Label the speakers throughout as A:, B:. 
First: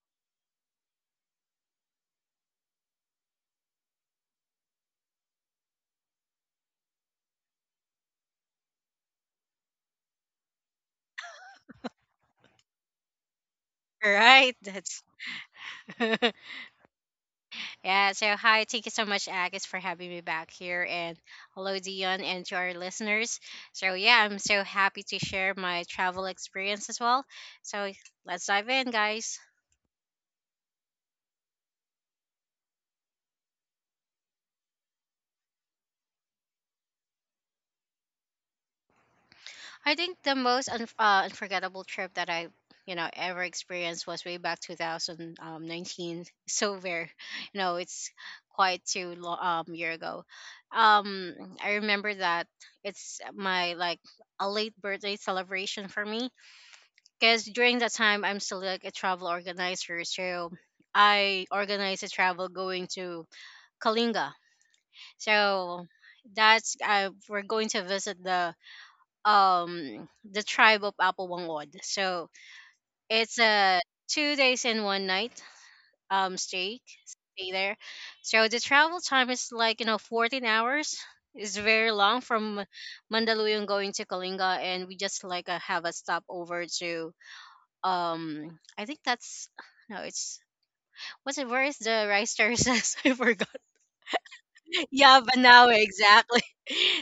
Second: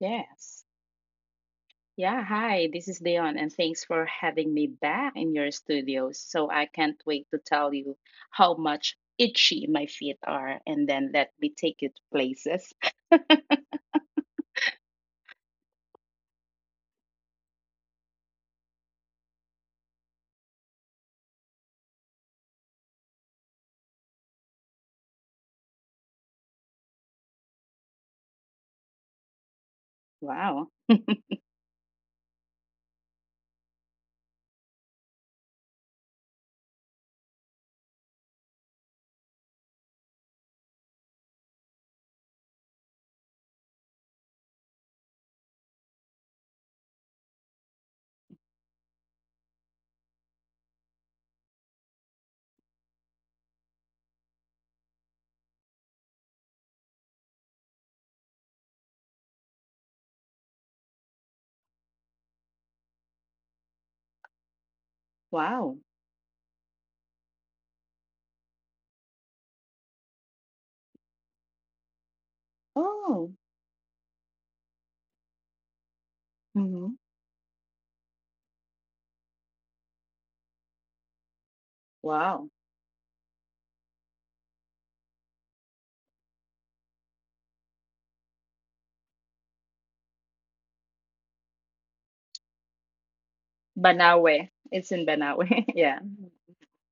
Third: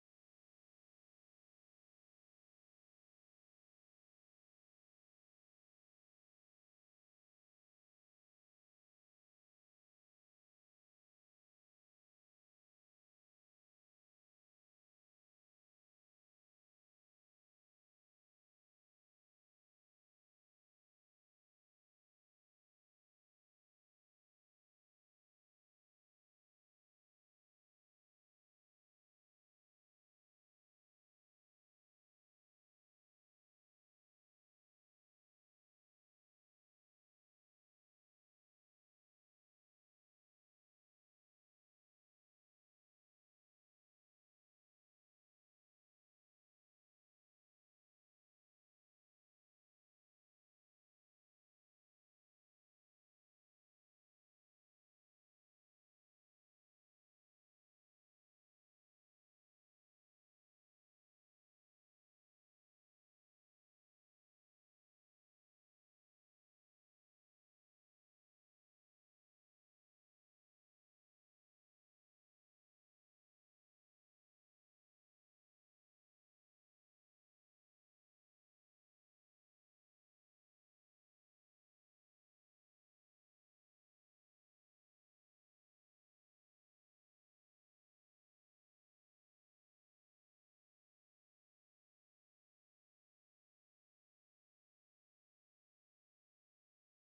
A: Yes. Yeah, hi, this is Dion, and thanks for having me back in your studio. So I can't wait to tell you how much itchy my feet are, and then let me take you to places.
B: Right. That's yeah. So hi, thank you so much, Agus, for having me back here, and hello, Dion, and to our listeners. So yeah, I'm so happy to share my travel experience as well. So let's dive in, guys.
A: Wow.
B: I think the most unforgettable trip that I ever experienced was way back 2019. So it's quite too long year ago. Um, I remember that it's my like a late birthday celebration for me because during that time I'm still like a travel organizer, so I organized a travel going to Kalinga. So
A: Wow.
B: that's we're going to visit the tribe of Apawangod. So it's
A: Oh.
B: a 2 days and one night um stay
A: Mm-hmm.
B: stay there. So the travel time is like, you know, 14 hours. It's very long
A: Wow.
B: from Mandaluyong going to Kalinga, and we just have a stopover to I think that's no it's what's it where is the rice terraces I forgot.
A: Banawe. It's in
B: Yeah, but now
A: Banawe. Yeah.
B: exactly.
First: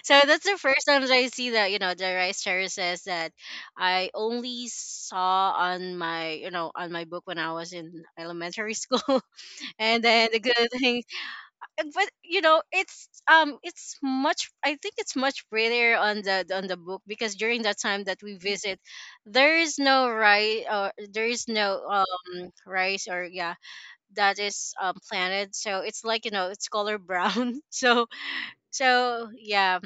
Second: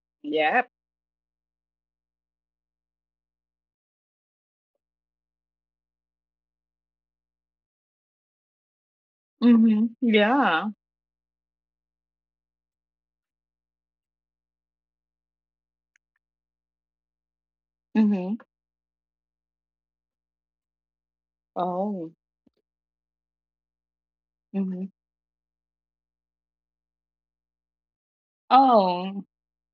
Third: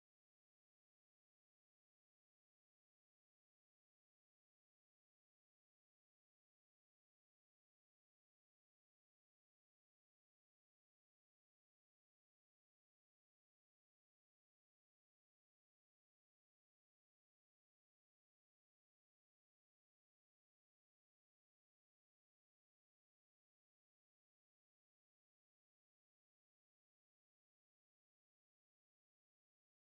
B: So that's the
A: Yep.
B: first time that I see that, you know, the rice terraces that I only saw on my, on my book when I was in elementary school.
A: Mm-hmm.
B: And then the good
A: Yeah.
B: thing, but you know, it's much. I think it's much prettier on the book because during that time that we
A: Mm-hmm.
B: visit, there is no rice or there is no
A: Oh.
B: rice or yeah that is
A: Mm-hmm.
B: planted. So it's like, you know, it's color brown. So so
A: Oh.
B: yeah,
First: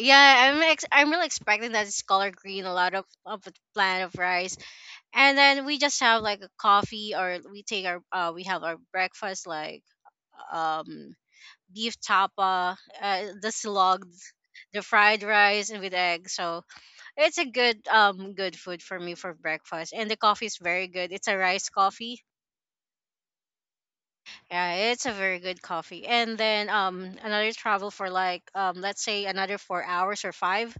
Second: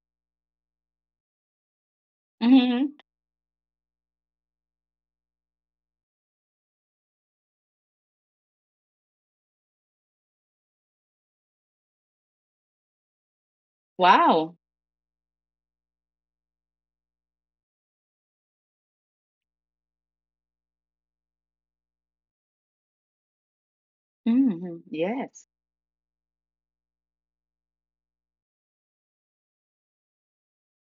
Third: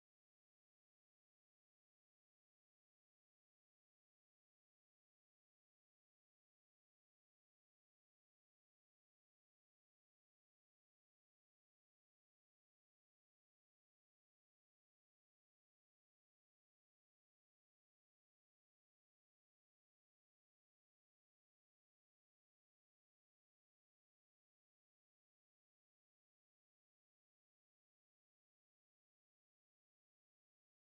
B: yeah, I'm I'm really expecting that it's color green, a
A: Mm-hmm.
B: lot of a plant of rice, and then we just have like a coffee or we take our we have our breakfast like um beef tapa, the slog,
A: Wow.
B: the fried rice and with eggs. So it's a good food for me for breakfast, and the coffee is very good. It's a rice coffee.
A: Mm-hmm.
B: Yeah, it's a
A: Yes.
B: very good coffee. And then another travel for like let's say another 4 hours or five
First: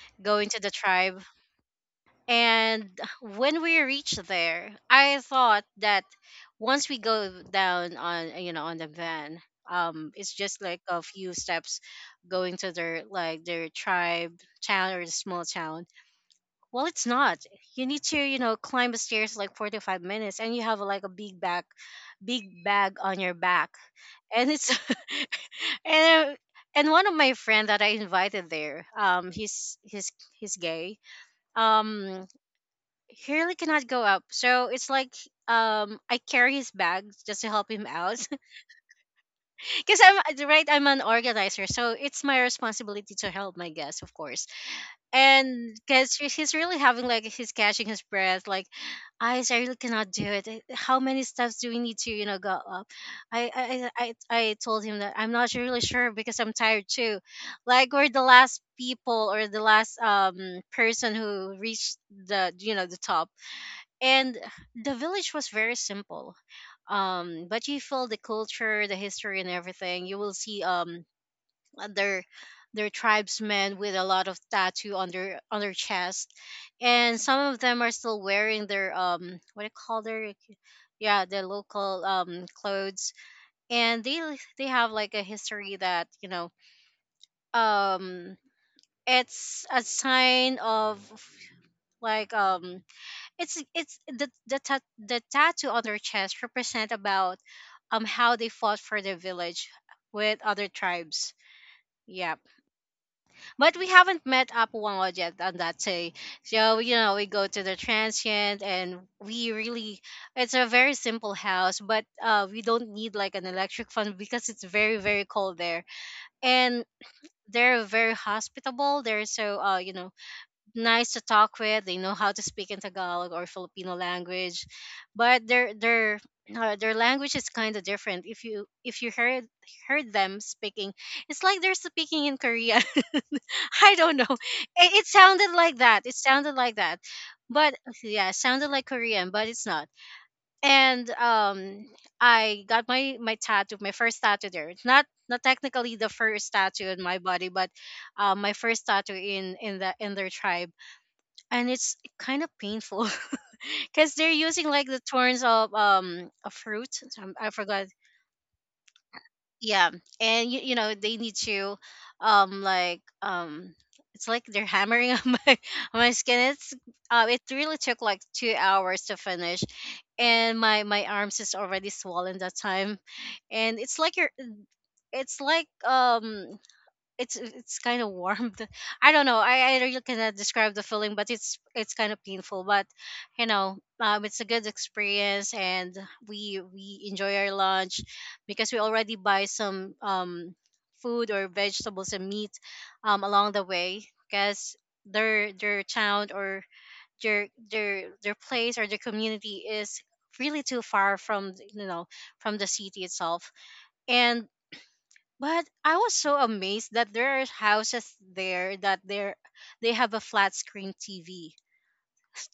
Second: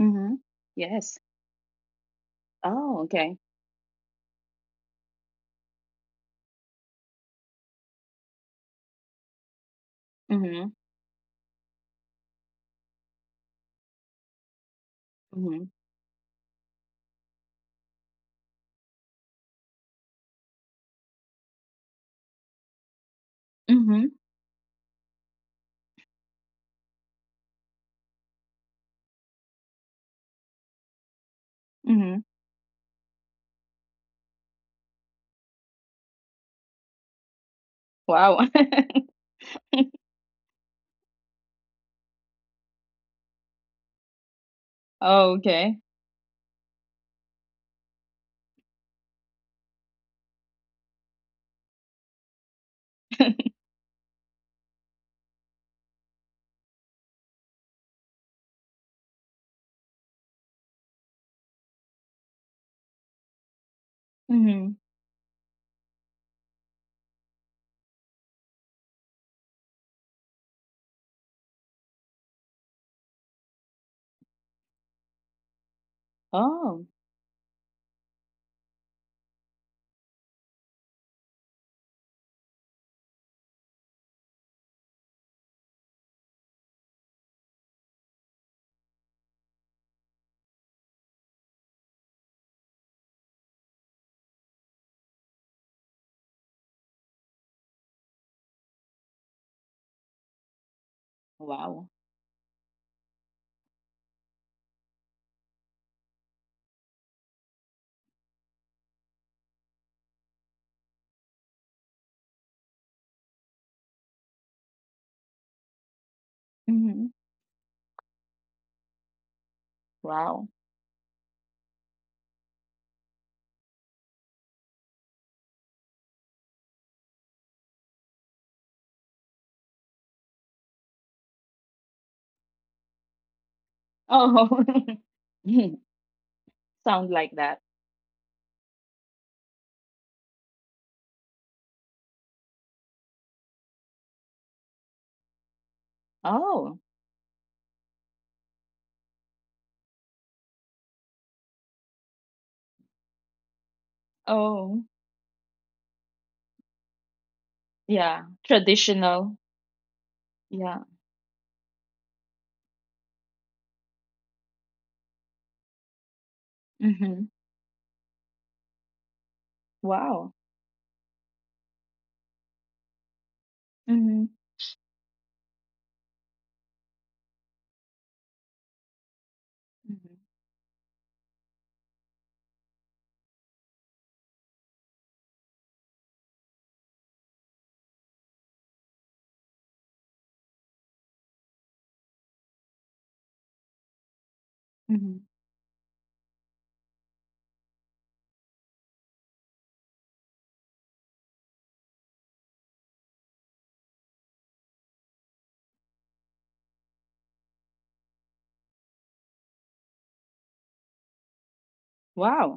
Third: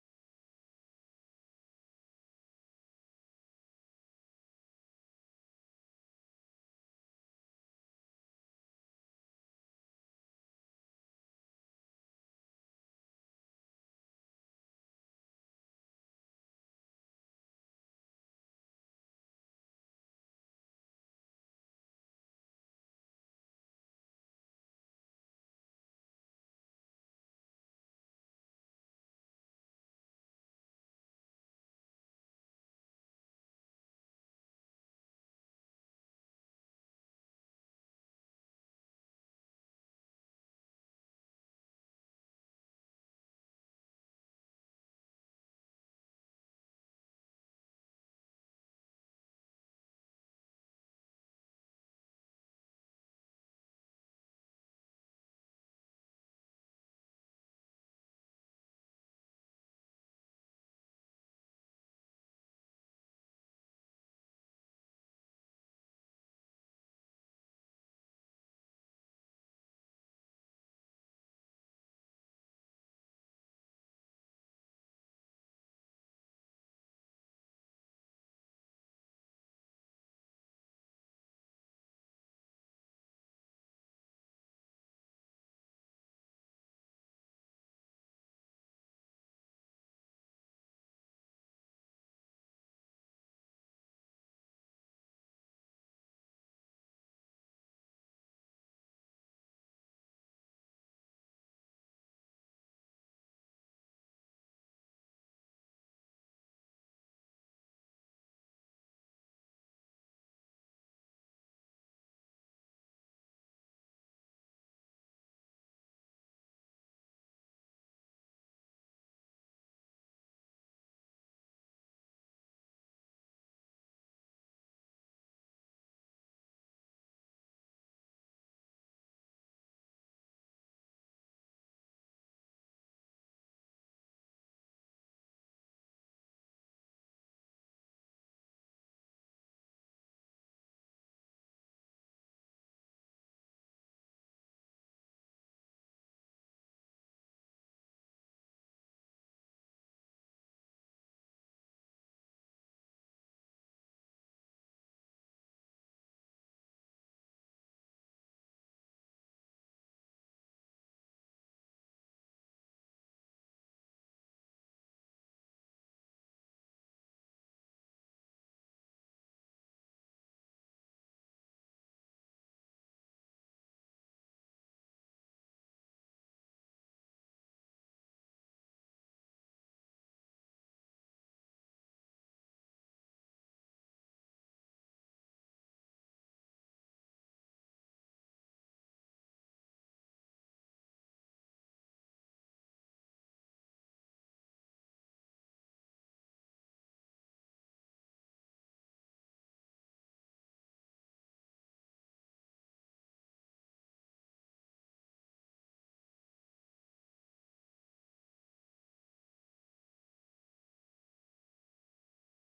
A: Mm-hmm.
B: going to the
A: Yes.
B: tribe. And
A: Oh, okay.
B: when we reached there, I thought that once we go down on on the van, it's just
A: Mhm,
B: like a few steps going to their like their tribe town or the small
A: mhm,
B: town. Well, it's not. You need to, climb the stairs like 45 minutes, and you have like a big back, big bag on your back,
A: mhm,
B: and it's and uh, and one of my friend that I invited there, he's he's gay,
A: mhm.
B: um he really cannot go up so it's like I carry his bags just to help him out.
A: Wow.
B: Because I'm I'm an organizer, so it's my responsibility to help my guests, of course.
A: Oh,
B: And
A: okay.
B: because he's really having like he's catching his breath like I really cannot do it. Eh, how many steps do we need to, go up? i i i, I I told him that I'm not really sure because I'm tired too. Like we're the last people or the last person who reached the the top. And
A: Mhm.
B: the village was very simple, but you feel the culture, the history, and everything. You will see their their tribesmen with a lot of tattoo on their chest,
A: Oh,
B: and some of them are still wearing their what do you call their, yeah, their local clothes. And they have like a history that, um it's a sign of like, it's the the tattoo on their chest represent about how they fought for their village with other tribes.
A: wow.
B: Yeah, but we haven't met Apuango yet on that day. So, you know, we go to the transient and we really it's a very simple house, but we don't need like an electric fan because it's very very cold there and.
A: Mhm.
B: They're very hospitable. They're so,
A: Wow.
B: nice to talk with. They know how to speak in Tagalog or Filipino language, but their language is kind of different. If you, if you heard, heard them speaking, it's like they're speaking in Korean. I don't know.
A: Oh.
B: It sounded
A: Mhm.
B: like that. It sounded like
A: Sound
B: that,
A: like that.
B: but yeah, it sounded like Korean, but it's not. And I got my tattoo, my first tattoo there. Not not technically the
A: Oh.
B: first tattoo in my body, but my first tattoo in the in their tribe, and it's kind of painful. Because they're using
A: Oh,
B: like the thorns of a fruit. I forgot.
A: yeah. Traditional.
B: Yeah, and you, you
A: Yeah.
B: know they need to, um, like um, it's like they're hammering on my skin.
A: Mhm.
B: It really took like 2 hours to finish,
A: Wow.
B: and my arms is already swollen that time, and it's like
A: Mhm.
B: you're it's like, it's kind of warm. I don't know. I really
A: Mhm.
B: cannot describe the feeling, but it's kind of painful. But, it's a good experience, and we enjoy our lunch because we already buy some food or vegetables and meat along the way, because
A: Mhm.
B: their town or their place or their community is really too far from from the city itself. And but I was so amazed that there are houses there that there they have a flat screen TV,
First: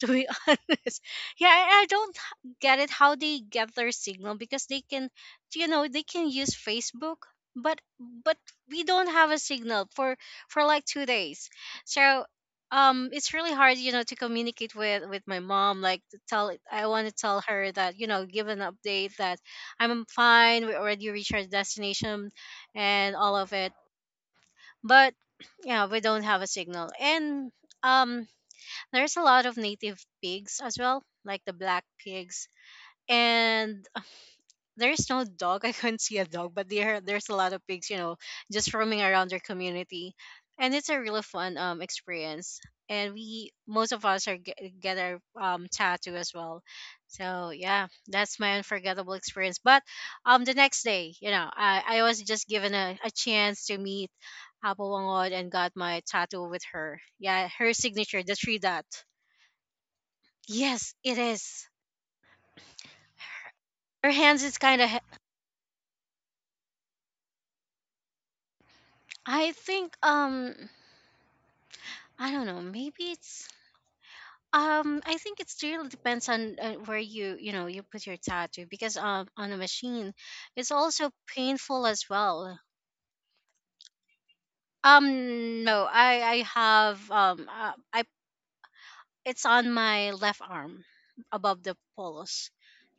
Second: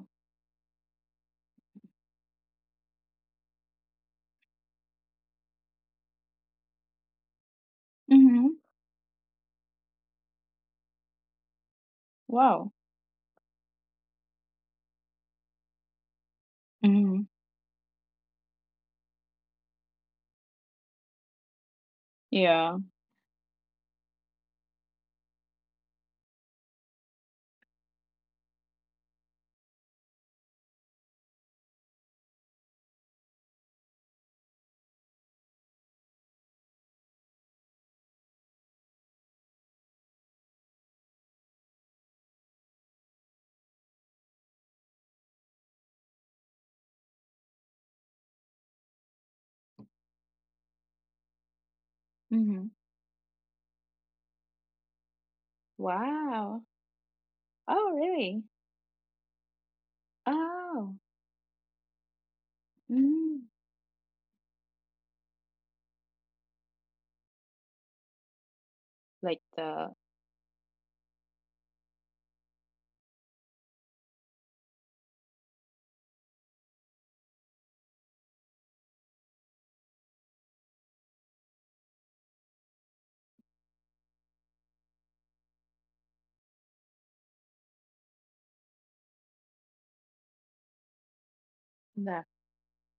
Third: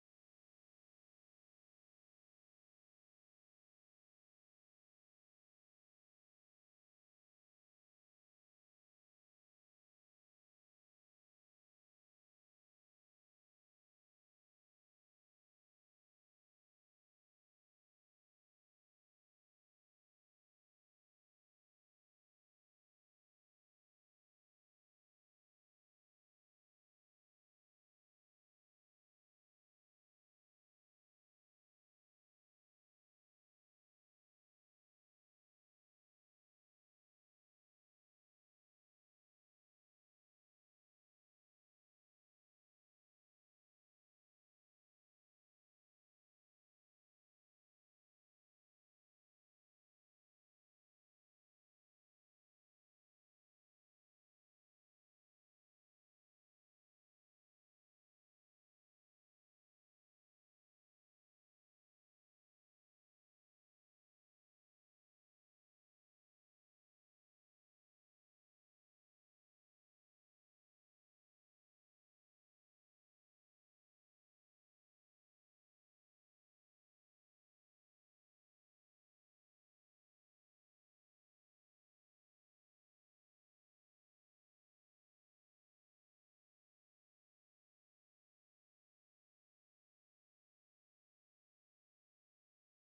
B: to be honest. Yeah, I don't get it how they get their signal because they can, you know, they can use Facebook, but but
A: Mhm.
B: we don't have a signal for like 2 days. So
A: Wow.
B: it's really hard, you know, to communicate with my mom. Like to tell, I want to
A: Mhm.
B: tell her that, you know, give an update that I'm fine. We already reached our destination,
A: Yeah.
B: and all of it. But yeah, we don't have a signal, and um there's a lot of native pigs as well, like the black pigs. And there's no dog. I couldn't see a dog, but there's a lot of pigs, you know, just roaming around their community. And it's a really fun experience. And we most of us are get our tattoo as well. So yeah, that's my unforgettable experience. But the next day, you know, I was just
A: Mhm.
B: given a chance to meet Apo Wangod and got my tattoo with
A: Wow.
B: her. Yeah, her
A: Oh,
B: signature, the
A: really?
B: three dot. Yes,
A: Oh.
B: it is.
A: Mm.
B: Her hands is kind of.
A: Like
B: I
A: the
B: think I don't know. Maybe it's I think it's really depends on where you know you put your tattoo, because on a machine, it's also painful as well. No, I have I it's on my left arm above the
A: that.
B: polos.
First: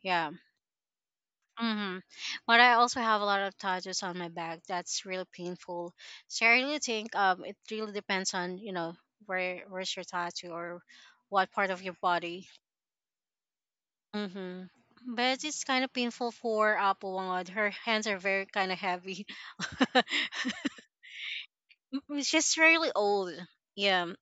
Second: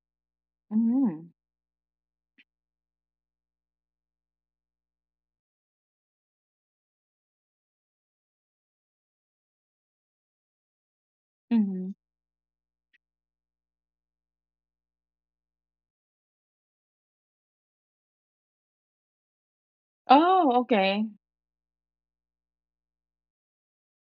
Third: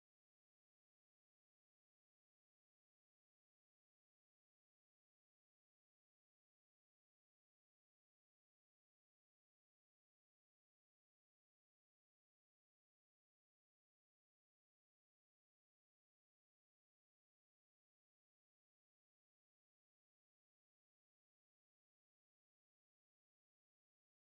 B: Yeah.
A: Mhm.
B: Mm-hmm. But I also have a lot of tattoos on my back. That's really painful. So I really think it really depends on, you know, where where's your tattoo or what part of your
A: Mhm.
B: body. Mm-hmm. But it's kind of painful for Apawangod. Her hands are very kind of heavy.
A: Oh, okay.
B: She's really old. Yeah.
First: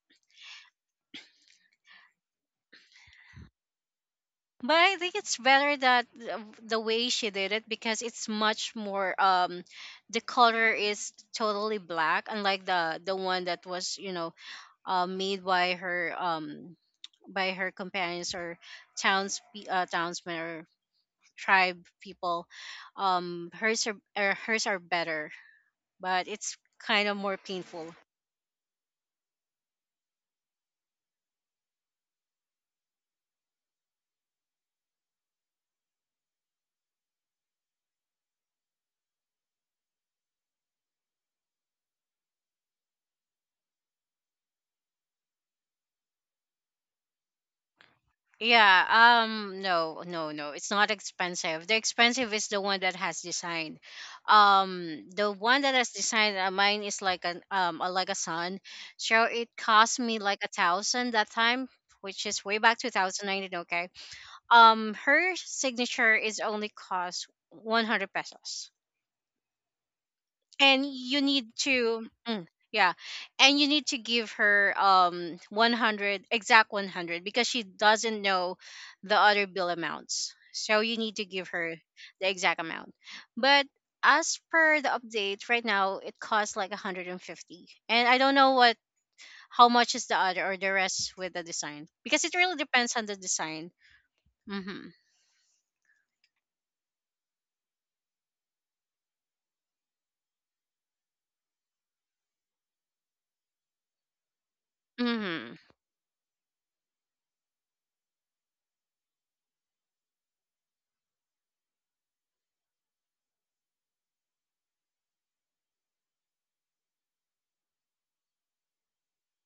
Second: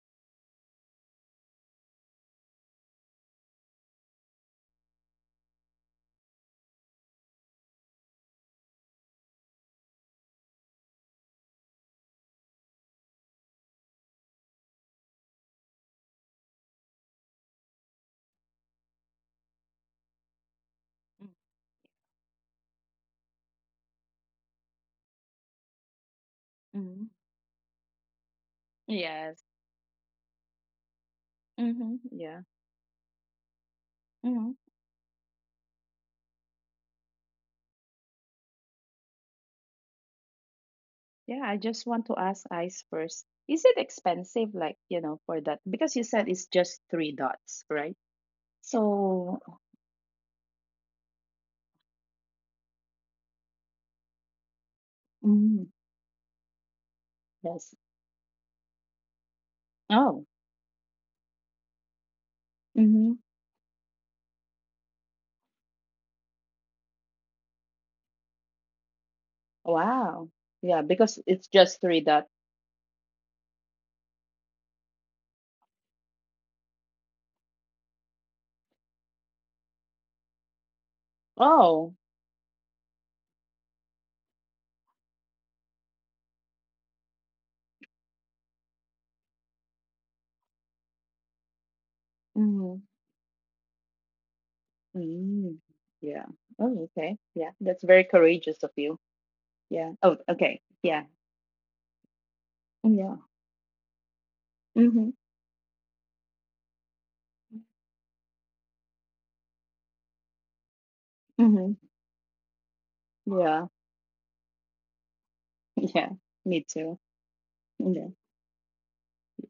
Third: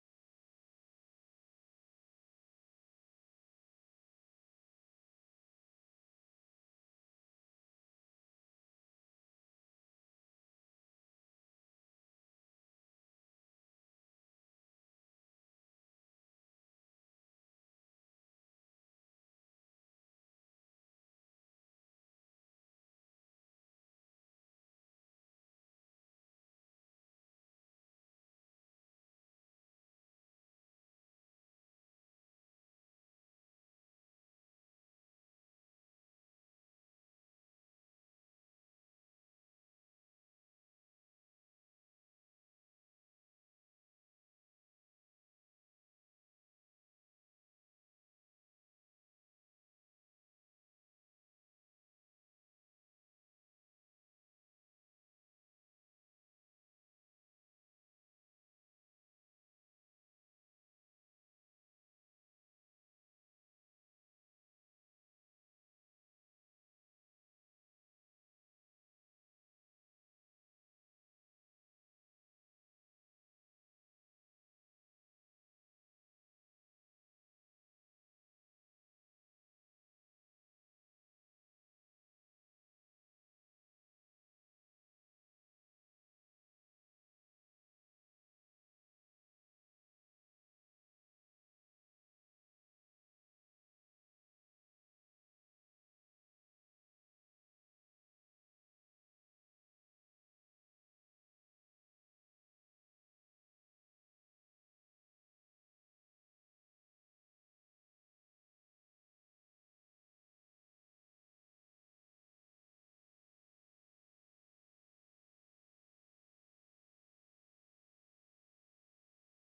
B: But I think it's better that the way she did it because it's much more, the color is totally black, unlike the one that was, you know, made by her, by her companions or towns townsmen or
A: Mm,
B: tribe people. Hers are, hers are better, but it's
A: mhm.
B: kind of more painful.
A: Yes. Mhm. Yeah. Mhm. Yeah, I just want to ask Ice first. Is it expensive, like, for that? Because you said it's just three dots, right?
B: Yeah,
A: So,
B: no, no, no. It's not expensive. The expensive is the one that has design. The
A: mm,
B: one that has design, mine is like an
A: yes.
B: a, like a sun. So it cost
A: Oh,
B: me like a thousand that time, which is way back
A: mm-hmm.
B: 2019, okay? Her signature is only cost 100 pesos,
A: Wow. Yeah,
B: and
A: because
B: you
A: it's
B: need
A: just three
B: to
A: dots.
B: mm, yeah, and you need to give her 100 exact 100 because she doesn't know the other bill amounts, so you need to give her
A: Oh,
B: the exact amount. But as per the update right now it costs like 150, and I don't know what how much is the other or the rest with the design because it really
A: mm-hmm.
B: depends on the design. Mm-hmm.
A: Mm-hmm. Yeah. Oh, okay. Yeah, that's very courageous of you. Yeah. Oh, okay. Yeah. Yeah. Mm-hmm.
B: Mm-hmm.
A: Mm-hmm. Yeah. Yeah, me too. Yeah.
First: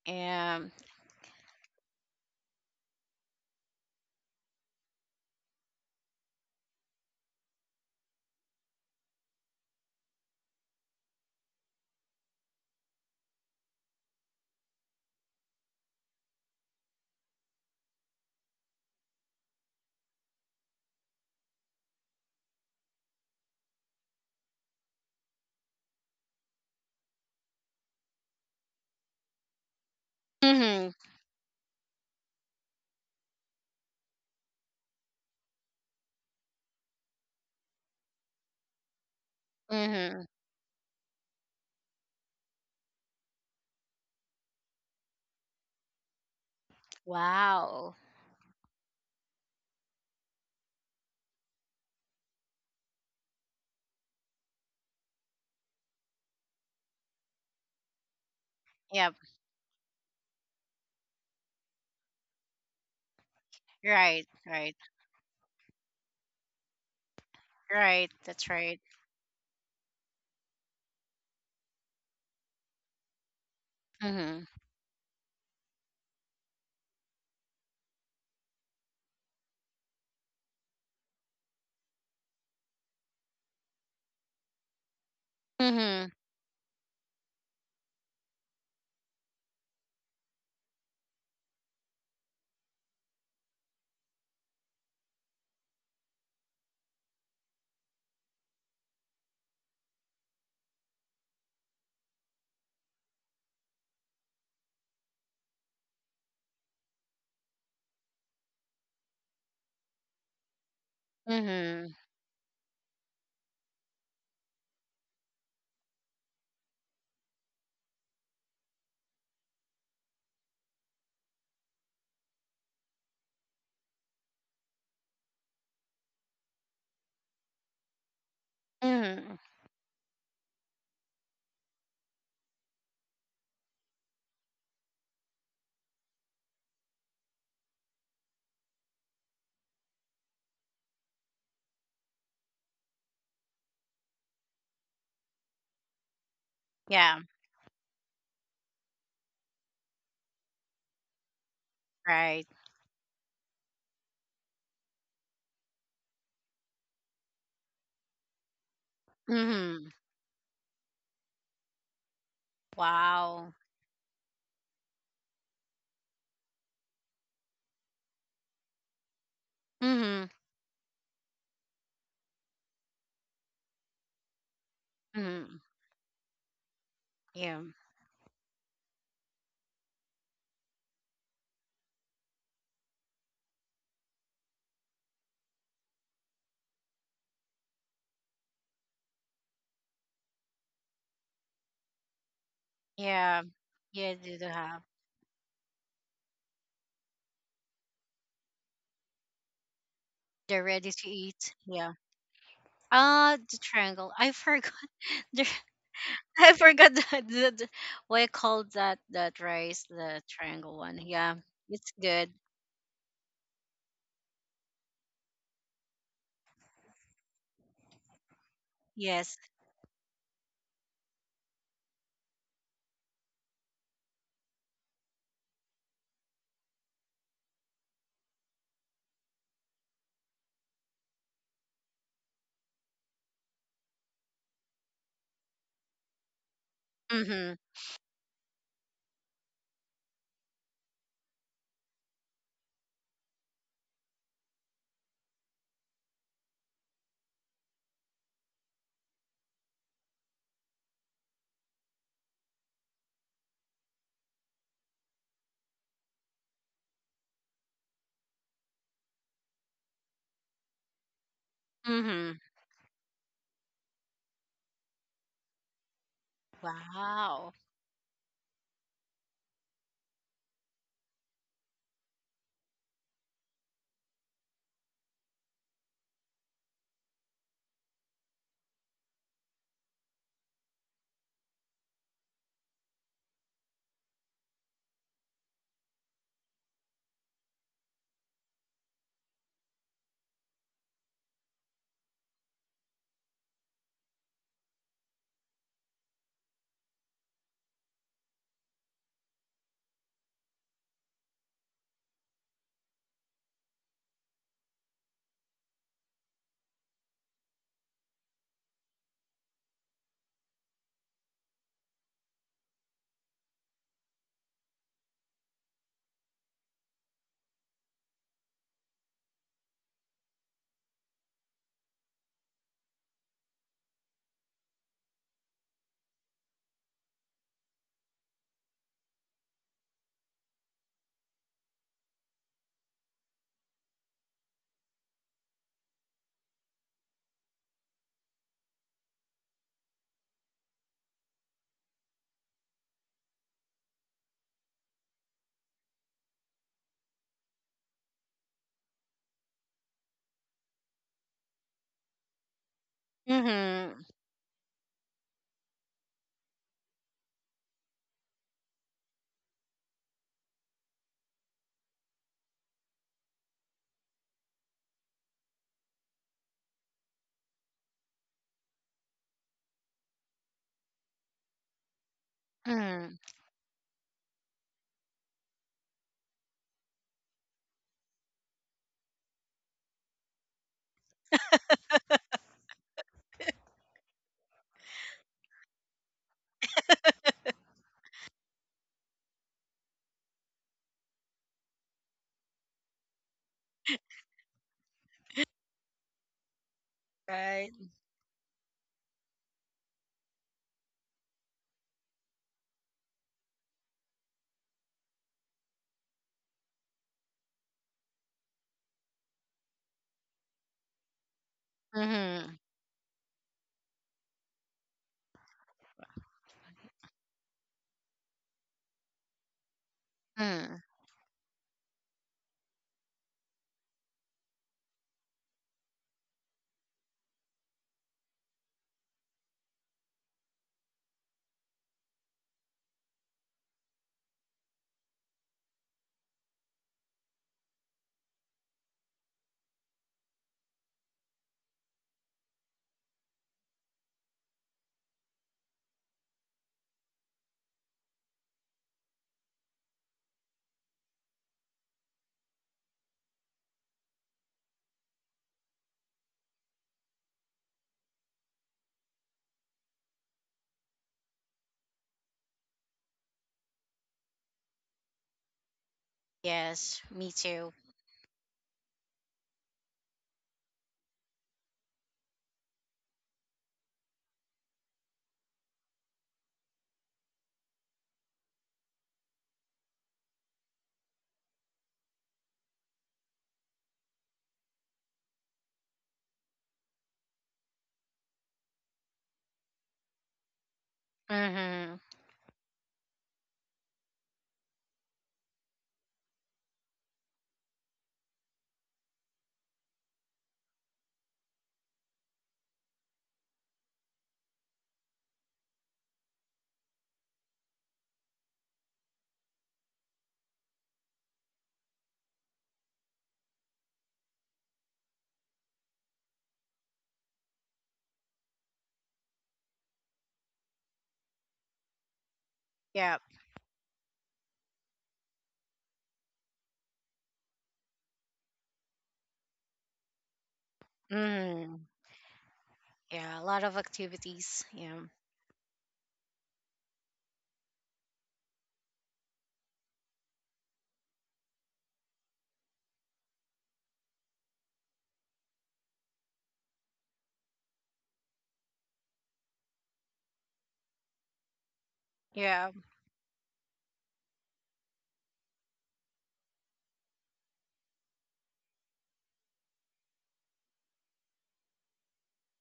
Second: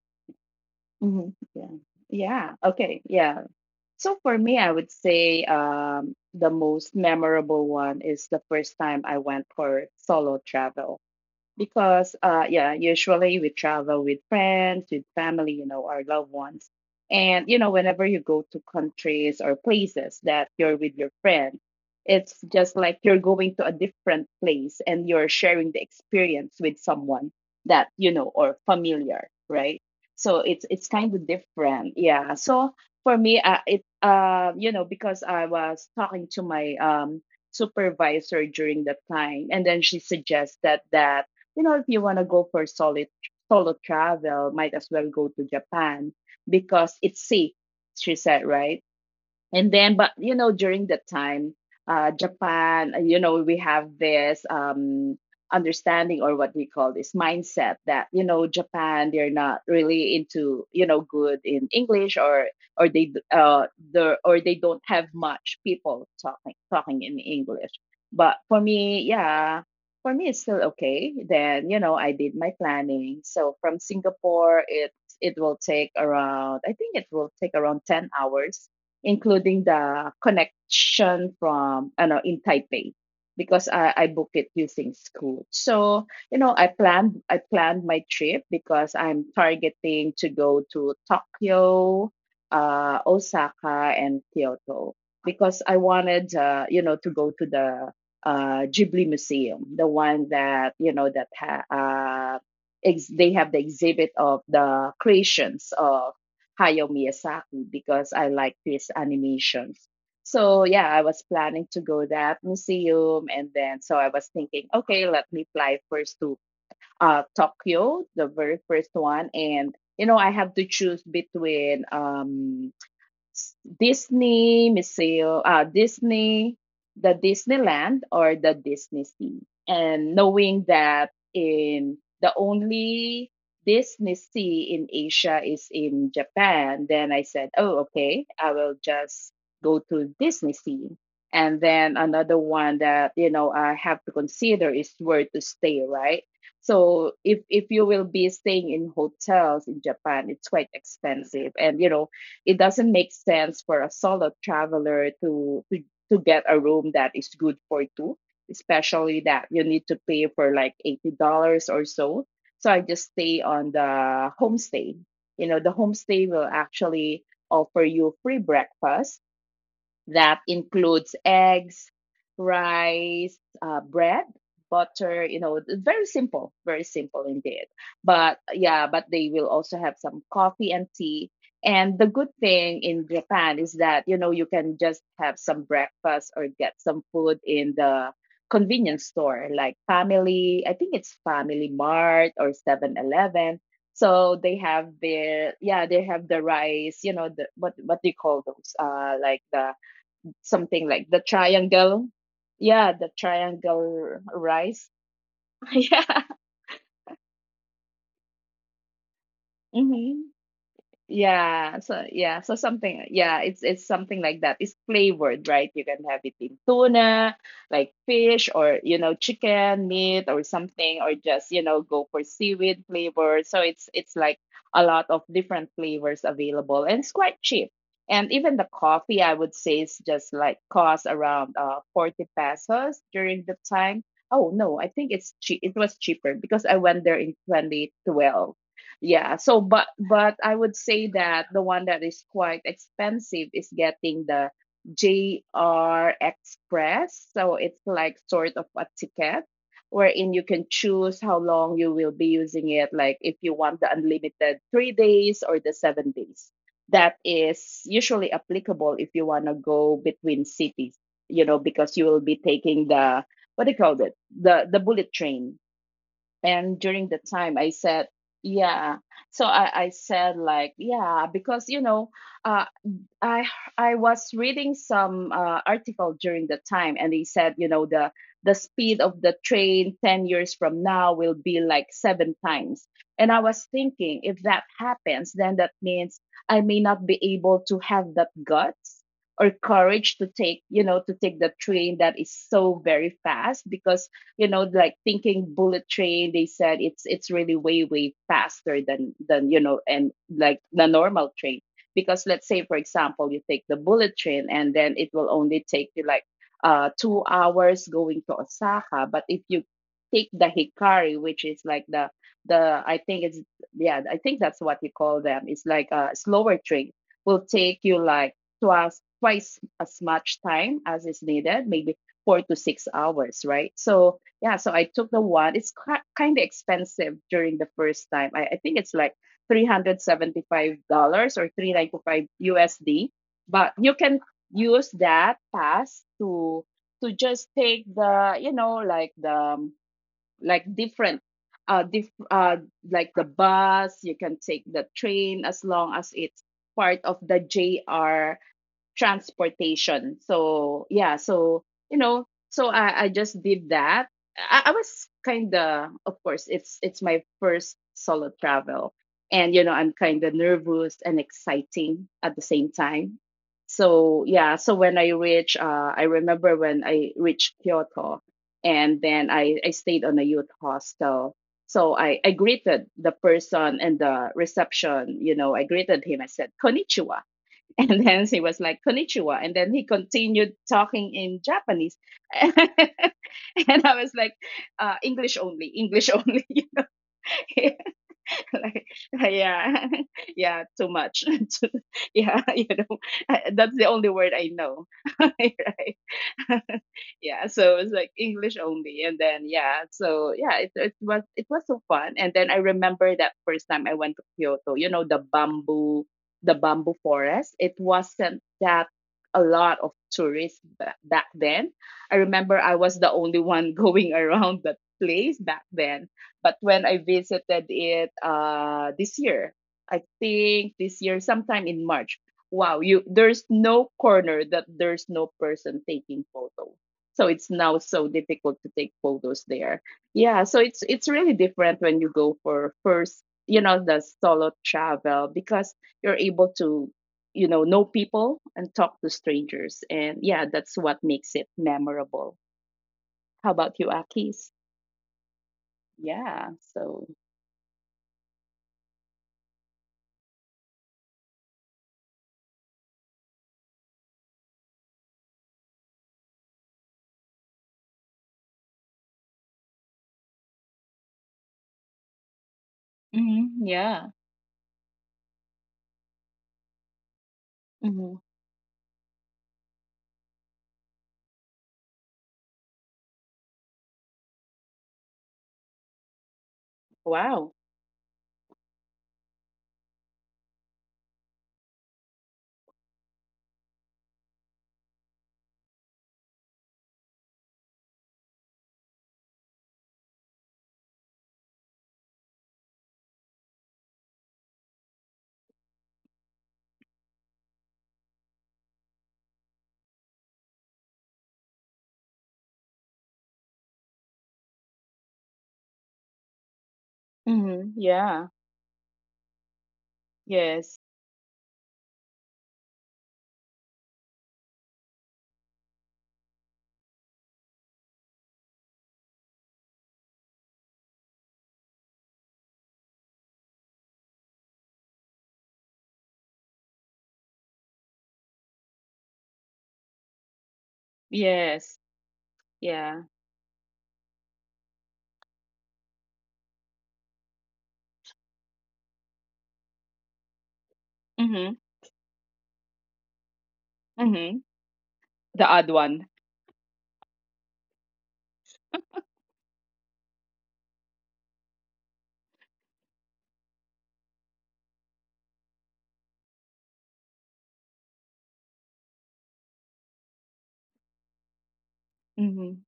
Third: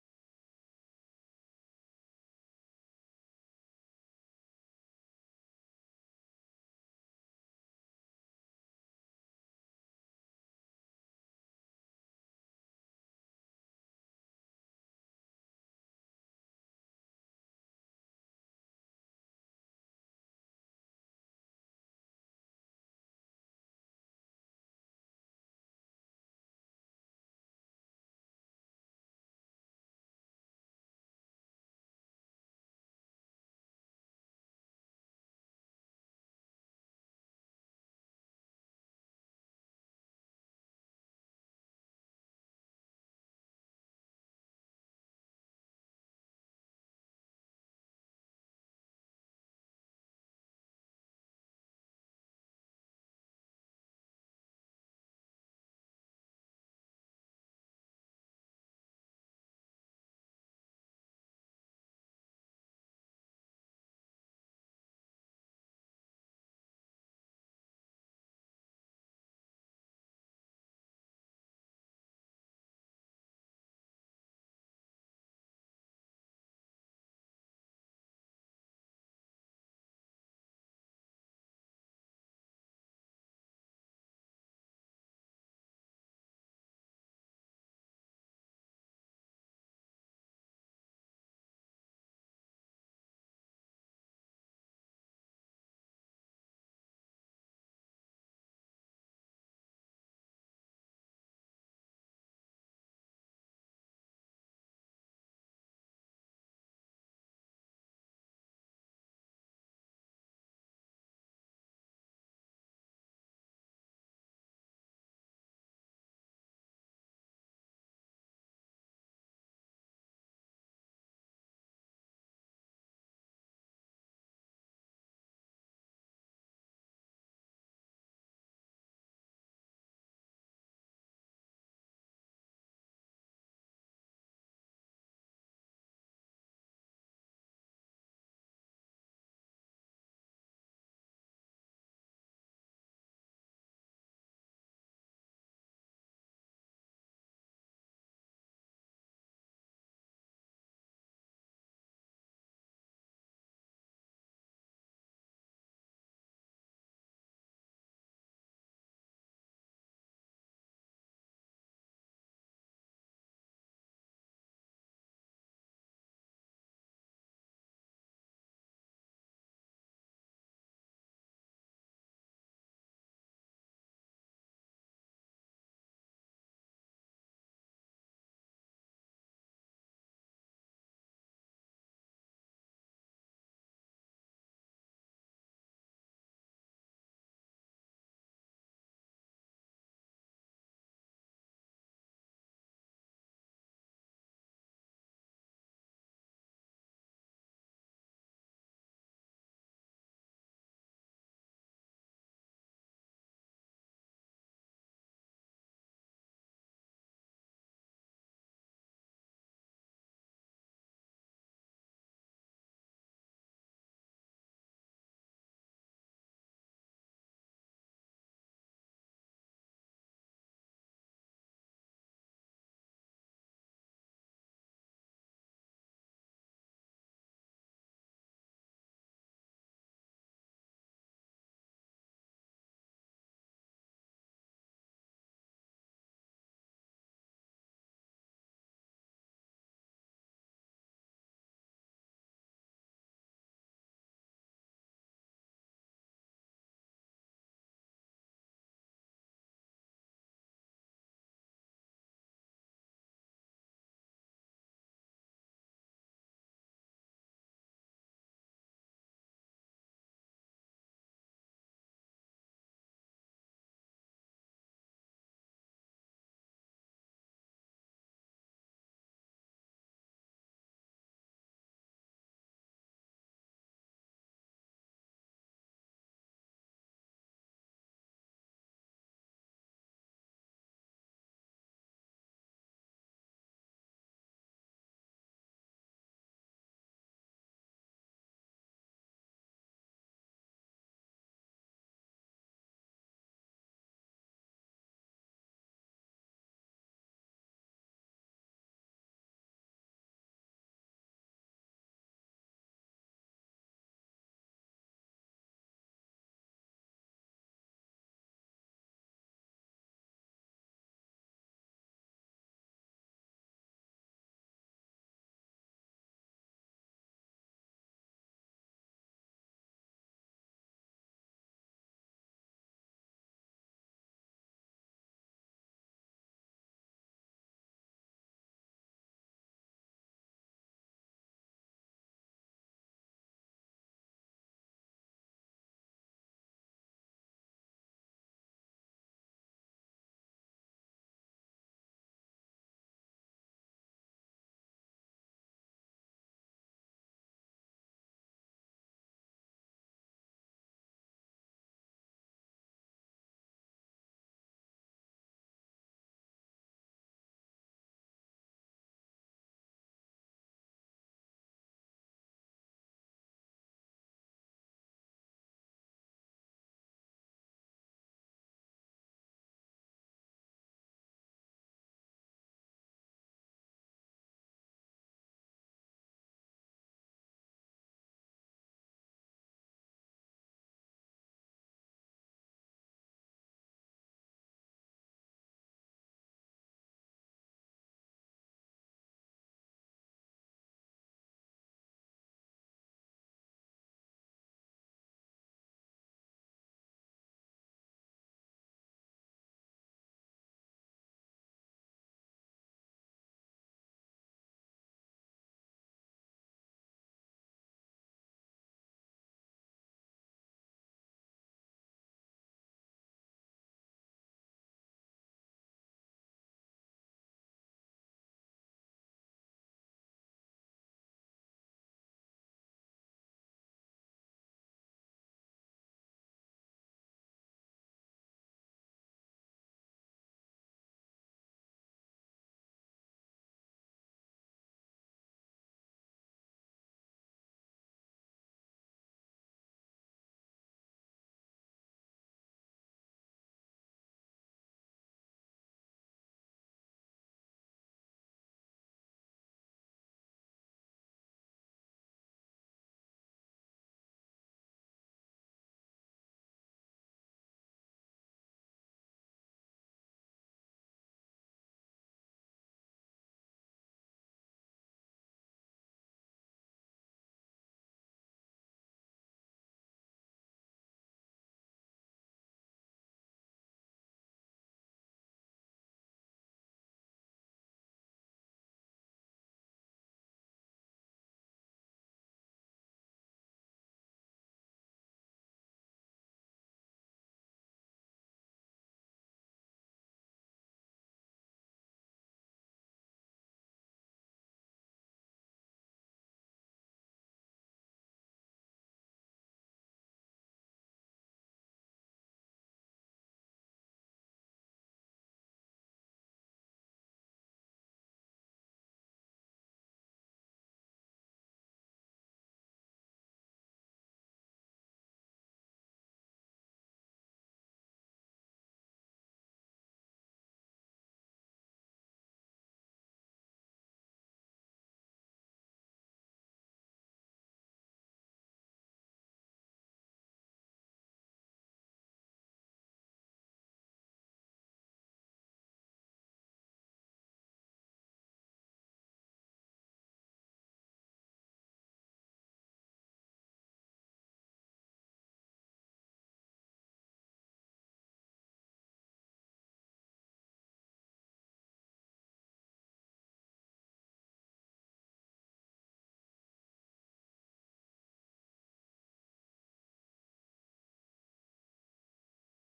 B: Yeah.
A: Hmm. Yeah. Yeah. Okay. Yeah. So for me, I would say the most memorable one is the first time I went for solo travel. Because yeah, usually we travel with friends, with family, our loved ones. And whenever you go to countries or places that you're with your friends, it's just like you're going to a different place and you're sharing the experience with someone that you know or familiar, right? So it's
B: Mhm.
A: kind of different, yeah. So for me, it you know because I was talking to my supervisor during that time, and then she
B: Mhm.
A: suggested that, if you want to go for solid solo travel, might as well go to Japan because it's safe,
B: Wow.
A: she said, right? And then, but during that time, Japan, we have this understanding, or what we call this mindset that,
B: Yep.
A: Japan, they're not really into, good in English, or they d- the
B: Right.
A: or they
B: Right.
A: don't have much people talking in English.
B: Right.
A: But
B: That's
A: for
B: right.
A: me, yeah, for me it's still okay. Then, I did my planning. So from
B: Mhm.
A: Singapore, it will take around, I think it will take around 10 hours, including the connection from I know in Taipei, because I booked it using Scoot. So,
B: Mhm.
A: I planned my trip because I'm targeting to go to Tokyo, Osaka, and Kyoto, because I wanted, to go to the Ghibli Museum, the one that, that uh, they have the exhibit of the creations of Hayao Miyazaki because I like his animations. So yeah, I was planning to
B: Mhm.
A: go that museum, and then so I was thinking, okay, let me fly first to, Tokyo, the very first one. And I have to choose between, Disney, the Disneyland or the Disney Sea.
B: Mhm.
A: And knowing that in the only Disney Sea in Asia is in Japan, then I said, oh, okay, I will just go to Disney Sea. And then another one that, I have to consider is where to stay, right? So
B: Yeah.
A: if you will be staying in hotels in Japan, it's quite expensive. And,
B: Right.
A: it doesn't make sense for a solo traveler to get a room that is good for two, especially that you need to
B: Mhm.
A: pay for like $80 or so. So I just stay
B: Wow.
A: on the homestay. You know the homestay will actually offer you free breakfast
B: Mhm.
A: that includes eggs, rice, bread, butter,
B: Mhm.
A: very simple indeed.
B: Yeah.
A: But yeah, but they will also have some coffee and tea. And the good thing in Japan is that, you can just have some breakfast or get some food in the convenience store like Family, I think it's Family Mart, or Seven
B: Yeah.
A: Eleven.
B: Yeah.
A: So
B: They do
A: they
B: have.
A: have their, yeah, they have the rice, the what do you call those? Like the,
B: They're
A: something
B: ready
A: like
B: to
A: the
B: eat. Yeah.
A: triangle. Yeah, the
B: Ah, the
A: triangle
B: triangle. I forgot.
A: rice.
B: The,
A: Yeah.
B: I forgot that. The what I called that that rice. The
A: Hmm.
B: triangle one. Yeah.
A: Yeah,
B: It's
A: so
B: good.
A: yeah, so something, yeah, it's something like that. It's flavored, right? You can have it in tuna, like fish, or
B: Yes.
A: chicken, meat or something, or just, go for seaweed flavor. So it's like a lot of different flavors available, and it's quite cheap. And even the coffee, I would say, is just like cost around 40 pesos during the time. Oh no, I think it's cheap. It was cheaper because I went there in
B: Mhm.
A: 2012. Yeah, so but I would say that the one that is quite expensive is getting the JR Express. So it's like sort of a ticket wherein you can choose how long you will be using it, like if you want the unlimited 3 days or the 7 days, that is usually applicable if you want to go between cities, you know, because you will be
B: Mhm.
A: taking the, what do you call it, the bullet train. And during the time
B: Wow.
A: I said, yeah. So I, said, like, yeah, because uh, I I was reading some article during the time, and they said, the speed of the train 10 years from now will be like 7 times. And I was thinking, if that happens, then that means I may not be able to have that guts or courage to take, to take the train that is so very fast, because, like thinking bullet train, they said it's really way faster than and like the normal train. Because let's say for example, you take the bullet train, and then it will only take you like, 2 hours going to Osaka. But if you take the Hikari, which is like the, I think it's, yeah, I think that's what you call them. It's like a slower train, will take you like twice as much time as is needed, maybe 4 to 6 hours, right? So yeah, so I took the one. It's kind of expensive during the first time. I think it's like $375 or 395 USD. But you can use that pass to just take the, like the, like different, uh, diff, uh like the bus. You can take the train as long as it's part of the JR transportation. So yeah, so, so I just did that.
B: Mhm.
A: I was kinda Of course, it's my first solo travel. And, I'm kinda nervous and exciting at the same time. So yeah, so when I reached, I remember when I reached Kyoto, and then I stayed on a youth hostel. So I greeted the
B: Mhm.
A: person and the reception, I greeted him. I said, "Konnichiwa." And then he was like, "Konnichiwa." And then he continued talking in Japanese. And I was like, "English only, English only." Like, yeah, yeah, too much. Yeah, that's the only word I know. Right? Yeah, so
B: Right?
A: it was like English only. And then, yeah, so yeah, it was so fun. And then I remember that first time I went to Kyoto, the bamboo forest. It wasn't that a lot of tourists back then. I remember
B: Mhm.
A: I was the only one going around that place back then. But when I visited it, this year, I think
B: Mhm.
A: this year, sometime in March, wow, you, there's no corner that there's no person taking photo. So it's now so difficult to take photos there. Yeah, so it's really different when you go for first, the solo travel, because you're able to, know people and talk to strangers. And yeah, that's what makes it memorable. How about you, Akis? Yeah. So. Mm-hmm. Yeah.
B: Yes, me too.
A: Mhm. Wow.
B: Mhm.
A: Hmm. Yeah. Yes.
B: Yeah.
A: Yes.
B: Mhm.
A: Yeah.
B: Yeah, a lot of activities. Yeah.
A: Mhm. The odd one.
B: Yeah.
A: Mhm.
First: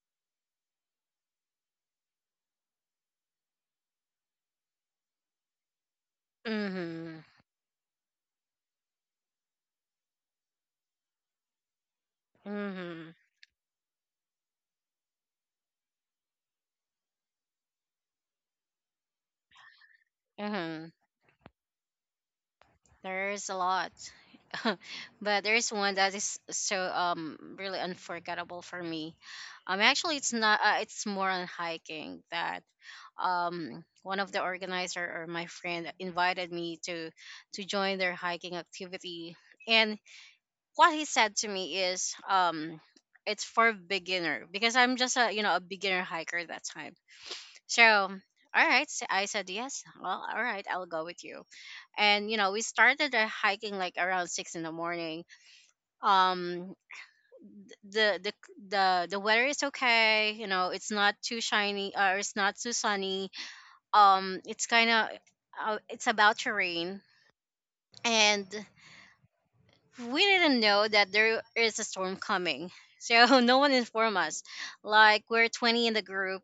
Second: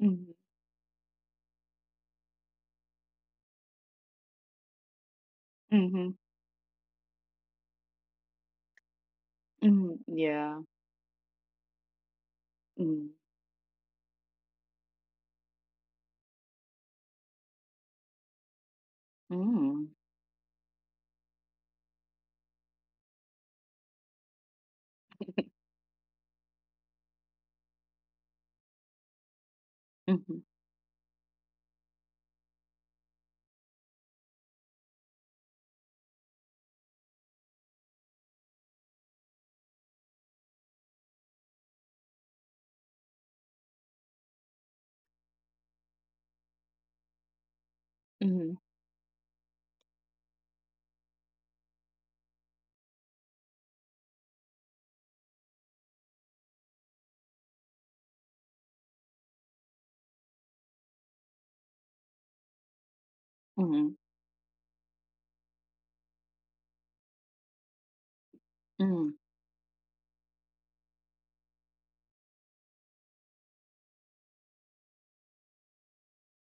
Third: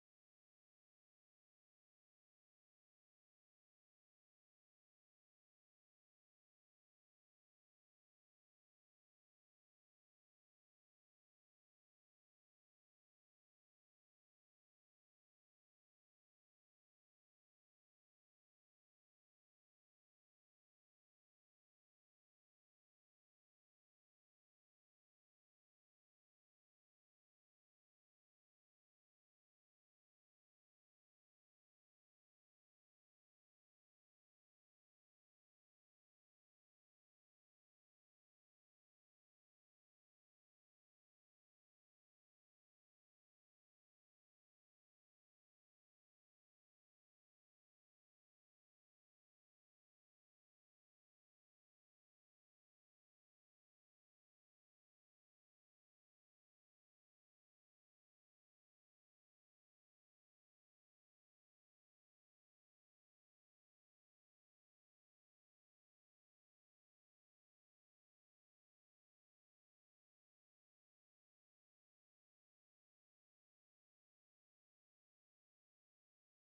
A: Mhm. Mhm.
B: Mhm.
A: Mhm. Yeah. Mm.
B: Mhm.
A: Mm.
B: Mhm. There's a lot. But there's one that is so really unforgettable for me. Actually, it's
A: Mhm.
B: not. It's more on hiking that one of the organizer or my friend invited me to join their hiking activity, and what he said to me is it's for beginner because I'm just a you know a beginner hiker at that time. So,
A: Mhm.
B: all right, so I said yes. Well, all right, I'll go with you, and we started the hiking like around 6 in the morning. Um the the the the weather is okay, it's not too shiny, or it's not too sunny.
A: Mhm.
B: It's kind of, it's about to rain, and
A: Mhm.
B: we didn't know that there is a storm coming. So, no one informed us. Like, we're 20 in the group.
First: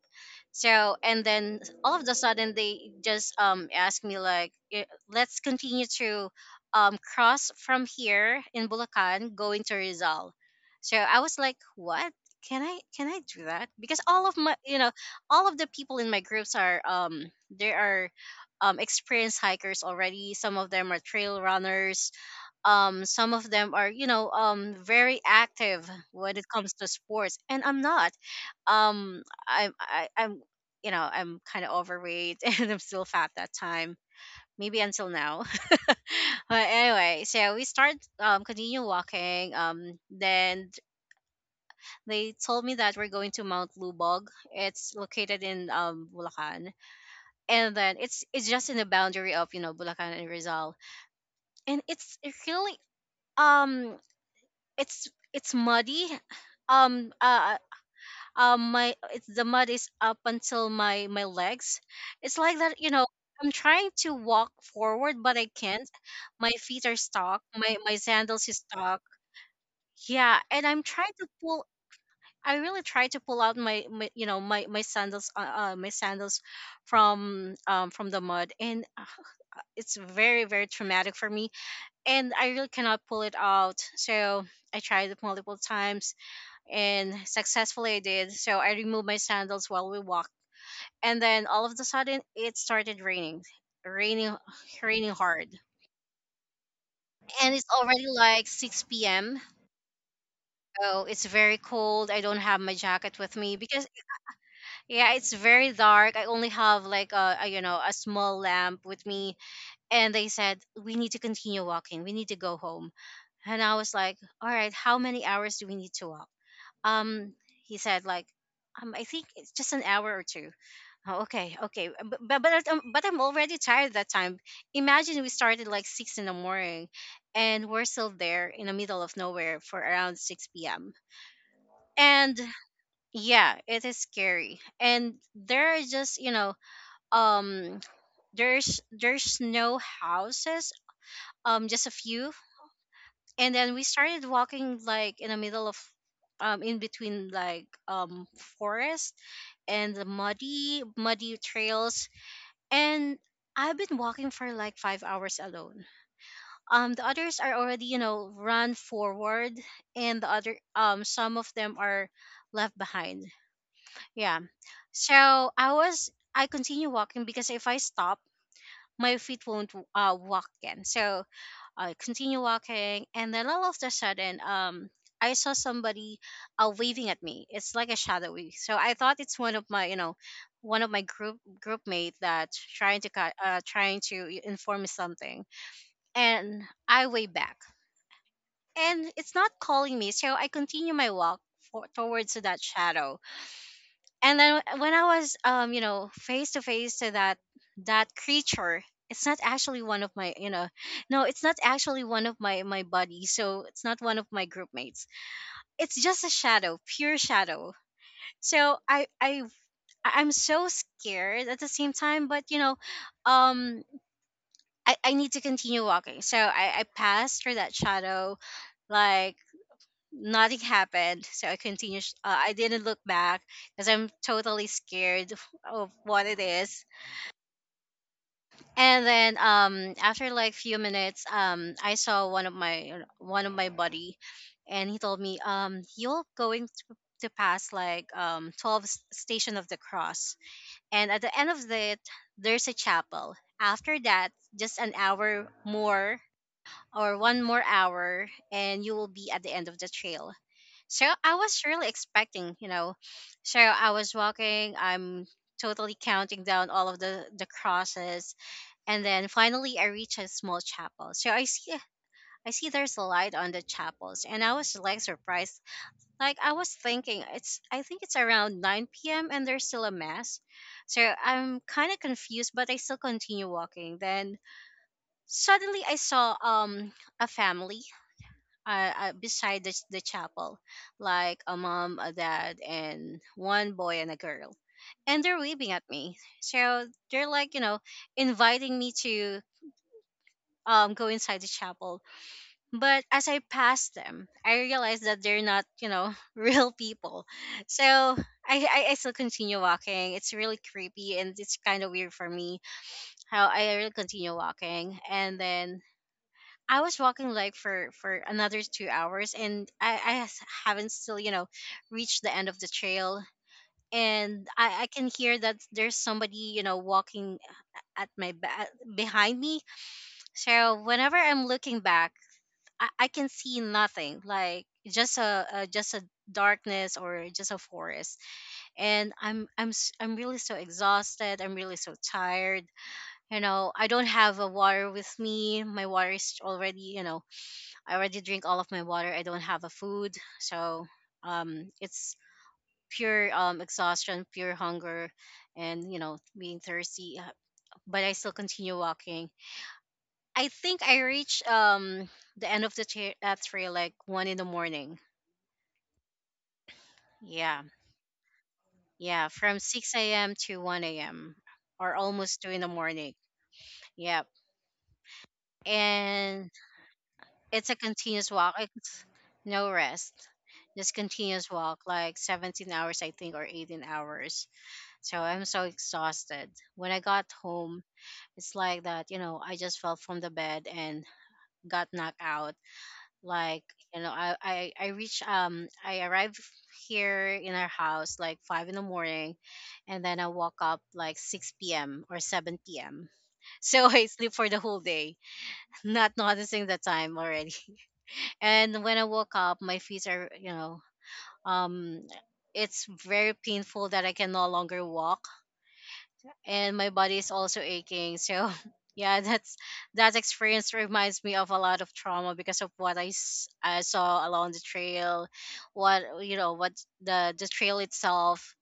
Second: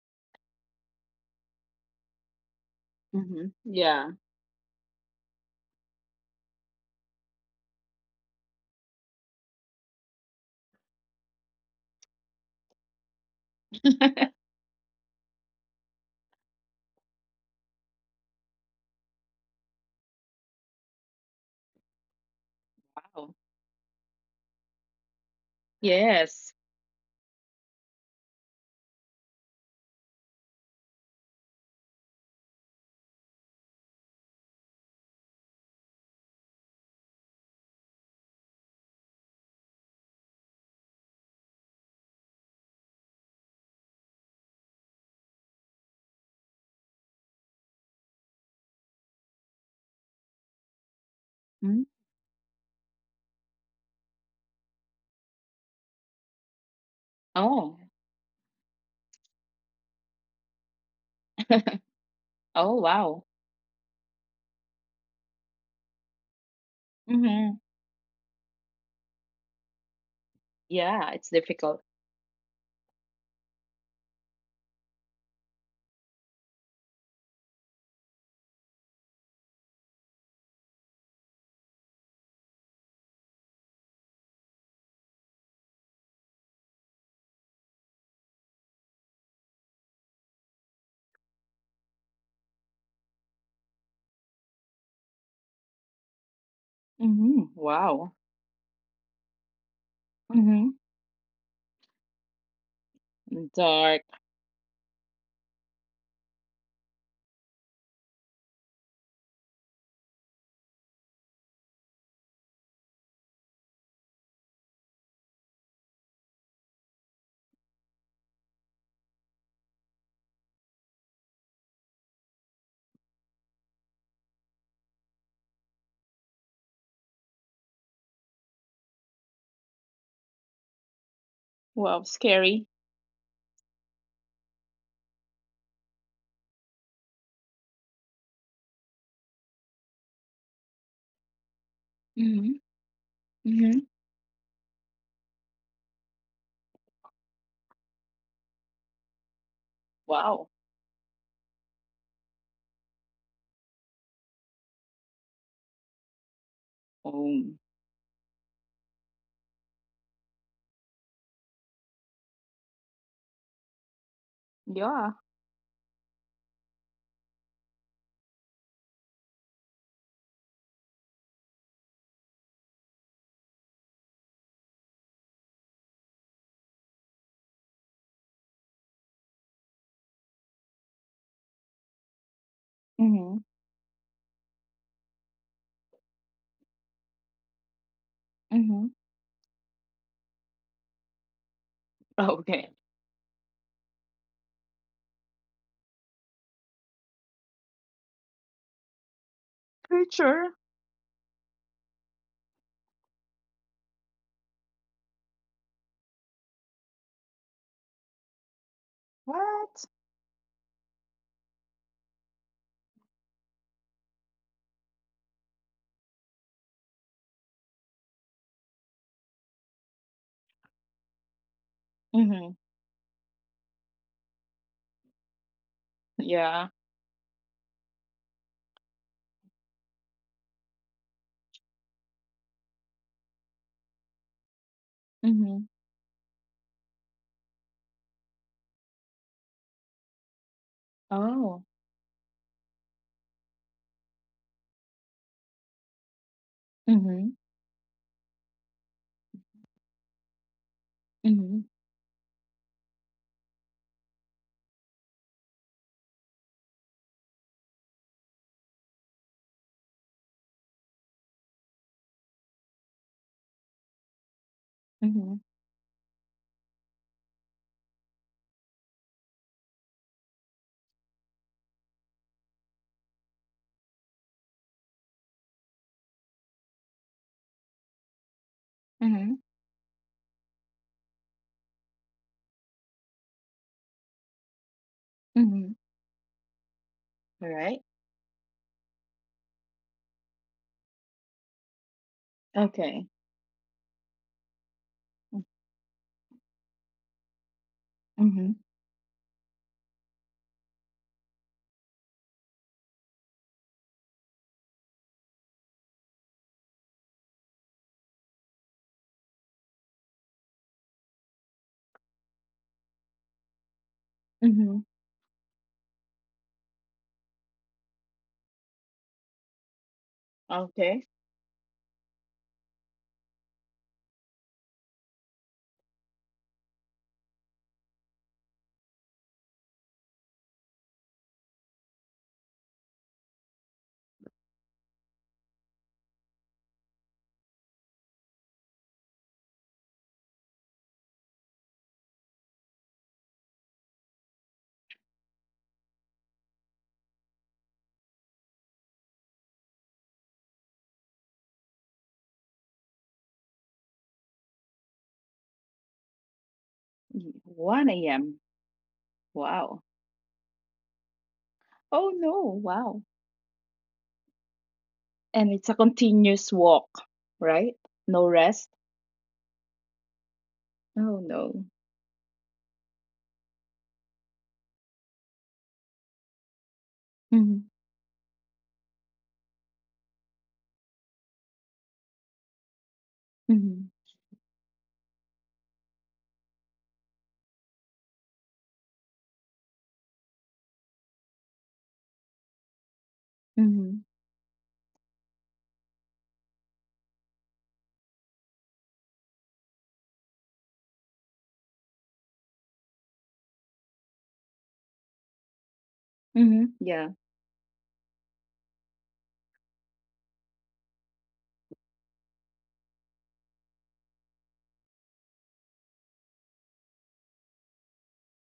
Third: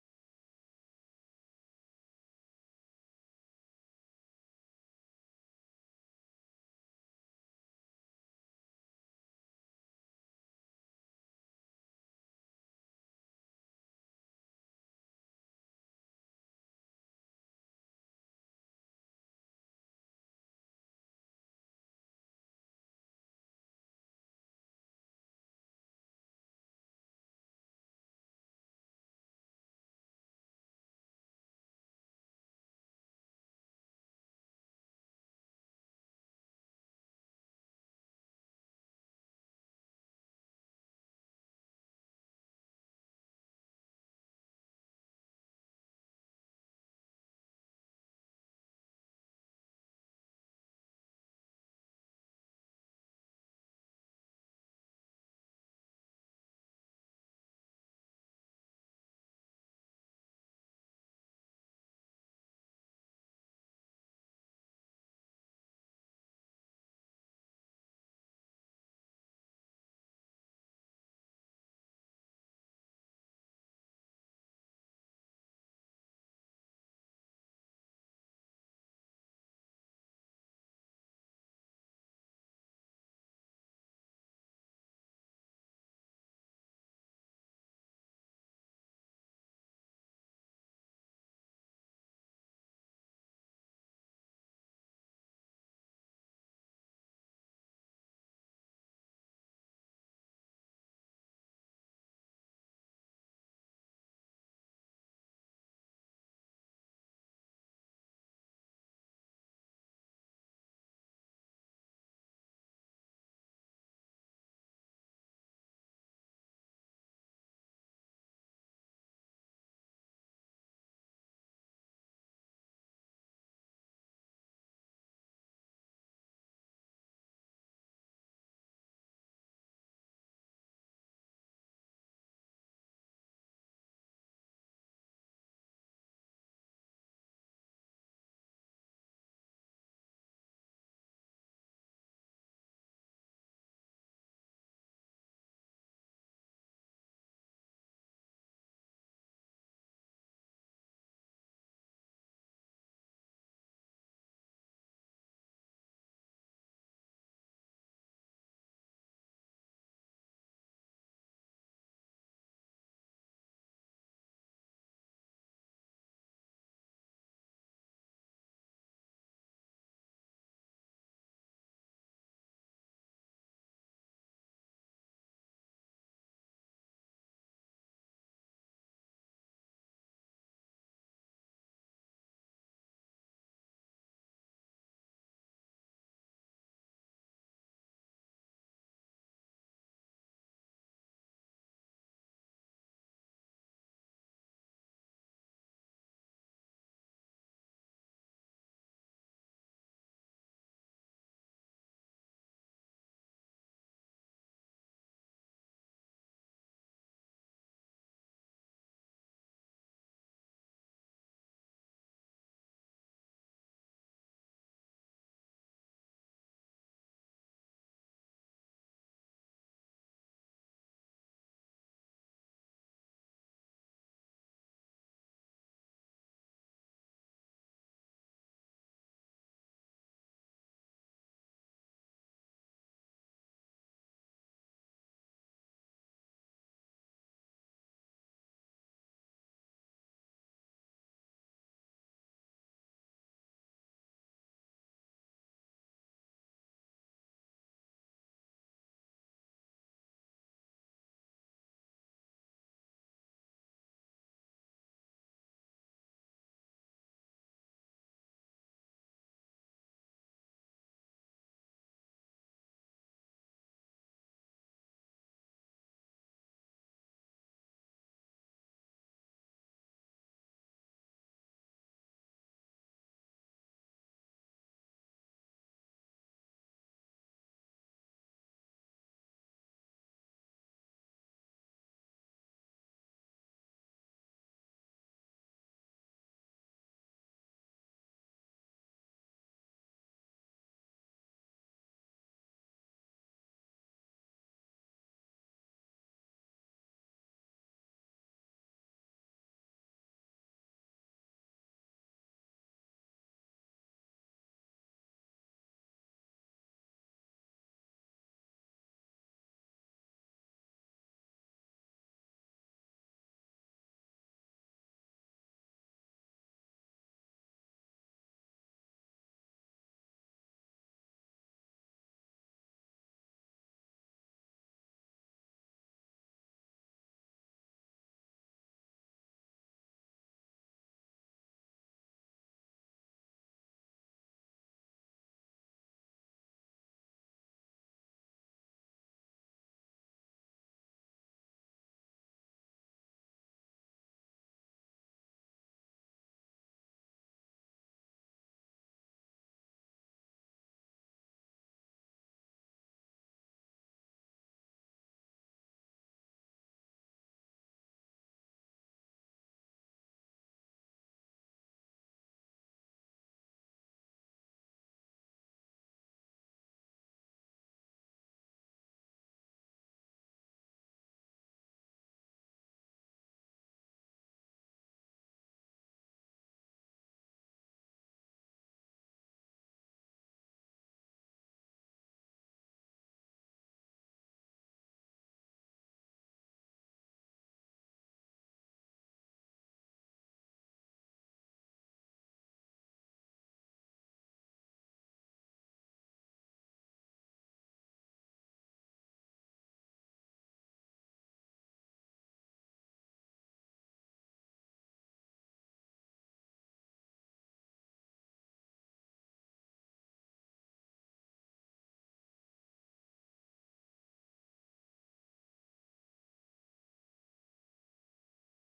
B: So, and then all of the sudden, they just
A: Mhm.
B: asked
A: Yeah.
B: me like, "Eh, let's continue to cross from here in Bulacan going to Rizal." So I was like, what? Can I do that? Because all of the people in my groups are, they are, experienced hikers already. Some of them are trail runners. Some
A: Wow.
B: of them are, very active when it
A: Yes.
B: comes to sports, and I'm not. Um i'm I, i'm I'm kind of overweight and I'm still fat that time, maybe until now. But anyway, so we start, continue walking, then they told me that we're going to Mount Lubog. It's located in, Bulacan, and then it's just in the boundary of, Bulacan and Rizal. And
A: Mm.
B: it's really, um it's muddy. um uh
A: Oh.
B: my it's The mud is up until my legs. It's like that,
A: Oh,
B: you know.
A: wow.
B: I'm trying to walk forward, but I can't. My feet are stuck.
A: Mhm.
B: My sandals is stuck, yeah. And I'm
A: Yeah,
B: trying to
A: it's
B: pull.
A: difficult.
B: I really try to pull out my sandals, my sandals from from the mud, and it's very, very traumatic for me, and I really cannot pull it out. So I tried it multiple times, and successfully, I did. So I removed my sandals while we walked. And then all of the sudden, it started raining. Raining, raining hard.
A: Mhm.
B: And it's already
A: Wow.
B: like six PM.
A: Mhm.
B: Oh, it's very cold. I don't have my jacket with me because,
A: Dark.
B: yeah, it's very dark. I only have like a small lamp with me. And they said, "We need to continue walking. We need to go home." And I was like, "All right, how many hours do we need to walk?" Um, he said, like, "I think it's just an hour or two." Oh, okay, okay, but I'm already tired that time. Imagine, we started like 6 in the morning, and we're still there in the middle of nowhere for around 6 p.m.
A: Wow,
B: And,
A: scary.
B: yeah, it is scary. And there are just, um there's no houses, just a few.
A: Mhm.
B: And then
A: Mhm.
B: we started walking, like, in between, like, forest, and the
A: Wow.
B: muddy, muddy trails. And I've been walking for like 5 hours alone. The others
A: Oh.
B: are already, you know, run forward, and some of them are left behind. Yeah.
A: Yeah.
B: So, I continue walking because if I stop, my feet won't, walk again. So I continue walking, and then all of a sudden, I saw somebody, waving at me. It's like a shadowy. So I thought it's one of my groupmate that's
A: Mhm.
B: trying to inform me something, and I wave back,
A: Mhm.
B: and it's not calling me. So I continue my walk towards that
A: Okay.
B: shadow, and then when I was, face to face to that creature, it's not actually one of my,
A: Creature.
B: you know, no, it's not actually one of my buddies, so it's not one of my group mates it's just a shadow, pure shadow. So i i
A: What?
B: I- I'm so scared at the same time, but um, I need to continue walking. So I passed through that shadow, like nothing happened. So
A: Mhm.
B: I didn't look back because I'm totally scared of what it
A: Yeah.
B: is. And then, after like few minutes, I saw one of my buddy, and he told me,
A: Mhm.
B: you're going to pass like, 12 station of the cross, and at the end of
A: Oh.
B: it, there's a chapel. After that, just an hour more, or
A: Mhm,
B: one more hour, and you will be at the end of the trail. So I was
A: mhm,
B: really expecting, you know. So I was walking. I'm totally counting down all of the crosses, and then finally I reach a small chapel. So I see there's a light on the chapels, and I was like,
A: mhm,
B: surprised. Like, I think it's around 9 p.m., and there's still a mass. So I'm kind of confused, but I still continue walking. Then suddenly I saw, a family,
A: mhm,
B: beside the chapel, like a mom, a dad, and one boy and a girl. And they're waving
A: mhm.
B: at me. So they're like, you know,
A: Alright.
B: inviting me to, go inside the chapel. But
A: Okay.
B: as I pass them, I realized that they're not, you know, real people. So I,
A: Mhm,
B: I, I still continue walking. It's really creepy, and it's kind of weird for me how I really continue walking. And then I was walking like for another 2 hours, and haven't still, you know, reached the end of the trail, and I
A: mhm.
B: can hear that there's somebody, you know, walking at behind me. So
A: Okay.
B: whenever I'm looking back, I can see nothing, like just a darkness, or just a forest, and I'm really so exhausted. I'm really so tired. You know, I don't have a water with me. My water is already you know I already drink all of my water. I don't have a food, so, it's pure, exhaustion, pure hunger, and, you know, being thirsty. But I still continue walking. I think I reach, the end of trail like 1 in the morning. Yeah,
A: 1 a.m.
B: yeah, from
A: Wow.
B: 6 a.m. to 1 a.m., or
A: Oh
B: almost
A: no,
B: two in the
A: wow.
B: morning. Yep,
A: And it's a
B: and
A: continuous walk,
B: it's a
A: right?
B: continuous
A: No
B: walk.
A: rest.
B: It's no rest, just
A: Oh
B: continuous
A: no.
B: walk, like 17 hours, I think, or 18 hours. So I'm so exhausted. When I got
A: Mhm,
B: home, it's like that, you know, I just fell from the bed and got knocked out. Like,
A: mhm,
B: you know, I arrived here in our house like 5 in the morning, and then I woke up like 6 p.m. or seven PM. So, I
A: mhm,
B: sleep for the whole day, not noticing the time already. And when I woke up, my feet are, you know, um it's very painful that I can no longer walk, and
A: mhm.
B: my
A: Yeah,
B: body is also aching. So, yeah, that experience reminds me of a lot of trauma because of what I saw along the trail, what, you know, what the trail itself,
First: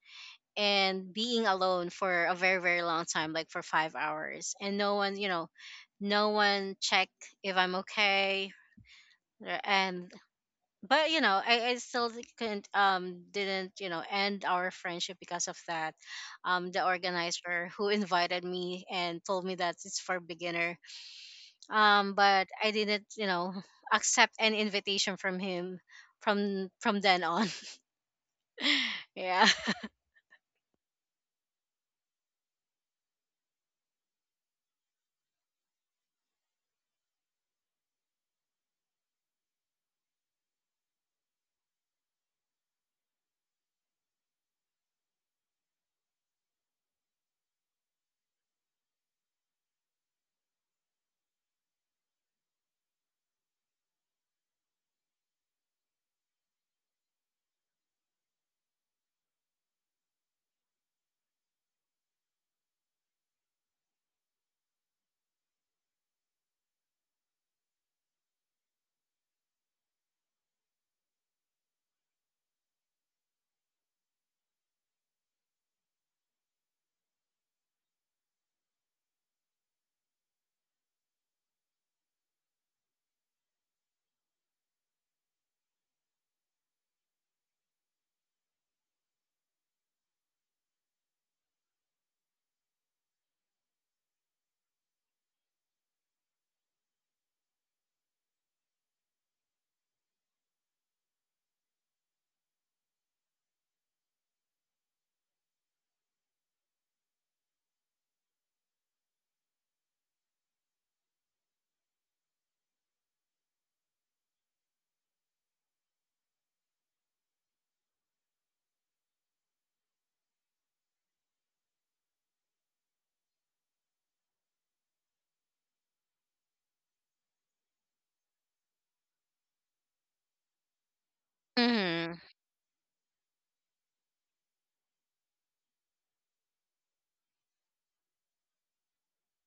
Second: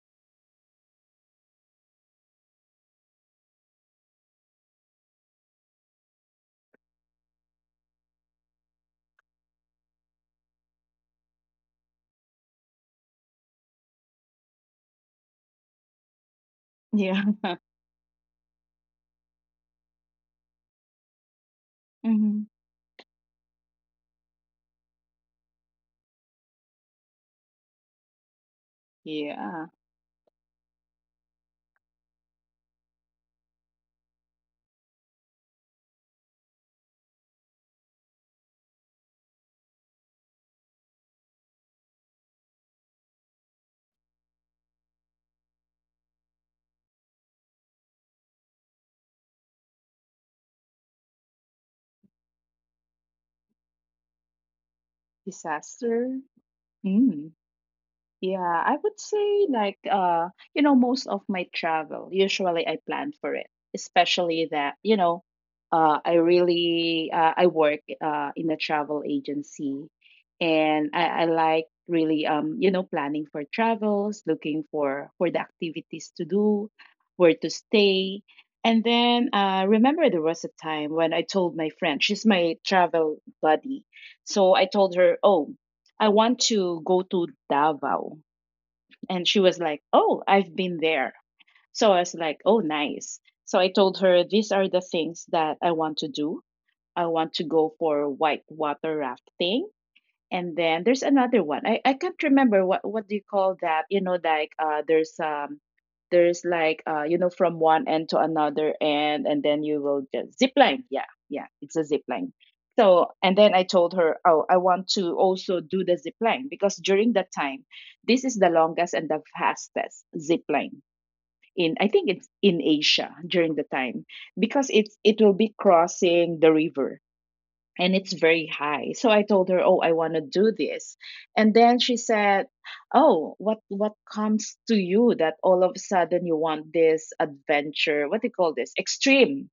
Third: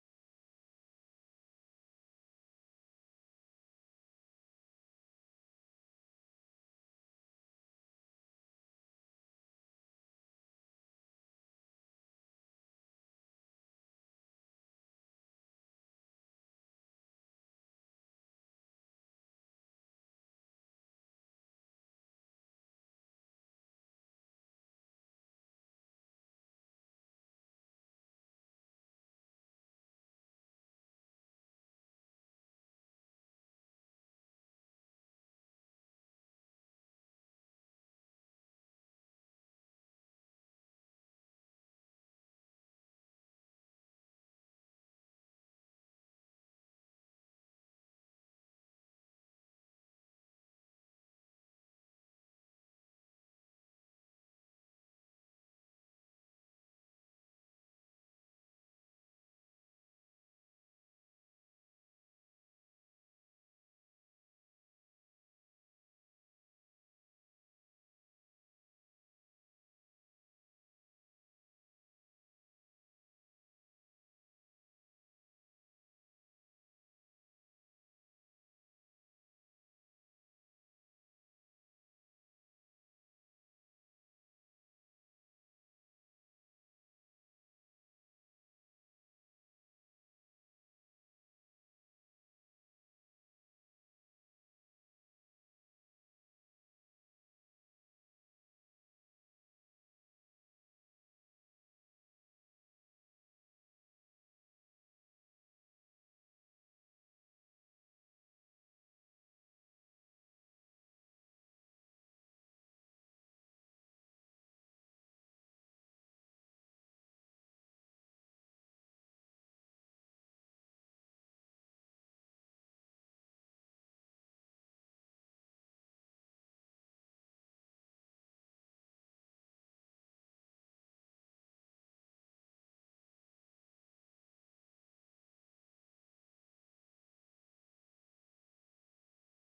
B: and being alone for a very, very long time, like for 5 hours, and no one, you know, no one check if I'm okay. And, but, you know, I still couldn't didn't, you know, end our friendship because of that, the
A: yeah,
B: organizer who invited me and told me that it's for beginner.
A: mhm.
B: But I didn't, you know, accept any invitation from him, from then on. Yeah.
A: Yeah. Disaster. Mm. Yeah, I would say like most of my travel, usually I plan for it, especially that, I work in a travel agency, and I like really planning for travels, looking for the activities to do, where to stay. And then remember there was a time when I told my friend, she's my travel buddy. So I told her, "Oh, I want to go to Davao." And she was like, "Oh, I've been there." So I was like, "Oh, nice." So I told her, "These are the things that I want to do. I want to go for whitewater rafting. And then there's another one. I can't remember, what do you call that? Like there's like from one end to another end, and then you will just zip line." Yeah, yeah, it's a zip line. So and then I told her, "Oh, I want to also do the zip line, because during that time, this is the longest and the fastest zip line in, I think, it's in Asia during the time, because it will be crossing the river, and it's very high." So I told her, "Oh, I want to do this." And then she
B: Mm-hmm.
A: said, "Oh, what comes to you that all of a sudden you want this adventure? What do you call this? Extreme,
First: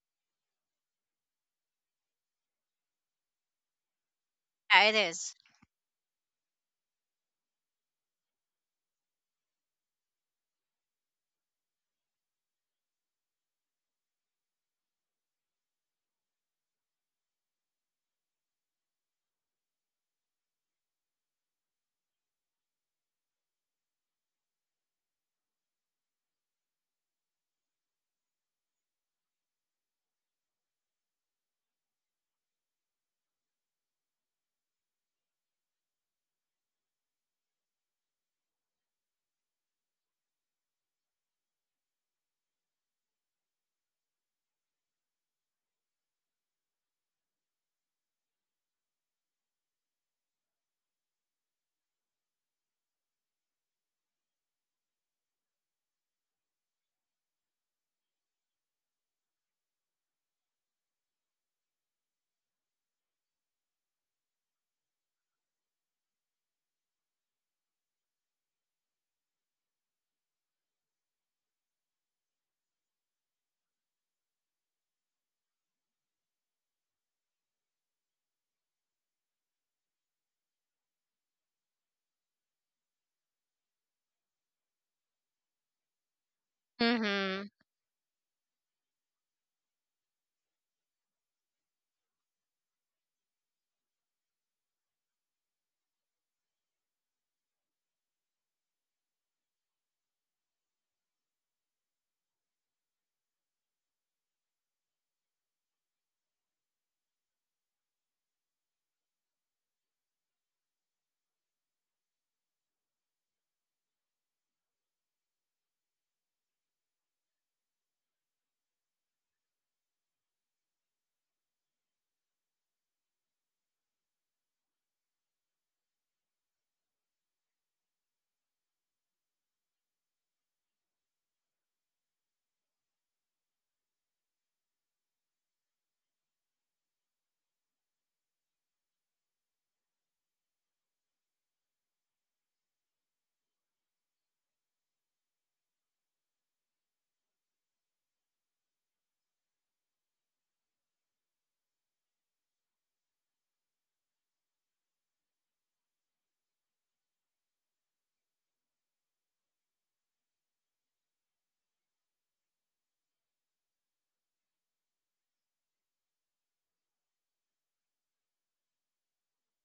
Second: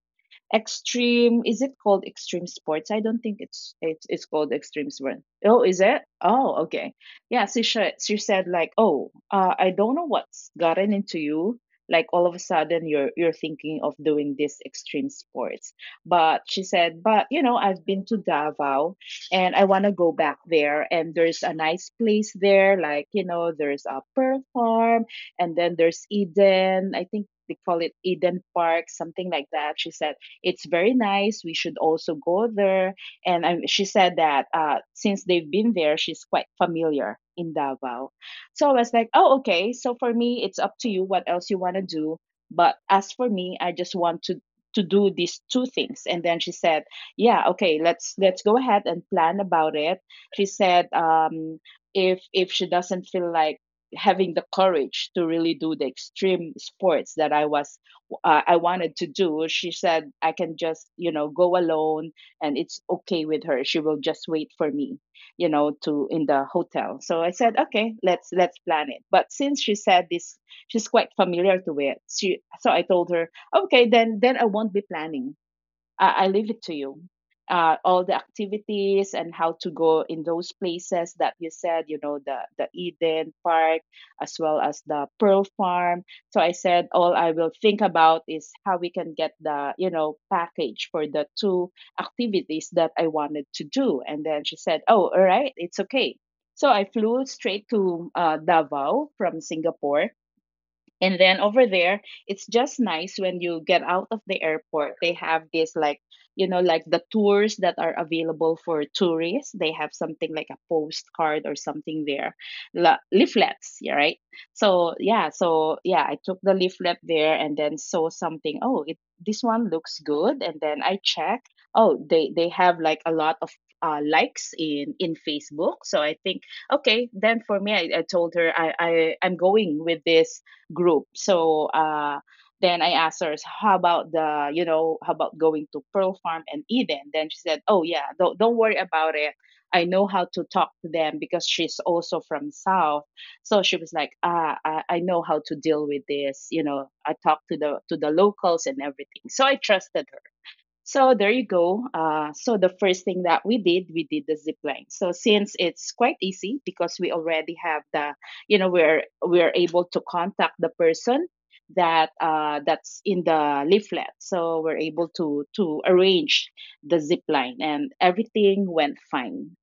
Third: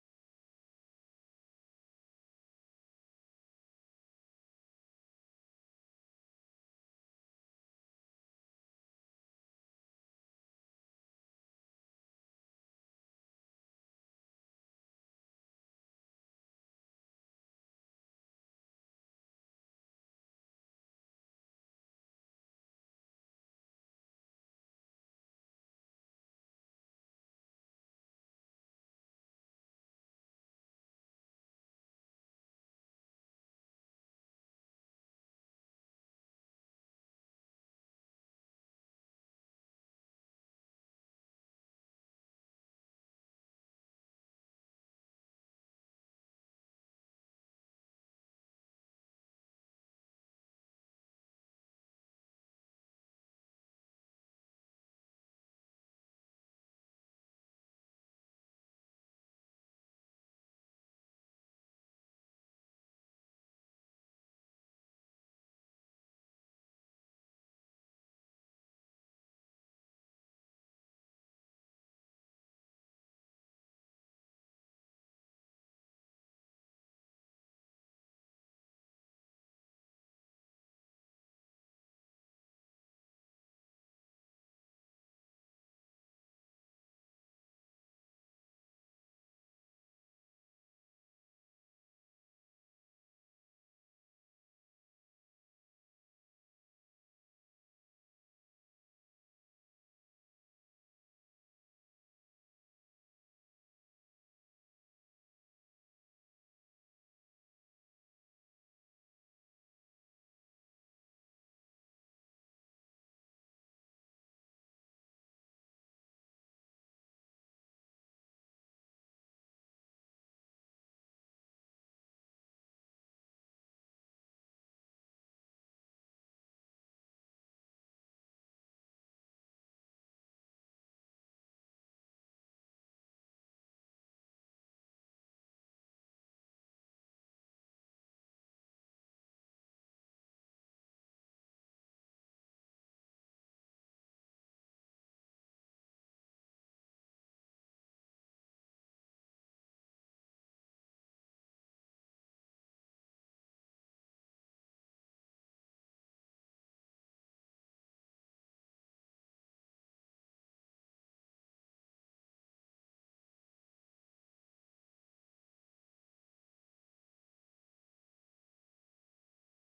A: is it called extreme sports? I don't think it's called
B: Yeah,
A: extreme
B: it
A: sports.
B: is.
A: Oh, is it? Oh, okay." Yeah. She said like, "Oh, I don't know what's gotten into you, like all of a sudden you're thinking of doing this extreme sports." But she said, "But, I've been to Davao, and I want to go back there, and there's a nice place there, like, there's a Pearl Farm, and then there's Eden. I think they call it Eden Park, something like that." She said, "It's very nice. We should also go there." She said that, since they've been there, she's quite familiar in Davao. So I was like, "Oh, okay. So for me, it's up to you what else you want to do. But as for me, I just want to do these two things." And then she said, "Yeah, okay, let's go ahead and plan about it." She said, if she doesn't feel like having the courage to really do the extreme sports that I wanted to do, she said I can just, go alone, and it's okay with her. She will just wait for me, to in the hotel. So I said, "Okay, let's plan it." But since she said this, she's quite familiar to it. She so I told her, "Okay, then I won't be planning. I leave it to you. All the activities and how to go in those places that you said, the Eden Park, as well as the Pearl Farm." So I said, "All I
B: Mm-hmm.
A: will think about is how we can get the, package for the two activities that I wanted to do." And then she said, "Oh, all right, it's okay." So I flew straight to Davao from Singapore, and then over there, it's just nice when you get out of the airport. They have this, like, like the tours that are available for tourists. They have something like a postcard or something there, leaflets, yeah, right? So yeah, I took the leaflet there and then saw something. Oh, it this one looks good, and then I check. Oh, they have like a lot of likes in Facebook. So I think, "Okay, then for me, I told her I'm going with this group." So then I asked her, "So how about the, you know, how about going to Pearl Farm and Eden?" Then she said, "Oh, yeah, don't worry about it. I know how to talk to them," because she's also from South. So she was like, "Ah, I know how to deal with this. You know, I talk to the locals and everything." So I trusted so there you go. So the first thing that we did the zip line. So since it's quite easy, because we already have the, we're able to contact the person that's in the leaflet. So we're able to arrange the zip line, and everything went fine.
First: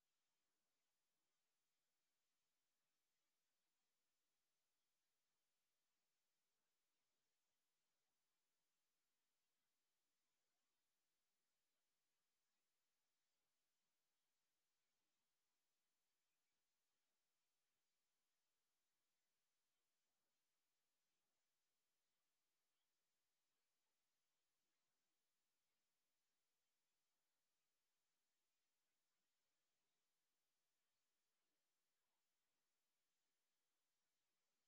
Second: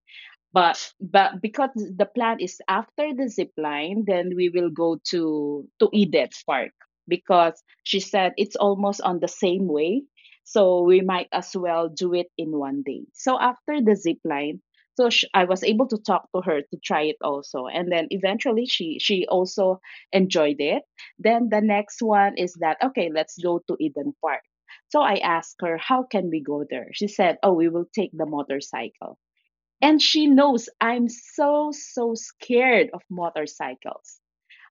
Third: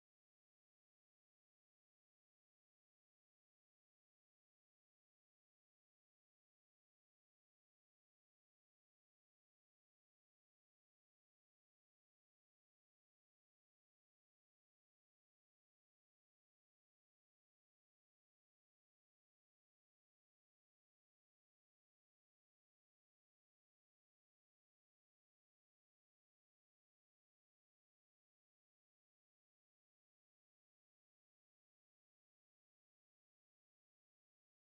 A: But because the plan is, after the zip line, then we will go to Edith Park, because she said it's almost on the same way. So we might as well do it in one day. So after the zip line, I was able to talk to her to try it also, and then eventually she also enjoyed it. Then the next one is that, okay, let's go to Eden Park. So I asked her, "How can we go there?" She said, "Oh, we will take the motorcycle." And she knows I'm so, so scared of motorcycles.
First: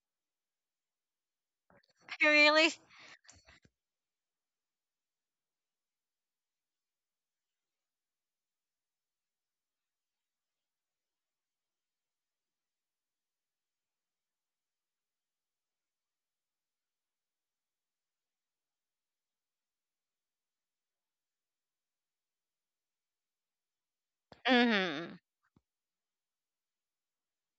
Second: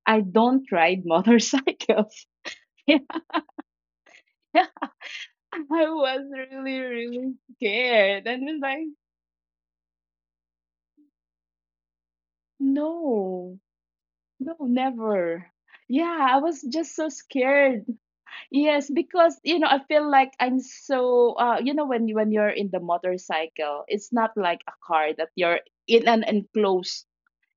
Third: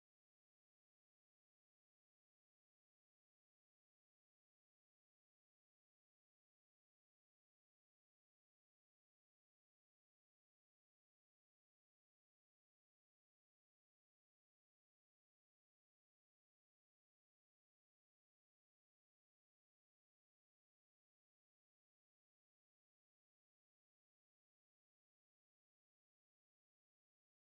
A: I don't ride motorcycles.
B: Really?
A: I was really, really scared. And was like, no, no, never. Yeah, I was just so scared. Yes, because, I feel like I'm so when you're in the motorcycle, it's not like a car
B: Mm-hmm.
A: that you're in an enclosed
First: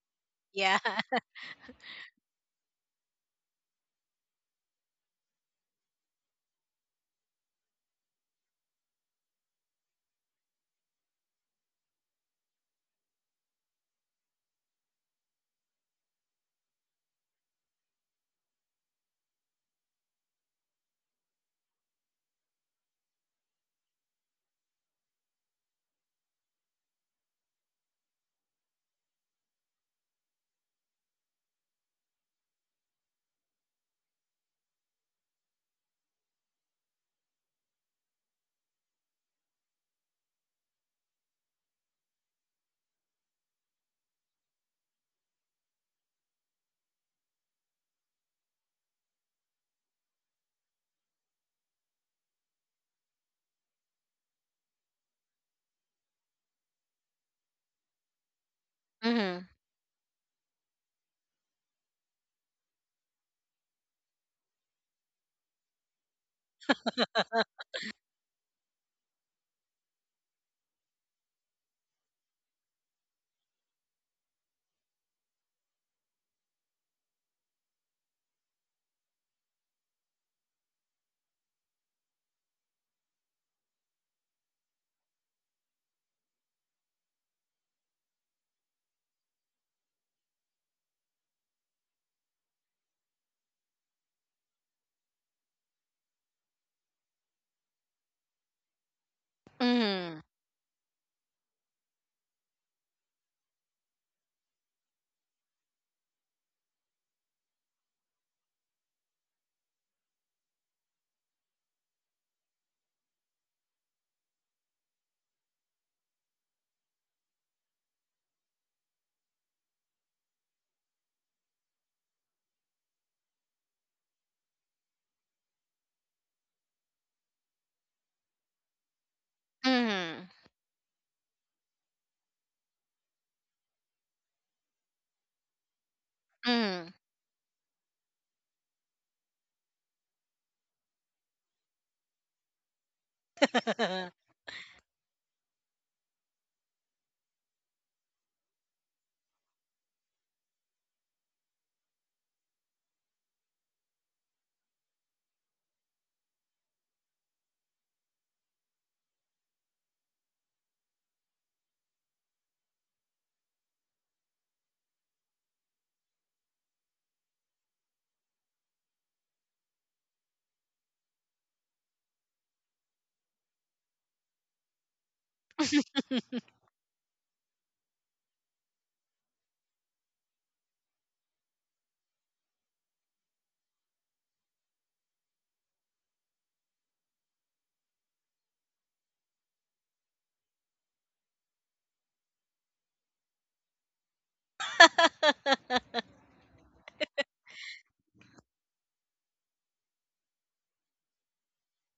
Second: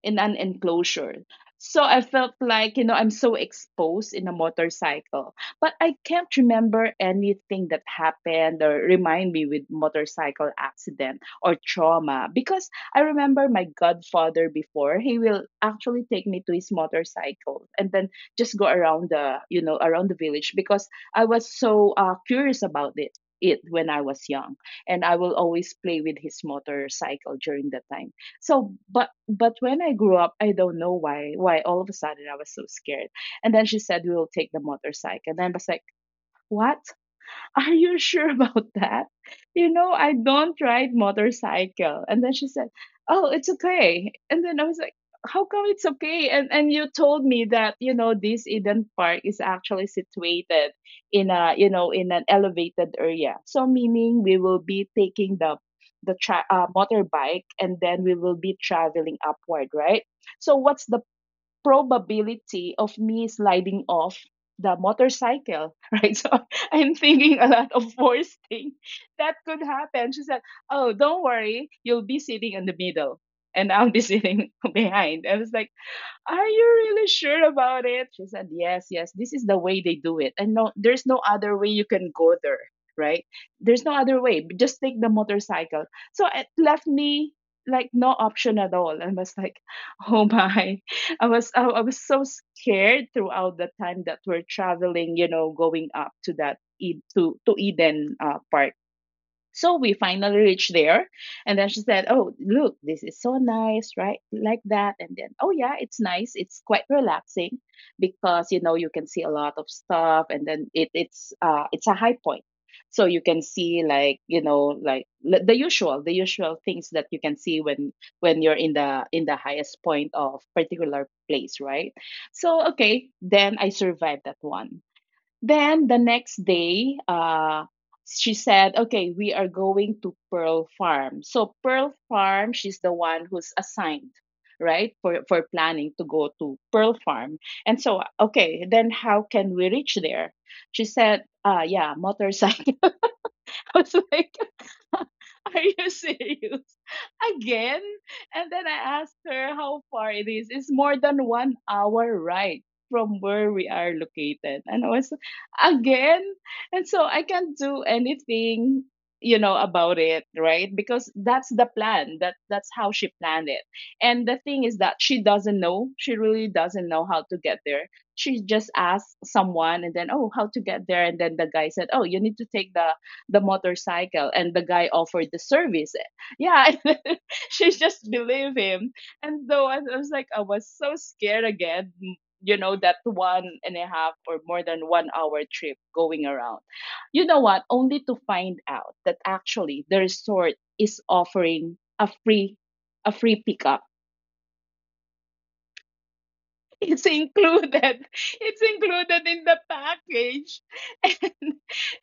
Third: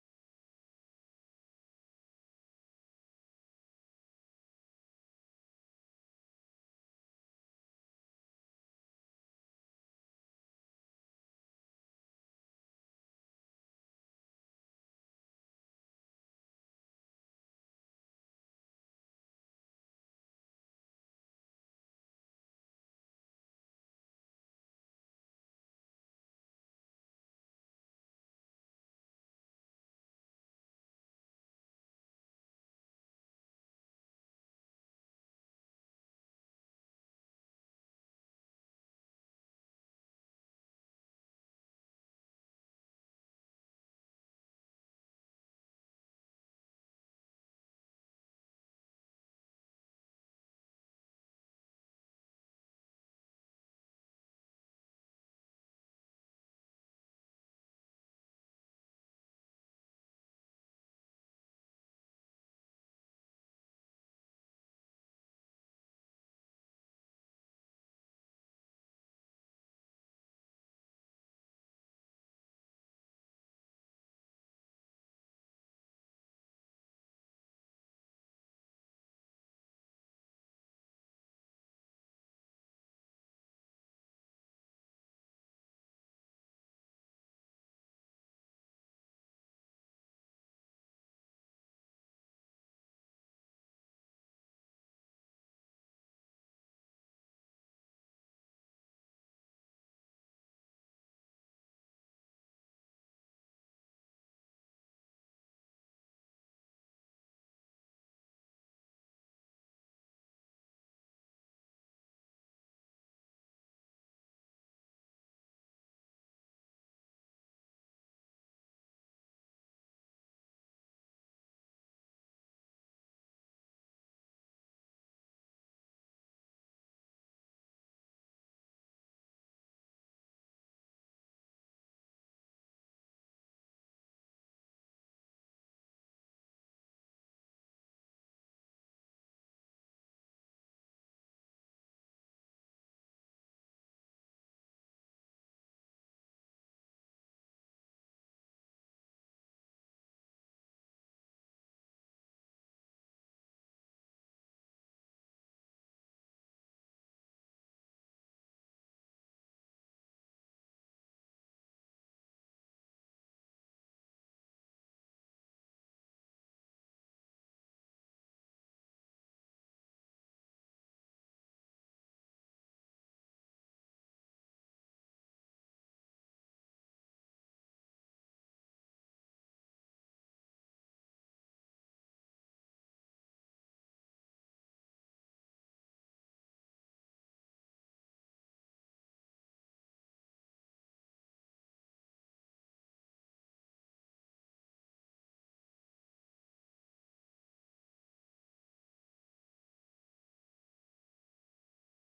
A: in an
B: Yeah.
A: enclosure. So I felt like, I'm so exposed in a motorcycle. But I can't remember anything that happened or remind me with motorcycle accident or trauma, because I remember my godfather before, he will actually take me to his motorcycle and then just go around around the village, because I was so curious about it when I was young, and I will always play with his motorcycle during that time. So but when I grew up, I don't know why all of a sudden I was so scared. And then she said, "We will take the motorcycle." And then I was like, "What?" "Are you sure about that? You know, I don't ride motorcycle." And then she said, "Oh, it's okay." And then I was like, "How come it's okay? And you told me that, this Eden Park is actually situated in a, you know, in an elevated area. So meaning we will be taking the motorbike, and then we will be traveling
B: Mm-hmm.
A: upward, right? So what's the probability of me sliding off the motorcycle," "right? So I'm thinking a lot of worst thing that could happen." She said, "Oh, don't worry, you'll be sitting in the middle, and I'll be" "sitting behind." I was like, "Are you really sure about it?" She said, "Yes, yes, this is the way they do it. And no, there's no other way you can go there, right? There's no other way. Just take the motorcycle." So it left me like no option at all. I was like, "Oh my." I was I was so scared throughout the time that we're traveling, going up to that E- to Eden Park. So we
B: Mm-hmm.
A: finally reached there. And then she said, "Oh, look, this is so nice, right?" Like that. And then, oh, yeah, it's nice. It's quite relaxing, because, you can see a lot of stuff. And then it's a high point. So you can see like, the usual things that you can see when, you're in the, highest point of particular place, right? So, okay. Then I survived that one. Then the next day, she said, "Okay, we are going to Pearl Farm." So Pearl Farm, she's the one who's assigned, right, for planning to go
B: Mm-hmm.
A: to
B: Mm-hmm.
A: Pearl Farm. And so, okay, then how can we reach there? She said, "Yeah, motorcycle." I was like, "Are you serious?" "Again?" And then I asked her how far it is. It's more than one hour ride from where we are located. And I was again. And so I can't do anything, about it, right? Because that's the plan. That's how she planned it. And the thing is that she doesn't know. She really doesn't know how to get there. She just asked someone and then, "Oh, how to get there." And then the guy said, "Oh, you need to take the motorcycle," and the guy offered the service, yeah, and she just believed him. And though I was like, I was so scared again, that one and a half or more than one hour trip going around, you know what, only to find out that actually the resort is offering a free, pickup. It's included. It's included in the package. And,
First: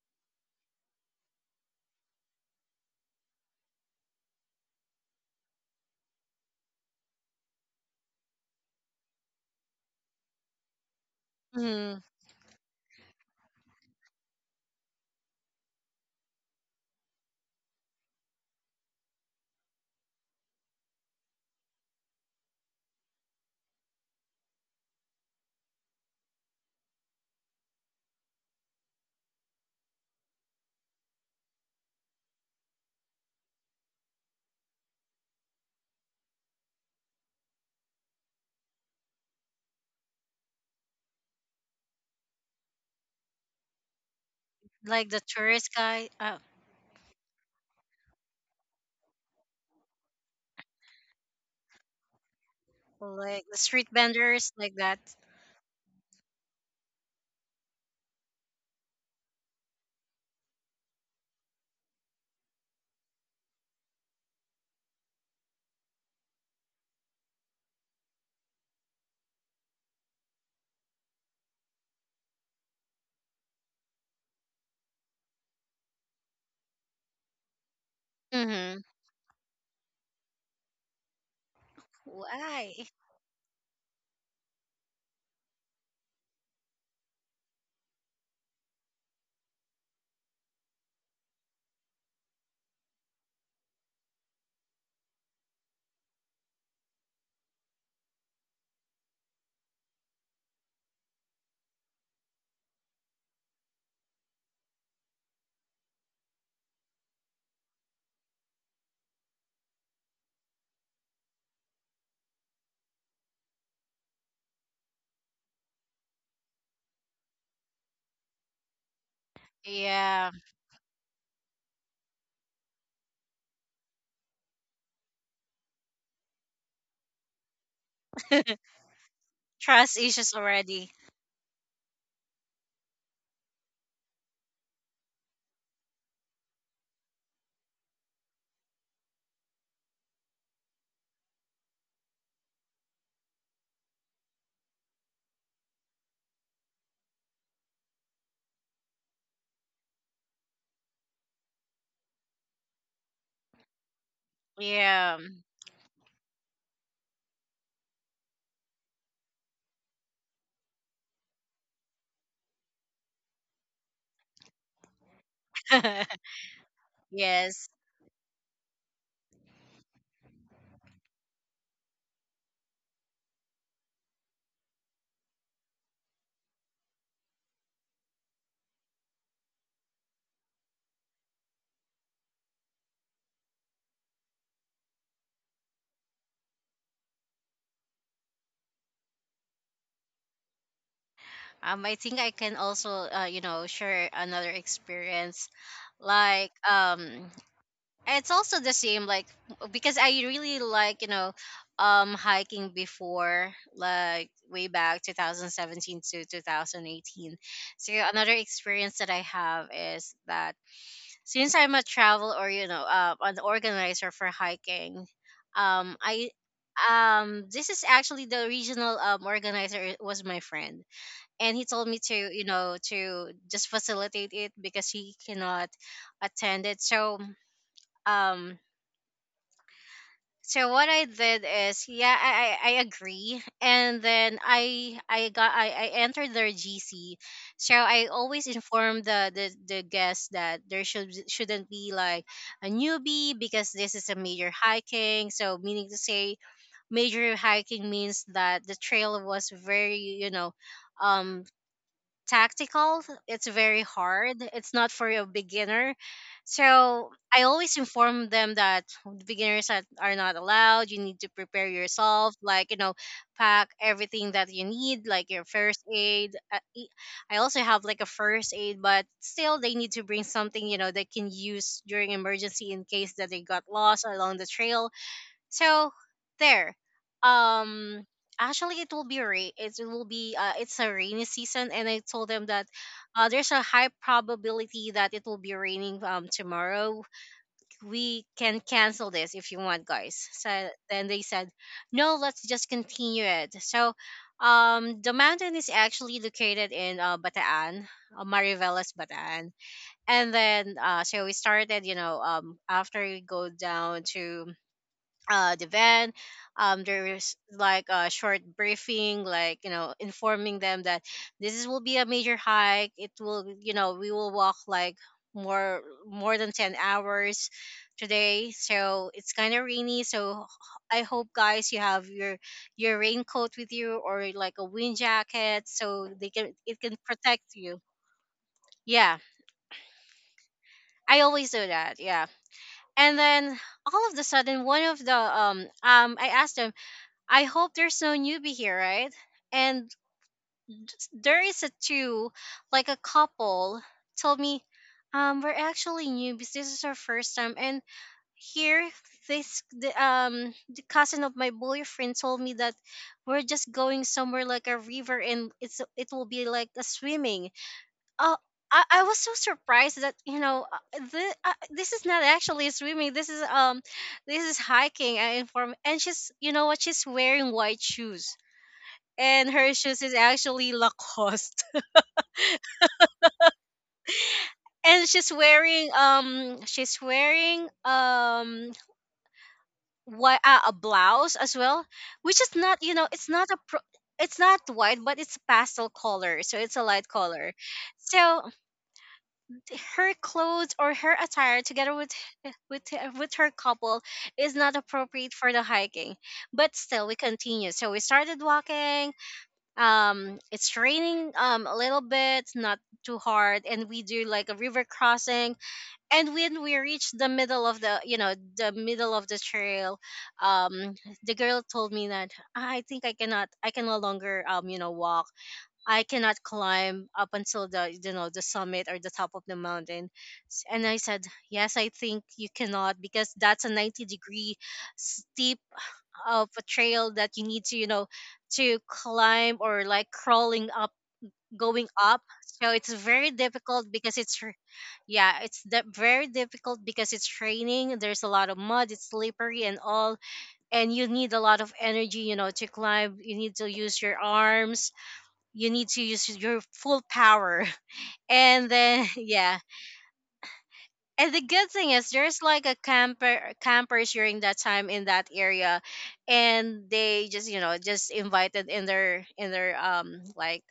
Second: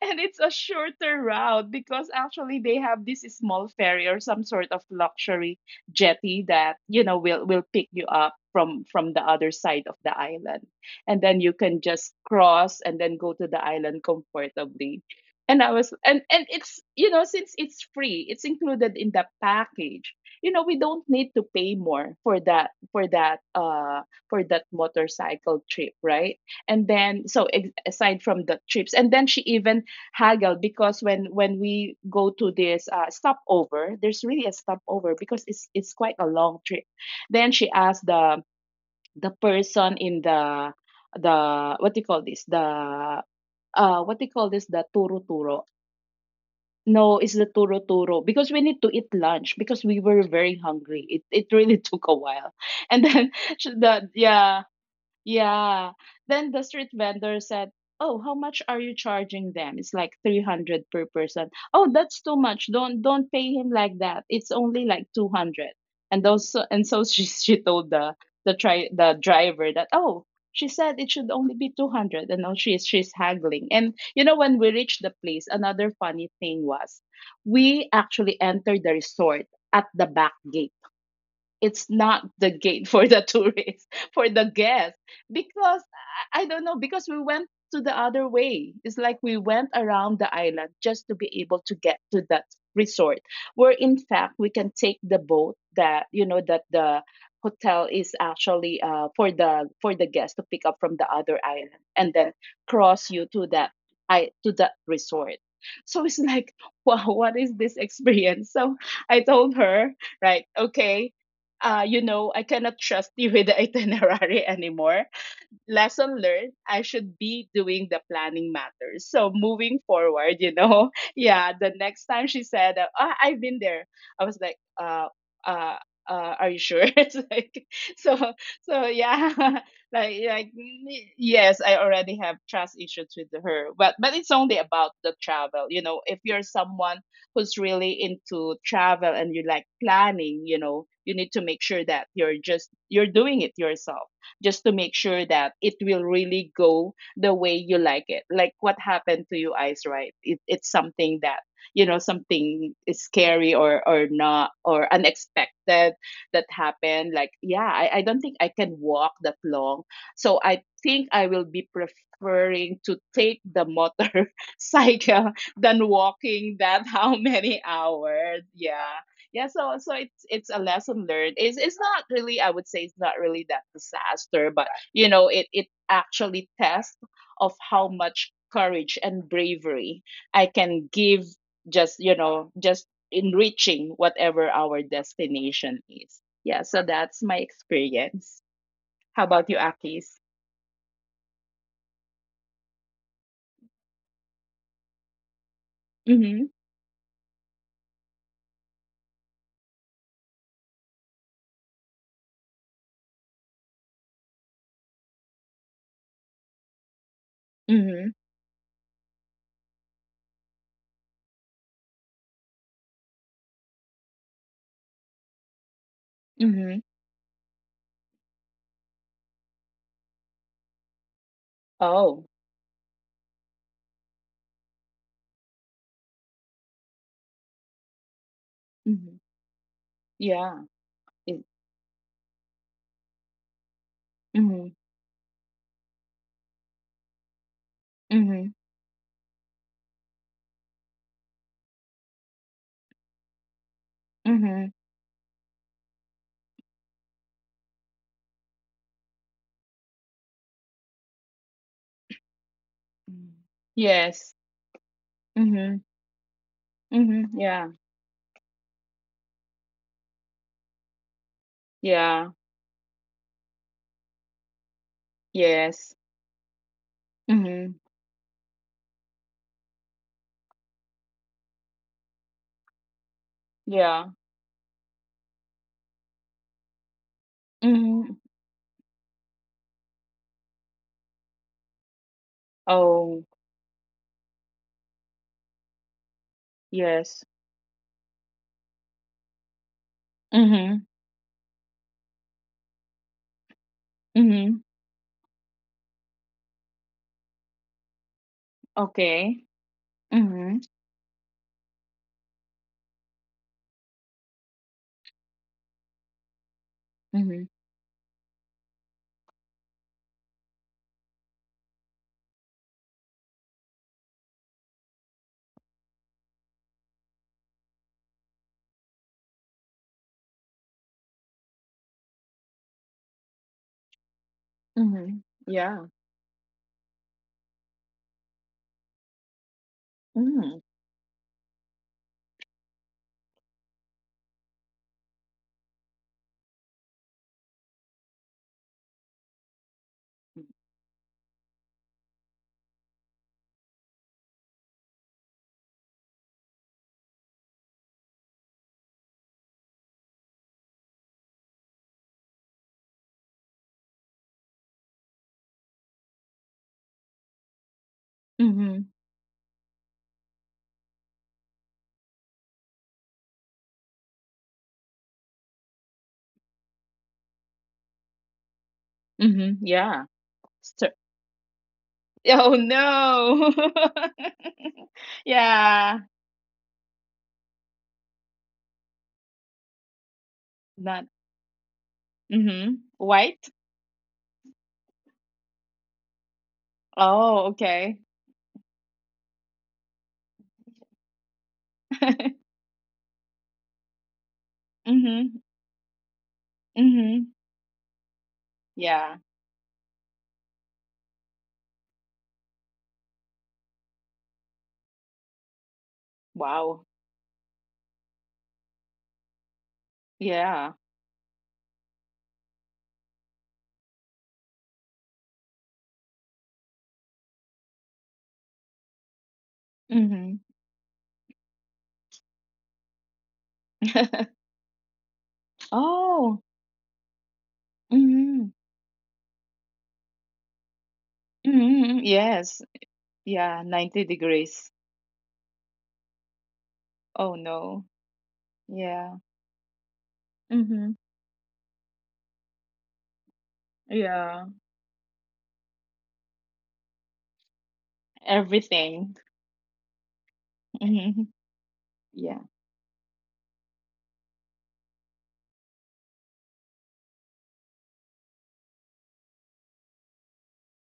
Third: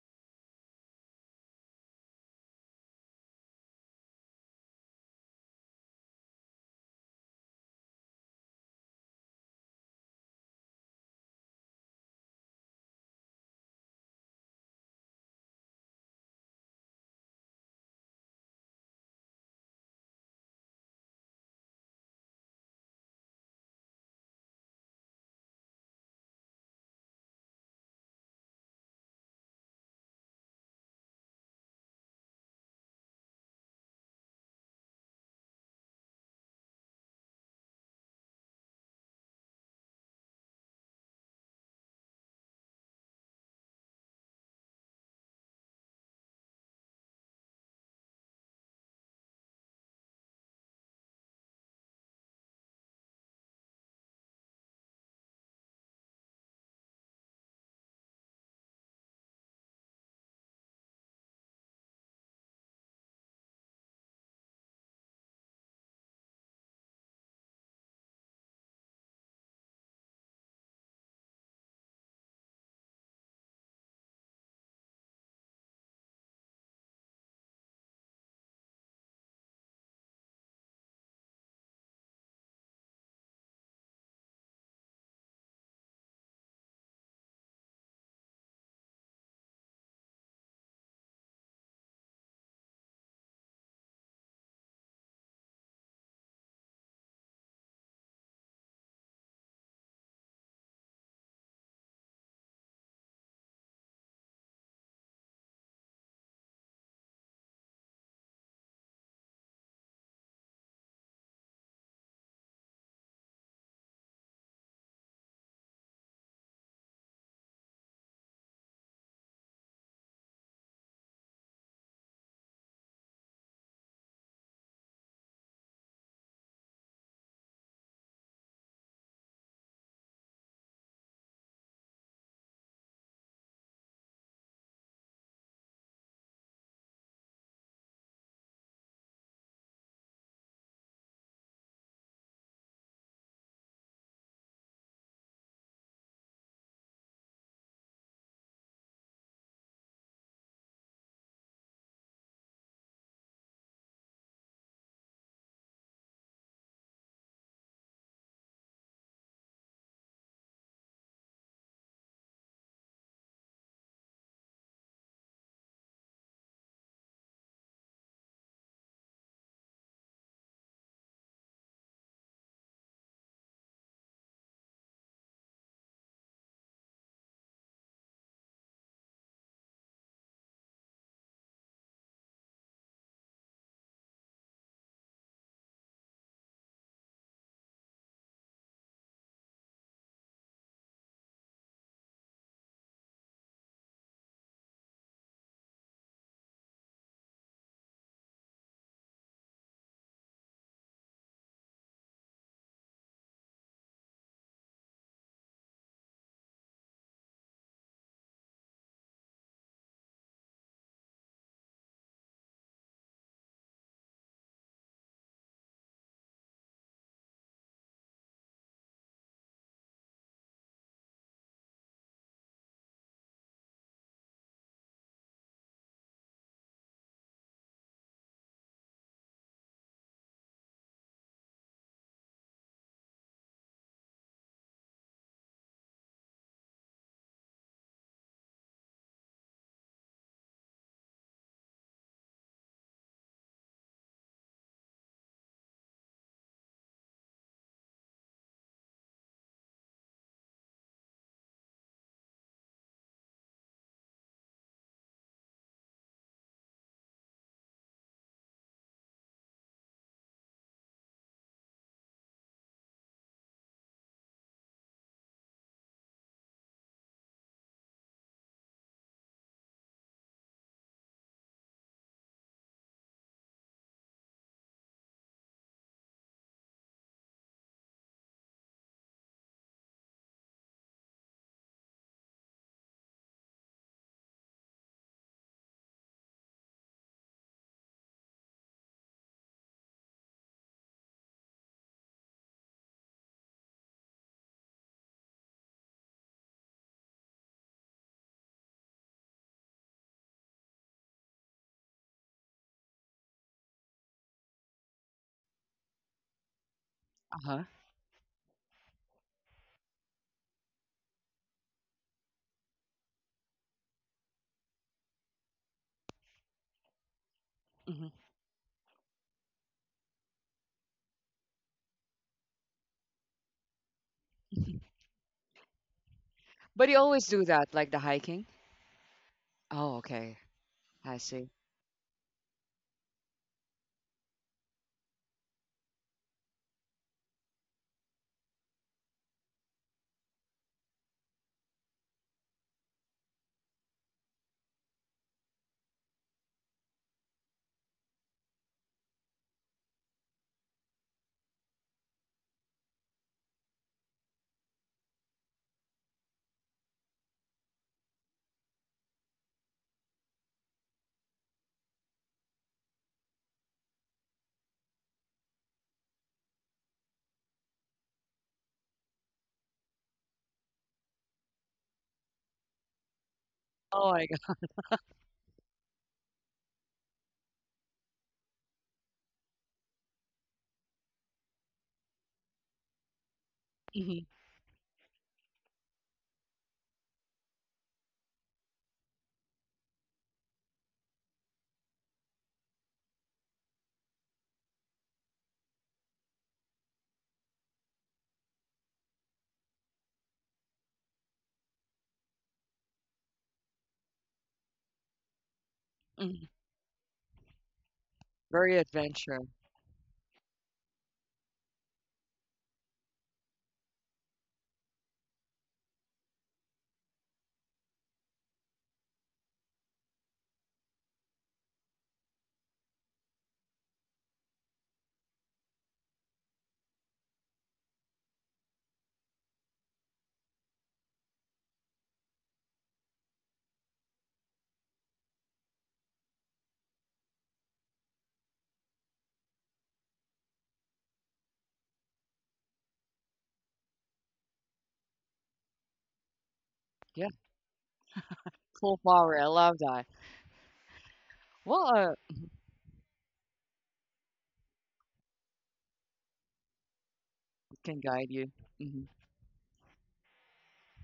A: and it's a shorter route because actually they have this small ferry or some sort of luxury jetty that, you know, will pick you up from the other side of the island. And then you can
B: Mhm.
A: just cross and then go to the island comfortably. And I was and it's, you know, since it's free, it's included in the package. You know, we don't need to pay more for that motorcycle trip, right? And then so aside from the trips, and then she even haggled, because when we go to this stopover, there's really a stopover because it's quite a long trip. Then she asked the person in the what do you call this the what do you call this the
B: Like
A: turo
B: the
A: turo.
B: tourist guy.
A: No, it's the turo turo, because we need to eat lunch because we were very hungry. It really took a while. And then
B: Like the
A: she-
B: street
A: the
B: vendors,
A: yeah
B: like that.
A: yeah. Then the street vendor said, "Oh, how much are you charging them? It's like 300 per person. Oh, that's too much. Don't pay him like that. It's only like 200." And those and so she told the tri the driver that, "Oh, she said it should only be 200." And now she's haggling. And you know, when we reached the place, another funny thing was we actually
B: Mm-hmm.
A: entered the resort at the back gate. It's not the
B: Why?
A: gate for the tourists, for the guests, because I don't know, because we went to the other way. It's like we went around the island just to be able to get to that resort, where in fact we can take the boat that, you know, that the hotel is actually for the guests to pick up from the other island and then cross you to that I to that resort. So it's like, wow, what is this experience? So I told her, right, okay, you know, I cannot trust you with the itinerary anymore. Lesson learned, I should be doing the planning matters. So moving
B: Yeah.
A: forward, you know, yeah, the next time she said, "Ah, I've been there." I was like, uh, are you sure? It's like, so, so yeah,
B: Trust issues
A: like,
B: already.
A: mm, yes, I already have trust issues with her, but it's only about the travel. You know, if you're someone who's really into travel and you like planning, you know, you need to make sure that you're doing it yourself, just to make sure that it will really go the way you like it. Like what happened to you eyes, right? It's something that, you know, something is scary or not or
B: Yeah.
A: unexpected that happened. Like, yeah, I don't think I can walk that long. So I think I will be preferring to take the motor cycle than walking that how many
B: Yes.
A: hours. Yeah. Yeah, so it's a lesson learned. It's not really, I would say it's not really that disaster, but you know, it actually tests of how much courage and bravery I can give, just, you know, just in reaching whatever our destination is. Yeah, so that's my experience. How about you, Akis?
B: I think I can also, you know, share another experience. Like,
A: Mhm.
B: it's also the same, like, because I really like, you know, hiking before, like, way back 2017 to 2018. So
A: Mhm.
B: another experience that I have is that, since I'm a travel or you know, an organizer for hiking, I
A: Mhm.
B: this is actually the regional, organizer was my friend, and he told me to,
A: Oh.
B: just facilitate it because he cannot attend it. So, um
A: Mhm. Yeah.
B: so what I did
A: It-
B: is, yeah, I agree, and then
A: Mhm.
B: I entered their GC, so I always
A: Mhm.
B: inform the guests that there shouldn't be like a newbie because this is a major
A: Mhm.
B: hiking. So meaning to say, major hiking means that the trail was very um tactical.
A: Mm.
B: It's very hard.
A: Yes.
B: It's not for a
A: Mm-hmm.
B: beginner. So I
A: Mm-hmm. Yeah.
B: always inform them that beginners are not allowed. You need to prepare yourself,
A: Yeah.
B: pack everything that you need, like your first
A: Yes.
B: aid. I also have
A: Mhm.
B: like a first aid, but still they need to bring something, you know, they can use during emergency in case that they got lost
A: Yeah.
B: along the trail so there. Um
A: Mhm.
B: Actually it it will be it's a rainy season, and I told them that
A: Oh,
B: there's a high probability that it will be raining tomorrow.
A: yes.
B: We can cancel this if you want, guys. So
A: Mhm.
B: then they said, "No, let's just continue it." So
A: Mhm.
B: um the mountain is actually located in Bataan, Mariveles
A: Okay.
B: Bataan. And
A: Mhm.
B: then we started, you know, after we go down to the van. There's
A: Mhm.
C: Uh-huh.
B: like a short briefing, like you know, informing them that will be a major hike. It will, you know, we will walk like more more than 10 hours
C: hmm
B: today. So it's kind of rainy. I hope, guys, you have your raincoat with you, or like a wind
A: Mhm.
B: jacket,
A: Yeah.
B: so they can it
C: But you
B: can
C: always do
B: protect
C: that,
B: you.
C: like the hiking?
B: Yeah,
C: Oh, okay.
A: Mhm.
C: I
B: I
C: see.
B: always do that. Yeah, and then all of the sudden one of the I asked them, I hope there's no newbie here, right? And d- there is a two, like a couple, told me, we're actually newbies. This is our first time, and here this the cousin of my boyfriend told me that we're just going somewhere like a river, and it will be like a swimming. Oh.
A: Mhm.
B: I was so surprised that you know this, this is not actually swimming, this is hiking, I inform, and she's, you know what, she's wearing white shoes, and
A: Mhm.
B: her
A: Yeah.
B: shoes is actually
A: Stir-
B: Lacoste.
A: oh no.
C: Oh my God.
B: And
A: Yeah.
B: she's wearing what a
A: Not.
B: blouse as well, which is
A: Mhm.
B: not, you know,
A: White.
C: hmm
B: it's not white, but it's pastel color, so it's a light
A: Oh,
B: color.
A: okay.
B: So her clothes, or her attire together with with her couple, is not appropriate
A: Mhm.
B: for the hiking. But still we
A: Mhm.
B: continue. So we started walking.
A: Yeah.
B: It's raining a little bit, not too hard, and we do like a river crossing, and
C: hmm
B: when we
A: Wow.
B: reached the middle of the, you know,
C: Very
B: the middle of
C: adventure.
B: the trail,
A: Yeah.
B: um the girl told me that, I think I cannot, I can no longer, you know, walk. I cannot climb up until the, you know, the summit or the top of the mountain.
A: Mhm.
B: And I said, yes, I think you cannot, because that's a 90 degree steep
A: Oh.
B: of a trail that you need to, you know,
A: Mhm.
B: to climb, or like crawling up, going
A: Mm-hmm.
B: up.
A: Yes.
B: So it's very
A: Yeah,
B: difficult
A: 90
B: because
A: degrees.
B: yeah, it's that very difficult because
A: Oh
B: it's
A: no.
B: raining, there's a lot of mud, it's
A: Yeah.
B: slippery and all,
A: Mm-hmm.
B: and you need a lot of energy, you know, to climb. You need to use your
A: Yeah.
B: arms, you need to use your full
C: Yeah.
B: power. And
C: Cool
B: then
A: Everything.
C: power. I
B: yeah,
C: love that.
A: Mm-hmm.
B: and the
C: Well,
B: good
C: uh,
B: thing is
A: Yeah.
B: there's like a campers during that time in that area, and they just, you
C: can
B: know,
C: guide
B: just
C: you.
B: invited
C: Mm-hmm.
B: in their, like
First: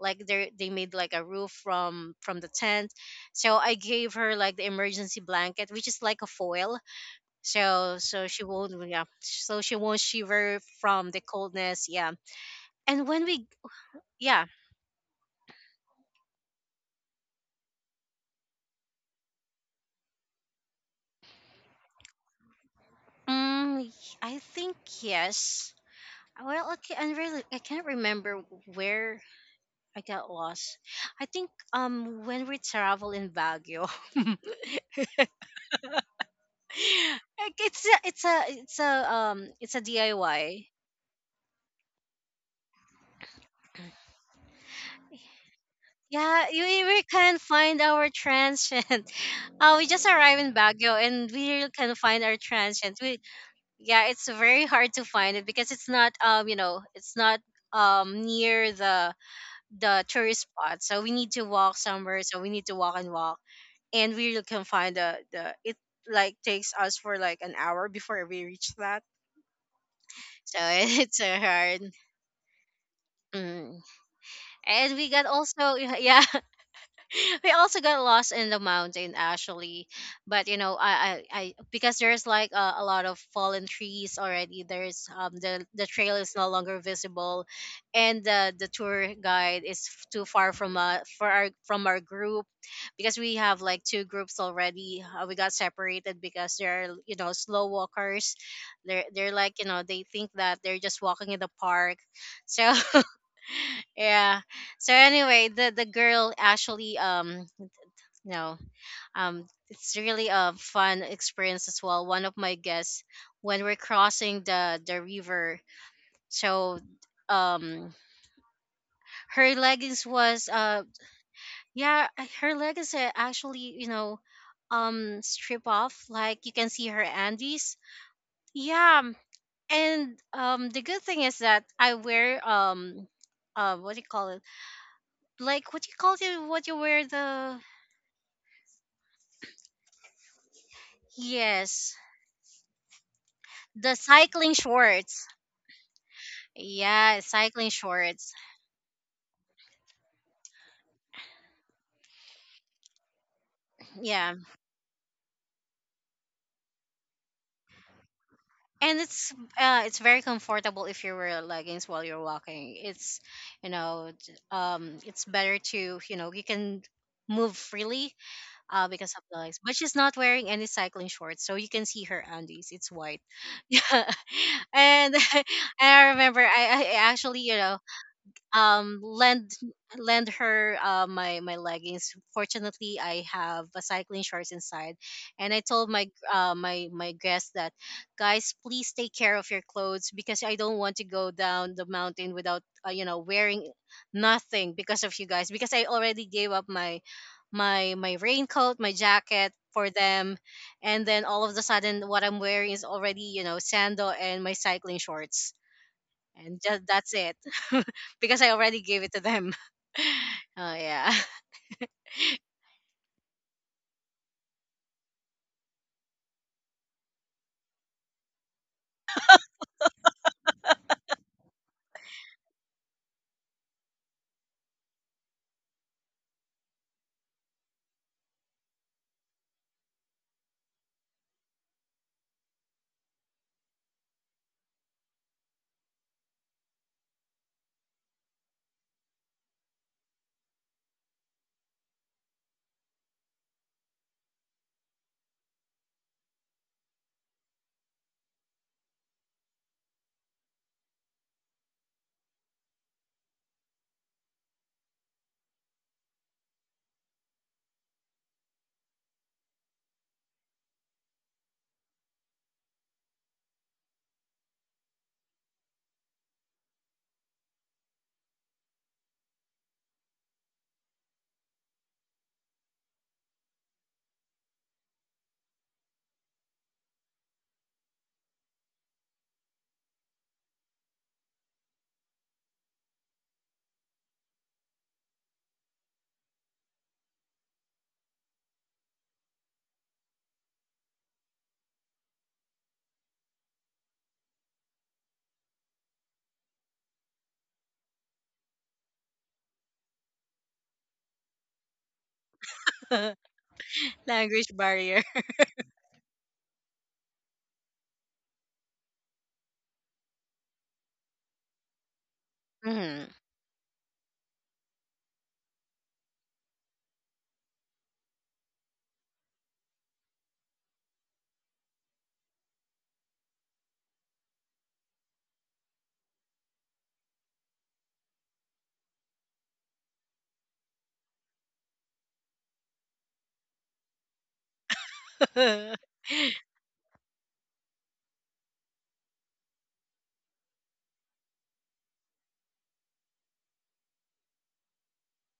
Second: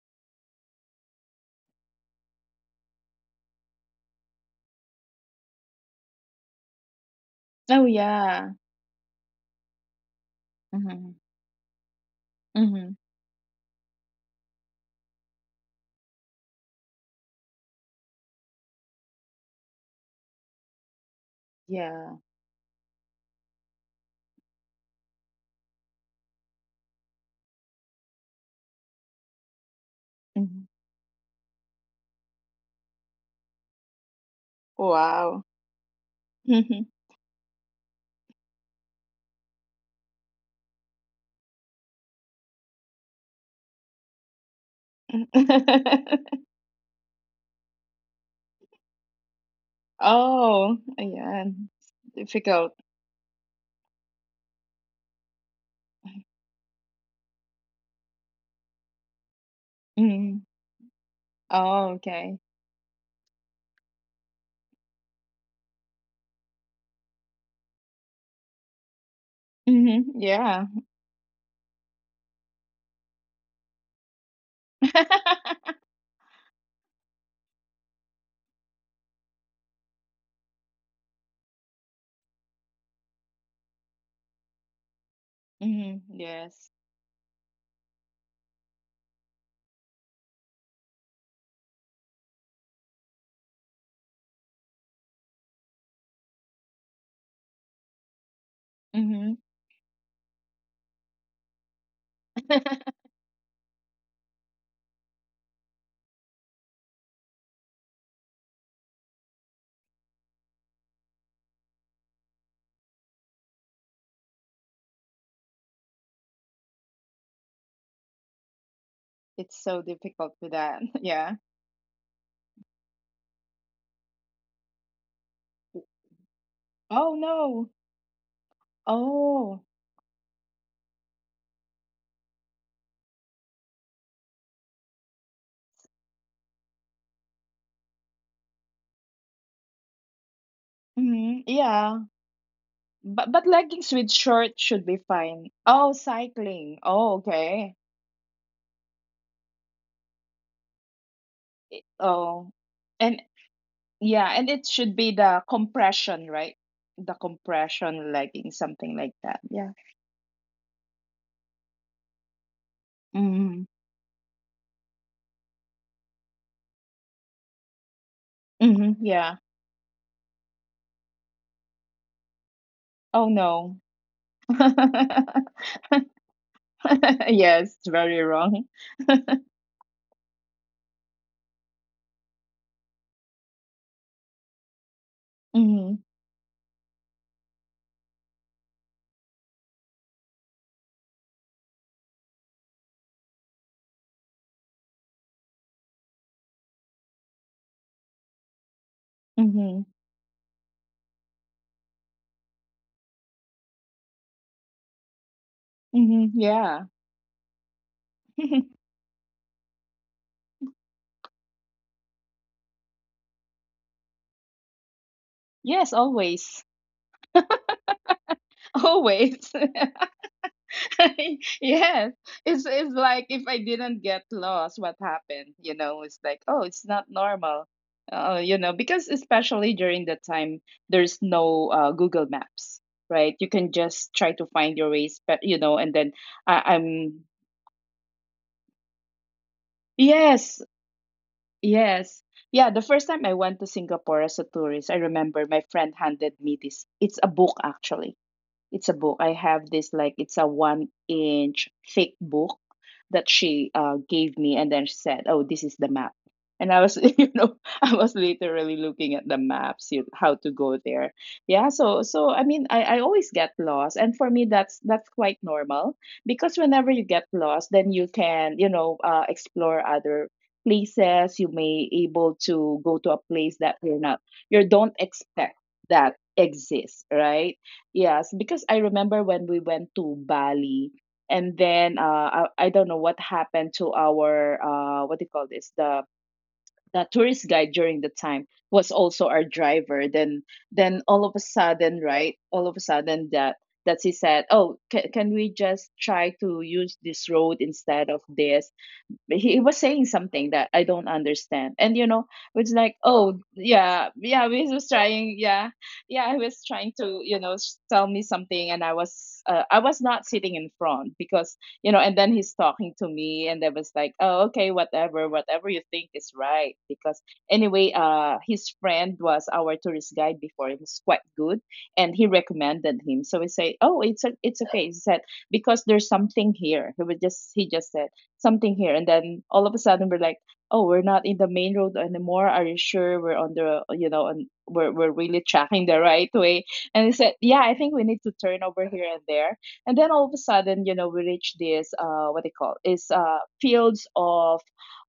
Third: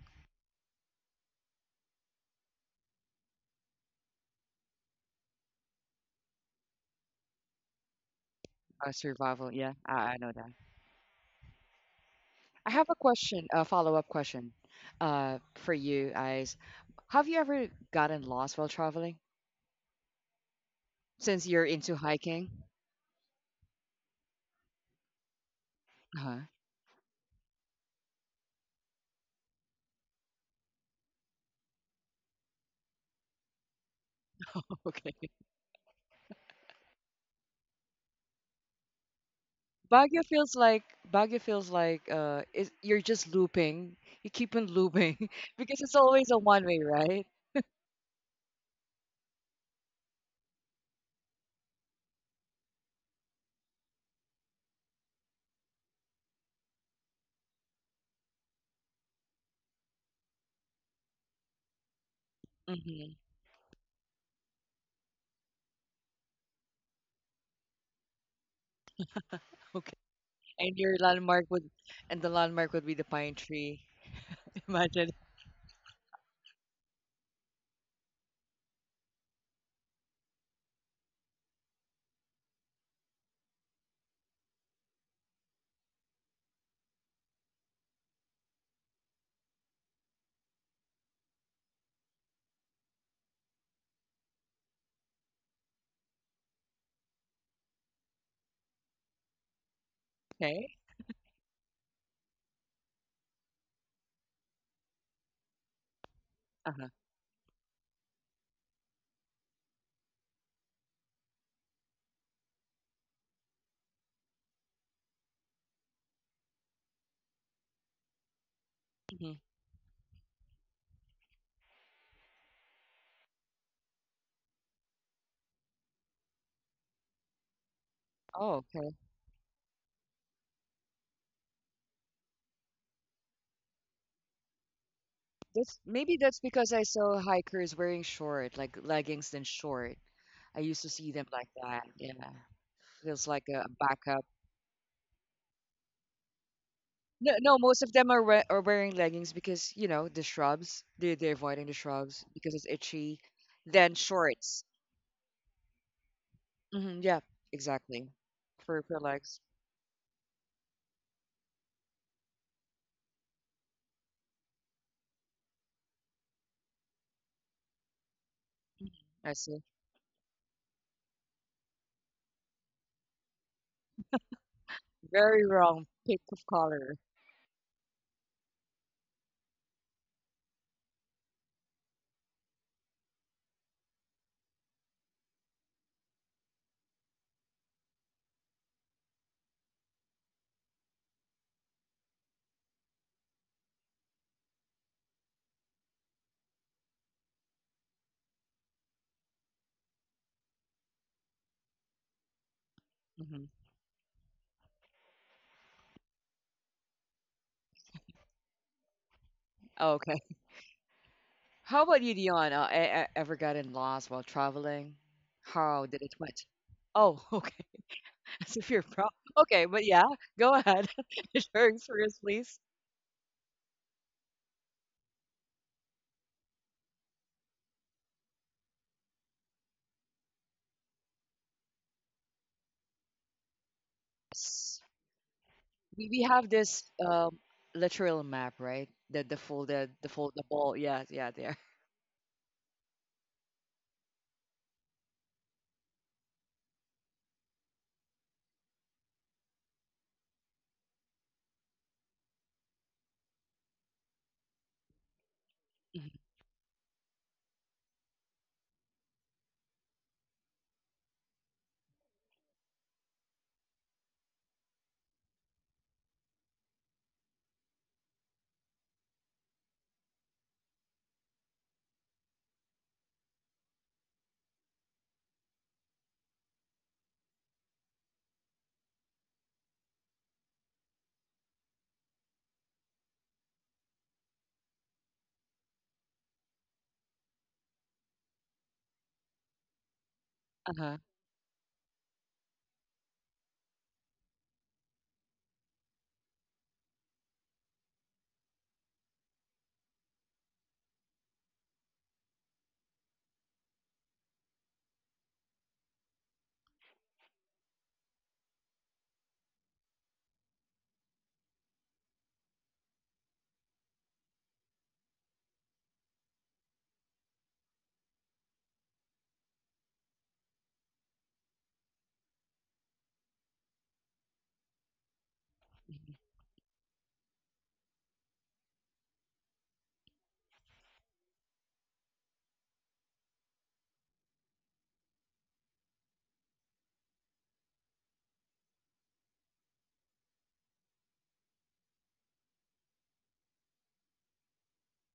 B: like they made like a roof from the tent. So I gave her like the emergency blanket, which is like a foil,
A: Oh
B: so she
A: yeah.
B: won't, yeah,
C: Survival.
B: so she
C: Yeah, I,
B: won't
C: I know that.
B: shiver from
A: Mm-hmm.
B: the coldness. Yeah.
C: I have
A: Mm-hmm.
C: a
B: And when we,
C: question, a follow-up
B: yeah,
C: question, for you guys. Have you ever gotten lost while traveling? Since you're into
A: Yeah.
C: hiking?
B: um I think yes.
C: Uh-huh.
B: Well, okay, I really, I can't remember where I got lost.
A: Mm-hmm.
B: I think when we travel in Baguio,
C: Okay.
A: Wow. Mhm.
B: like, it's a it's a
C: Baguio
B: DIY.
C: feels like Baguio feels like is you're just looping. You keep on looping because it's
B: Yeah,
C: always a
B: you, we
C: one way,
B: really can't
C: right?
B: find our transient. We just arrived in Baguio
A: Oh,
B: and we really
A: yeah.
B: can't find our transient.
A: Difficult.
B: We, yeah, it's very hard to find it because it's not, you know, it's not near the tourist
A: Mm-hmm.
B: spot. So we need to walk
A: Oh,
B: somewhere. So we
A: okay.
B: need to walk and
C: hmm
B: walk, and we really can find the it, like, takes us for like an hour before we reach that.
C: Okay.
A: Mm-hmm.
B: So
A: Yeah.
C: And
B: it's
C: your
B: so
C: landmark
B: hard.
C: would and the landmark would be the pine
B: Mm.
C: tree.
B: And we got
C: Imagine.
B: also yeah, we also got lost in the mountain actually, but you know, I, because there's like a lot of fallen trees already, there's, the trail
A: Mm-hmm.
B: is no longer
A: Yes.
B: visible, and the tour guide too far from for our from our group, because we have like two groups already. We got separated because they're, you know, slow walkers, they're, like,
A: Mm-hmm.
B: you know, they think that they're
C: Okay.
B: just walking in the park. So yeah. So anyway, the girl actually
C: Uh-huh.
B: no. It's really a fun experience as well. One of my guests, when we're crossing the river, so, um, her
C: hmm
A: It's
B: leggings
A: so
B: was,
A: difficult with that. Yeah.
B: yeah, her leggings are actually, you know, strip off. Like you can see her
A: Oh
B: Andes.
A: no.
C: Oh,
B: Yeah,
C: okay.
A: Oh.
B: and, the good thing is that I wear, what do you call it? Like, what do you
C: That's
B: call
C: maybe
B: it?
C: that's
B: What you
C: because
B: wear,
C: I saw
B: the
C: hikers wearing short, like leggings and short. I used to see them
A: Mm-hmm.
C: like
B: yes,
C: that.
A: Yeah.
C: Yeah. Feels
A: But
C: like
A: but
C: a
B: the
A: leggings with
C: backup.
B: cycling
A: short should be
B: shorts.
A: fine. Oh, cycling.
B: Yeah,
A: Oh,
C: No,
B: cycling
C: no,
A: okay.
C: most of
B: shorts.
C: them are we are wearing leggings because, you know, the shrubs. They're avoiding the
A: I-
C: shrubs
A: Oh,
C: because it's itchy.
A: and
C: Then
B: Yeah,
A: yeah, and
C: shorts.
A: it should be the compression, right? The
C: Yeah, exactly.
A: compression legging,
B: and
A: something
C: For
B: it's,
A: like
C: legs.
A: that. Yeah.
B: it's very comfortable if you wear leggings while you're walking. It's, you
A: Mm-hmm.
B: know, it's better to, you know, you can move freely because
A: Mm-hmm.
B: of the
C: I
B: legs.
A: Yeah.
B: But
C: see.
B: she's not wearing any cycling shorts, so you can see her undies. It's white.
A: Oh no.
B: Yeah, and
C: Very
B: I
C: wrong
B: remember
C: pick of
B: I
C: color.
B: actually, you know,
A: Yes, it's very wrong.
B: um lend lend her my leggings. Fortunately I have a cycling shorts inside, and I told my,
A: Mm-hmm.
B: my guests that, guys, please take care of your clothes, because I don't want to go down the mountain without, you know, wearing nothing because of you guys, because I already gave up my my raincoat, my jacket for
A: Mm-hmm.
B: them. And then all of the sudden, what I'm wearing is already, you know,
C: hmm
B: sandal and my cycling shorts,
A: Mm-hmm.
B: and just
A: Yeah.
B: that's it. Because I already gave it to them.
C: Okay.
B: Oh yeah.
C: How about you, Dion? Ever gotten lost while traveling? How
A: Yes,
C: did it went?
A: always.
C: Oh, okay. As if you're pro.
A: Always.
C: Okay, but yeah, go ahead. Share your
A: yes,
C: experience,
A: it's like if I didn't get lost, what happened, you know. It's like, oh, it's not normal. You know, because especially during that time, there's no Google Maps, right? You can just try to find
C: please.
A: your ways, but you know. And
C: we,
A: then
C: we have
A: I,
C: this
A: I'm
C: um, literal map, right? The
A: yes,
C: ball. Yeah, yeah, there.
A: yes, yeah, the first time I went to Singapore as a tourist, I remember my friend handed me this. It's a book, actually. It's a book. I have this like, it's a one inch thick book that she gave me, and then she said, "Oh, this is the
C: Mhm.
A: map." And I was, you know, I was literally looking at the maps, you how to go there. Yeah, so I mean, I always get lost, and for me, that's quite normal, because whenever you get lost, then you can, you know, explore other places. You may able to go to a place that you're not, you don't expect that exists, right? Yes, because I remember when we went to Bali. And then I don't know what happened to our what do you call this, the tourist guide during the time was also our driver then.
C: Uh-huh.
A: Then all of a sudden, right, all of a sudden that he said, "Oh, can we just try to use this road instead of this?" He was saying something that I don't understand. And you know, it's like, oh yeah,
B: Language
A: yeah, we
B: barrier.
A: was trying, yeah, yeah, I was trying to, you know, tell me something. And I was not sitting in front because, you know, and then he's
B: Hmm.
A: talking to me. And I was like, oh, okay, whatever, whatever you think is right, because anyway, his friend was our tourist guide before, he was quite good, and he recommended him. So we say, oh, it's it's okay. He said because there's something here. He was just, he just said something here. And then all of a sudden we're like, oh, we're not in the main road anymore. Are you sure we're on the, you know, on, we're really tracking the right way? And they said, yeah, I think we need to turn over here and there. And then all of a sudden, you know, we reach this what they call is fields of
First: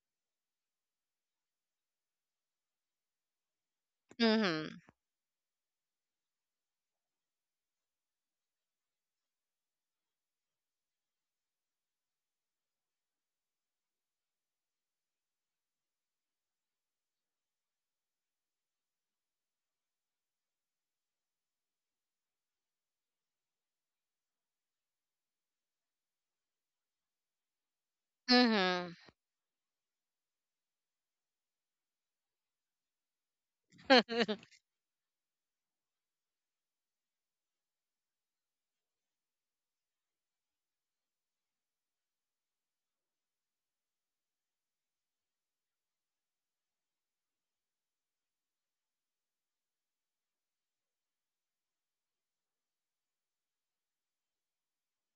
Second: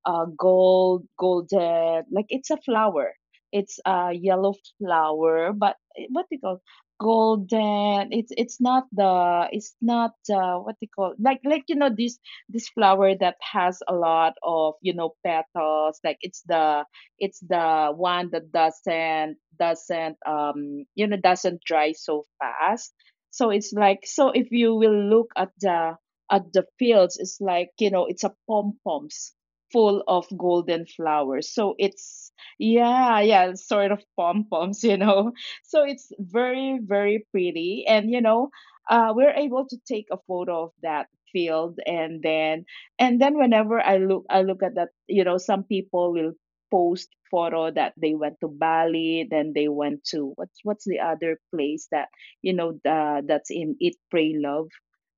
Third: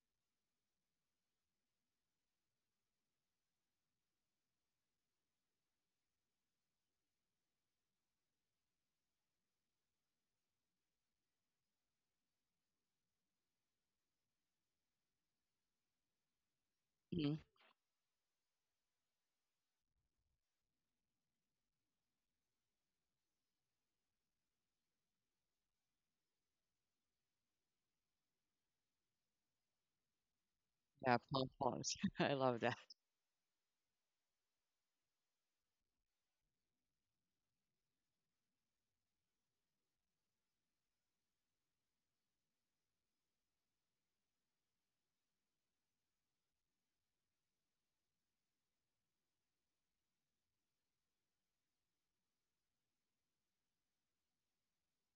A: gold, golden, like it's a flower. It's a yellow
B: Hmm.
A: flower. But, eh, what they call golden, it's not the, it's not what they call, like, you know, this flower that has a lot of, you know, petals. Like, it's the,
C: mhm.
A: it's the one that doesn't um, you know, doesn't dry so fast. So it's like, so if you will look at the fields, it's like, you know, it's a pom
B: Hmm.
A: poms full of golden
C: Yeah,
A: flowers.
C: pom
A: So
C: poms.
A: it's
C: I love that.
A: yeah, yeah, sort of pom poms, you know, so it's very very pretty. And you know, we're able to take a photo of that field. And then and then whenever I look at that, you know, some people will post photo that they went to Bali, then they went to, what's the other place that, you know, that's in Eat Pray Love,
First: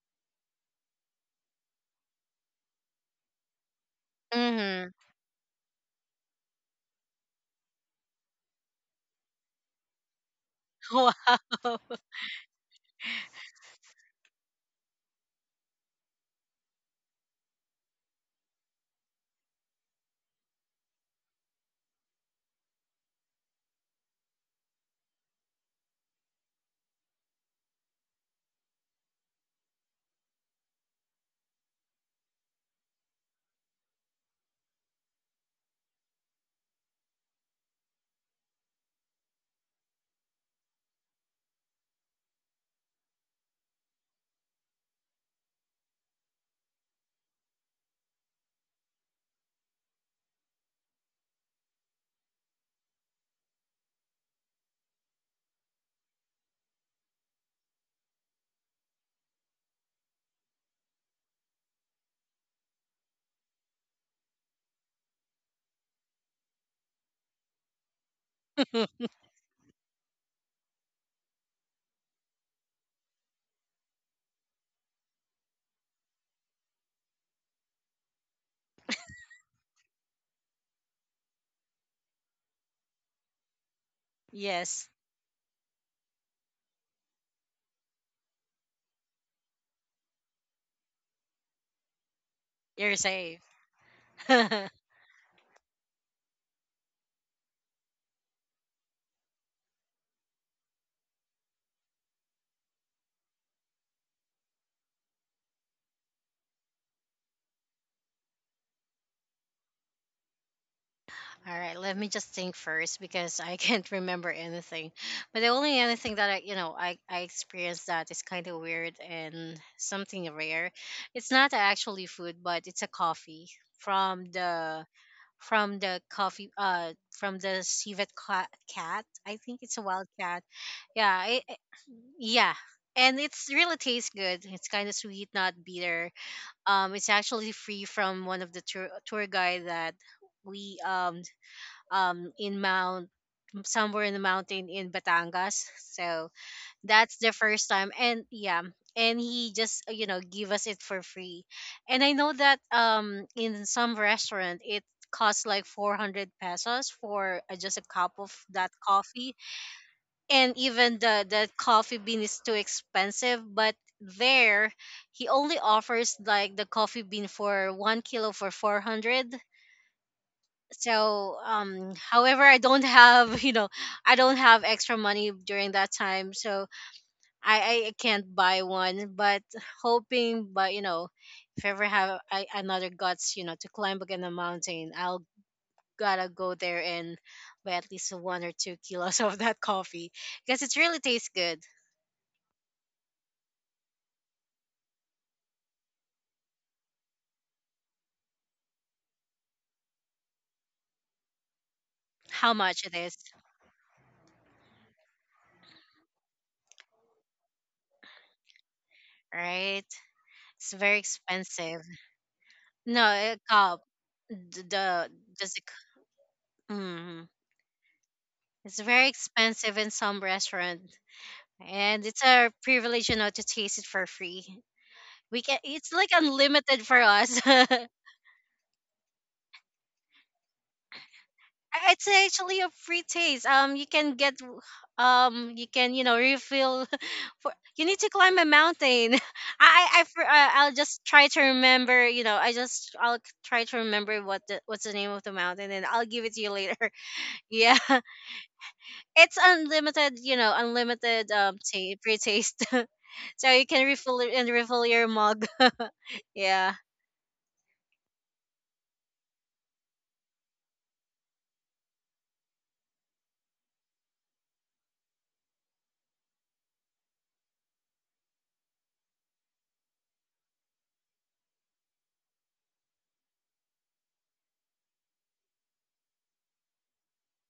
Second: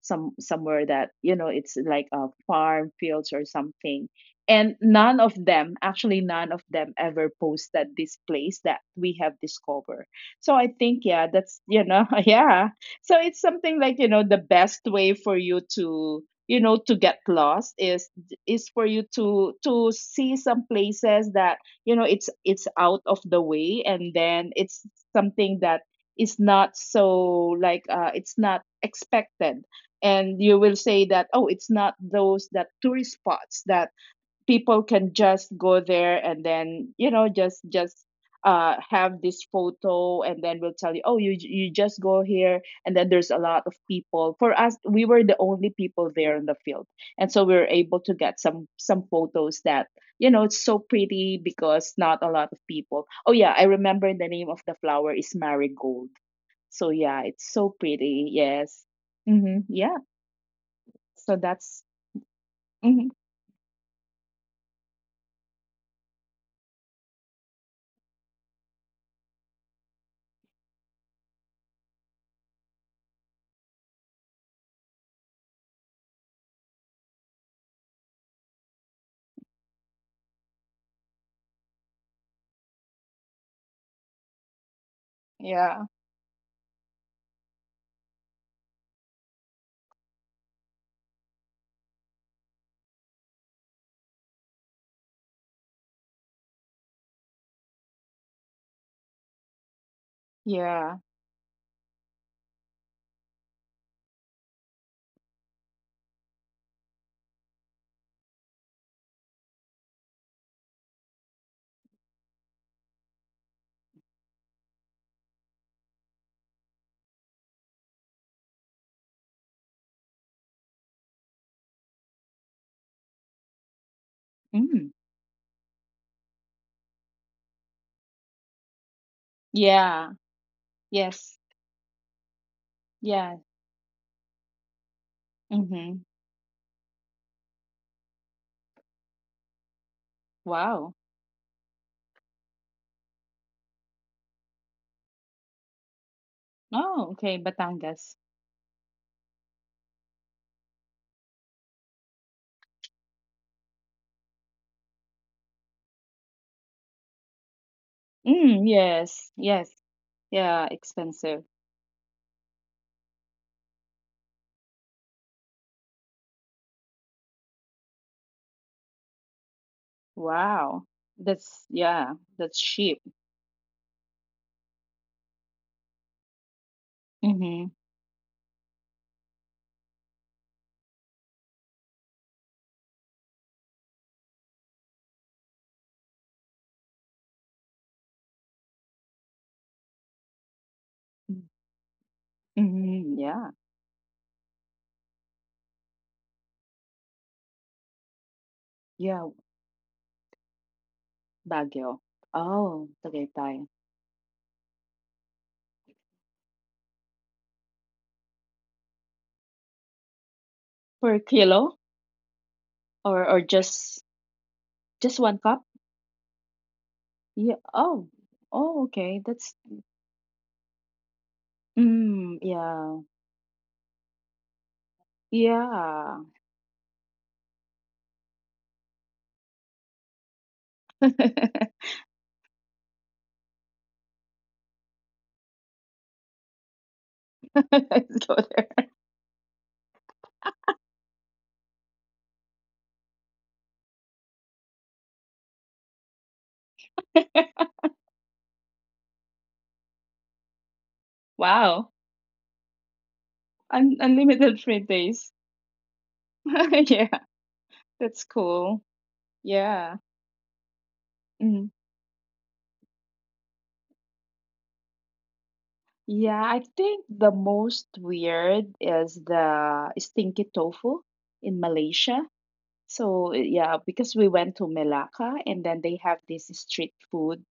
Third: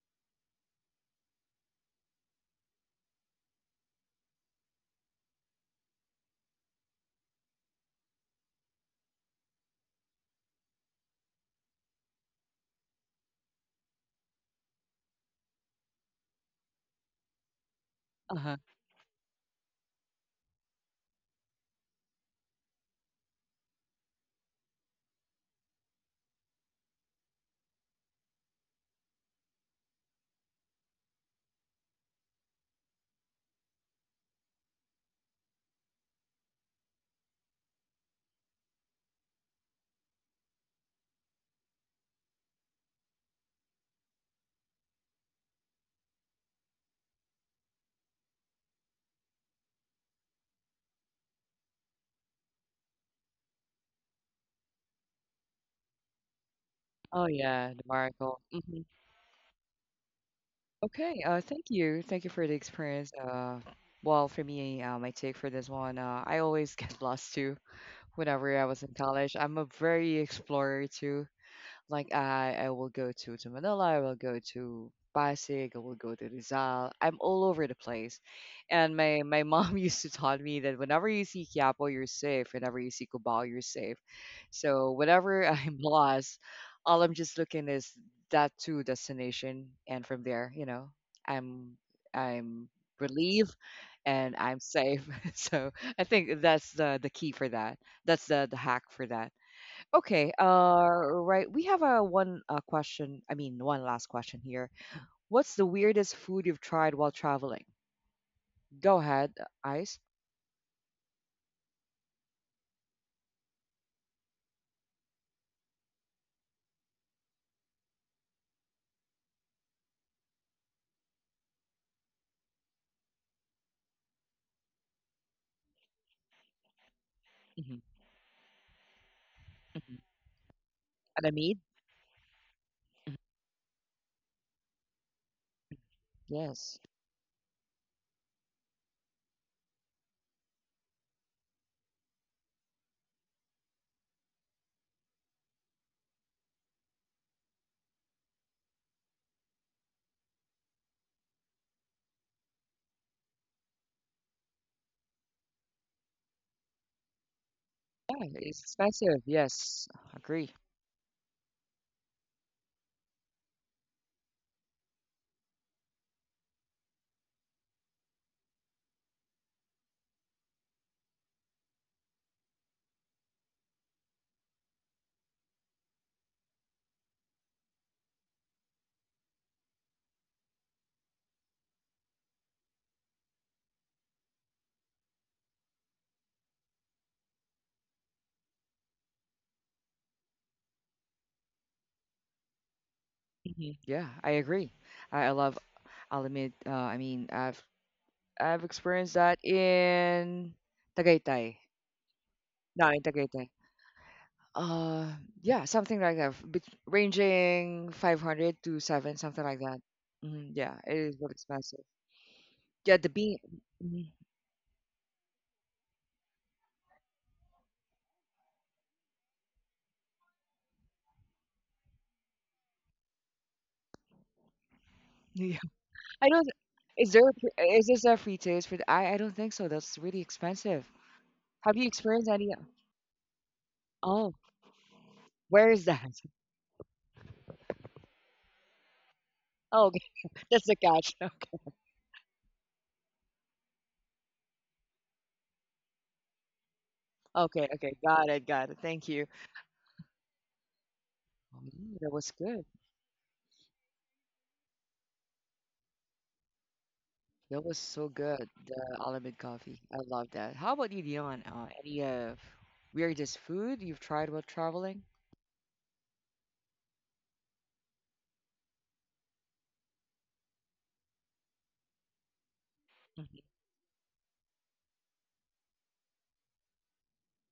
A: somewhere that, you know, it's like a farm fields or something. And
B: Hmm.
A: none of them actually, none of them ever posted this place that we have discovered. So I think,
B: Wow.
A: yeah, that's, you know, yeah, so it's something like, you know, the best way for you to, you know, to get lost is
C: Uh-huh.
A: for you to see some places that, you know, it's out of the way. And then it's something that is not so like, it's not expected. And you will say that, oh, it's not those that tourist spots that people can just go there and then, you know, just have this photo, and then we'll tell you, oh, you just go here. And then there's a lot of people. For us, we were the only people there in the field. And so we were able to get some photos that, you know, it's so pretty because not a lot of people. Oh yeah, I remember, the name of the flower is marigold. So yeah,
C: Oh
A: it's
C: yeah,
A: so
C: the
A: pretty.
C: miracle.
A: Yes. Mm-hmm. Yeah.
C: Okay.
A: So
C: Thank
A: that's
C: you. Thank you for the
A: mhm.
C: experience. Well, for me, my take for this one, I always get lost too. Whenever I was in college, I'm a very explorer too. I will go to Manila, I will go to Pasig, I will go to Rizal. I'm all over the place. And my mom used to taught me that whenever you see Quiapo, you're safe. Whenever you see Cubao, you're safe.
B: Yes,
C: So whenever I'm
A: Yeah.
C: lost, all I'm just looking is that two destination. And from there, you know, I'm I'm
B: you're safe.
C: relieved and
B: All
C: I'm safe. So I think that's the key for that. That's the hack for that. Okay,
A: Yeah.
C: right. We have a one question. I mean, one last question here. What's the weirdest food you've tried while traveling? Go ahead, Ice.
B: right, let me just think first, because I can't remember anything. But the only other thing that I, you know, I experienced that is kind of weird and something rare. It's not actually food, but it's a coffee from the
A: Mm.
B: from the coffee from the
C: Mm-hmm.
B: civet cat. I think it's a wild
C: hmm
A: Yeah.
B: cat.
C: And
B: Yeah,
A: Yes.
C: Amid?
B: yeah,
C: Mhm.
B: and
A: Yeah.
B: it's really tastes good, it's kind of sweet, not
A: Mhm.
B: bitter.
C: Yes.
B: It's actually free from one of the tour guide that we,
A: Wow.
B: um, in mount, somewhere in the mountain in Batangas. So
A: Oh,
B: that's the
A: okay,
B: first time,
A: Batangas.
B: and yeah, and he just, you know, give us it for free. And I know that, in some restaurant, it costs like 400 pesos for, just a cup
C: Yeah,
B: of
C: it's
A: Mm,
B: that
C: expensive.
A: yes.
B: coffee.
A: Yes.
C: Yes,
B: And
C: agree.
A: Yeah,
B: even
A: expensive.
B: the coffee bean is too expensive, but there, he only offers like the coffee bean for 1 kilo for 400.
A: Wow.
B: So,
A: That's yeah,
B: however, I
A: that's
B: don't
A: cheap.
B: have you know, I don't have extra money during that time, so
A: Mhm.
B: I can't buy one, but hoping, but you know, if ever have I another guts, you know, to climb again a mountain, I'll gotta go there and buy at least 1 or 2 kilos of that coffee, because it really tastes good.
A: Mhm. Yeah.
C: Yeah, I agree. I love. I'll admit. I mean, I've experienced
A: Yeah,
C: that in Tagaytay.
A: Baguio.
B: How much
C: No,
B: it
A: Oh,
C: in
B: is,
C: Tagaytay.
A: Tagaytay.
C: Uh, yeah, something like that, ranging 500 to 7, something like that.
B: right? It's
C: Yeah, it
B: very
C: is
A: Per
C: very
A: kilo,
B: expensive.
C: expensive. Yeah,
B: No,
C: the
A: or
B: a
C: bean.
B: cup.
A: just
C: Mhm,
B: The,
A: one
B: does
A: cup?
B: it? Mm,
A: Yeah. Oh.
B: it's
A: Oh,
B: very
A: okay. That's
B: expensive in some restaurant, and it's
A: mm,
B: our
A: yeah.
B: privilege, you know, to taste it for free. We
C: Yeah.
B: can. It's like
A: Yeah.
C: I don't.
B: unlimited for us.
C: Is this a free taste for? I don't think so. That's really expensive. Have you
B: It's
C: experienced any?
B: actually a free taste. You can get,
C: Oh,
B: you
C: where is
B: can, you
C: that?
B: know, refill. For you need to
A: Let's
B: climb
A: go
B: a
A: there.
B: mountain.
C: Oh, okay. That's
B: I'll
C: the
B: just
C: catch.
B: try to remember. You know, I just, I'll try to remember what the, what's the name of the mountain, and I'll give it to you later.
C: Okay, okay,
B: Yeah,
C: okay. Got it, got it. Thank you.
B: it's unlimited. You know, unlimited ta
A: Wow.
C: Mm, that
B: free
C: was
B: taste.
C: good.
B: So you can
A: Un
B: refill it and
A: unlimited free
B: refill your
A: days.
B: mug. Yeah.
A: Yeah,
C: That was so
A: that's
C: good,
A: cool.
C: the Alamid coffee. I
A: Yeah.
C: love that. How about you, Dion? Uh,
A: Mhm.
C: any uh, weirdest food you've tried while traveling?
A: Yeah, I think the most weird is the stinky tofu in Malaysia. So,
C: Mhm.
A: yeah, because we went to Melaka and then they have this street food,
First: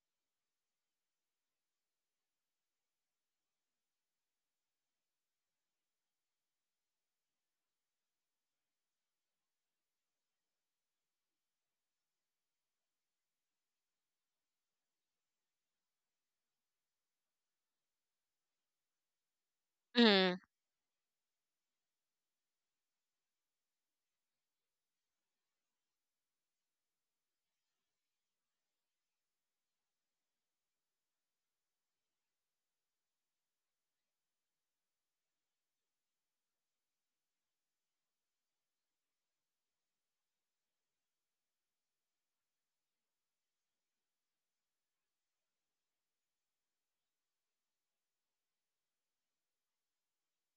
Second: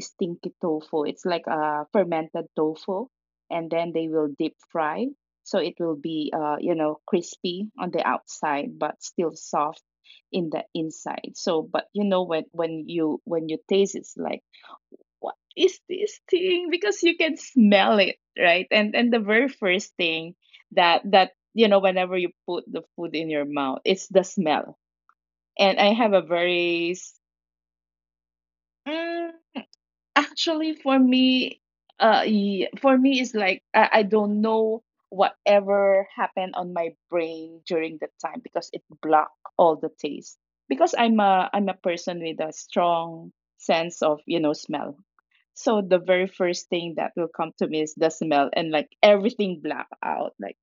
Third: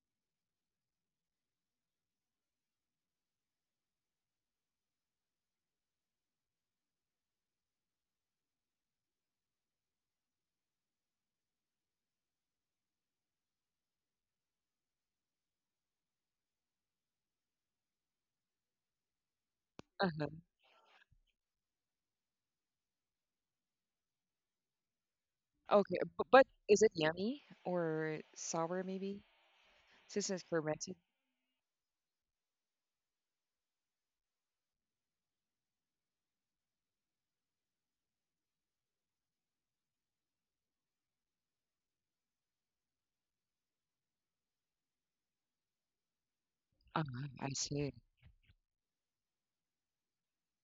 A: stinky tofu. It's like a fermented tofu and then they will deep fry. So it will be, you know, crispy on the outside, but still soft in the inside. So, but you know, when you taste it's like what is this thing because you can smell it, right? And the very first
C: Uh-huh.
A: thing
B: Mm.
A: that you know whenever you put the food in your mouth, it's the smell, and I
C: Okay,
A: have a
C: but is
A: very—
C: it yummy or sour maybe? Since it's
A: Actually,
C: fermented?
A: for me, for me, it's like I don't know whatever happened on my brain during that time, because it blocked all the taste. Because I'm a person with a strong sense of, you know, smell. So the very first thing
C: Ah,
A: that will
C: I
A: come to me
C: see.
A: is the smell, and like everything black out. Like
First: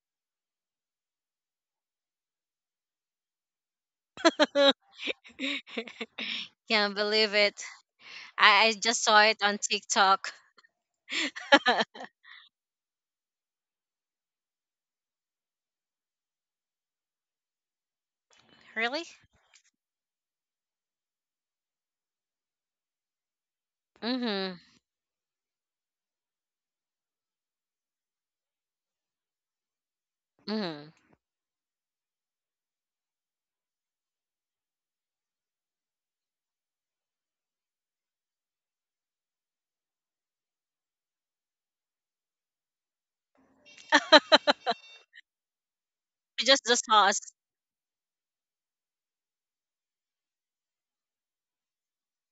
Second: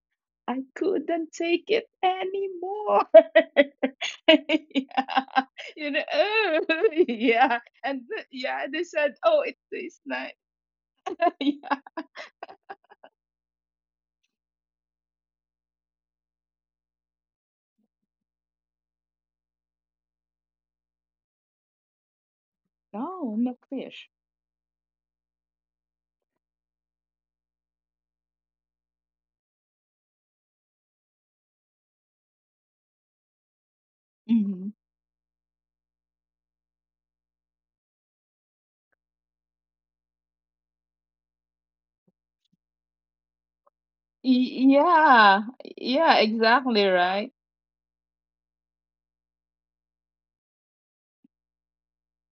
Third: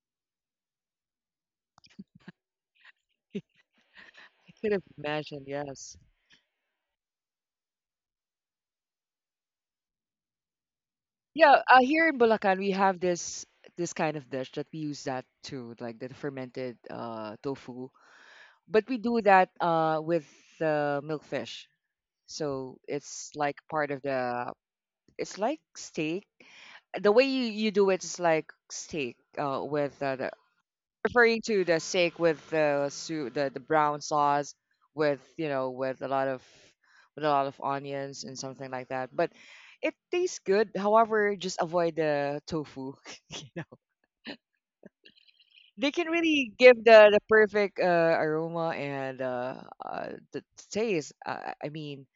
A: I couldn't take it anymore.
C: I could have
A: Yeah,
C: imagined,
A: you
C: yes.
A: know, oh,
B: Can't believe
A: yeah,
B: it.
A: and yeah,
B: I
A: they
B: just
A: said,
B: saw
A: oh,
B: it
A: it
B: on
A: tastes nice.
B: TikTok.
C: Yeah,
A: Yeah.
C: here in Bulacan, we have this kind of dish that we use that too, like the fermented tofu. But we
B: Really?
C: do that with milkfish. So it's
A: Oh, not
C: like part of
A: fish.
C: the —
B: Mm-hmm.
C: it's like steak. The way you do it is like steak with the
B: Mm-hmm.
C: referring to the steak with the brown
A: Hmm.
C: sauce with you know with a lot of, with a lot of onions and something like that. But it tastes good. However, just avoid the tofu. You know?
A: Yeah, yeah,
C: They can
B: Just the
C: really
A: exactly
C: give
B: sauce.
A: right.
C: the perfect aroma and the taste. I mean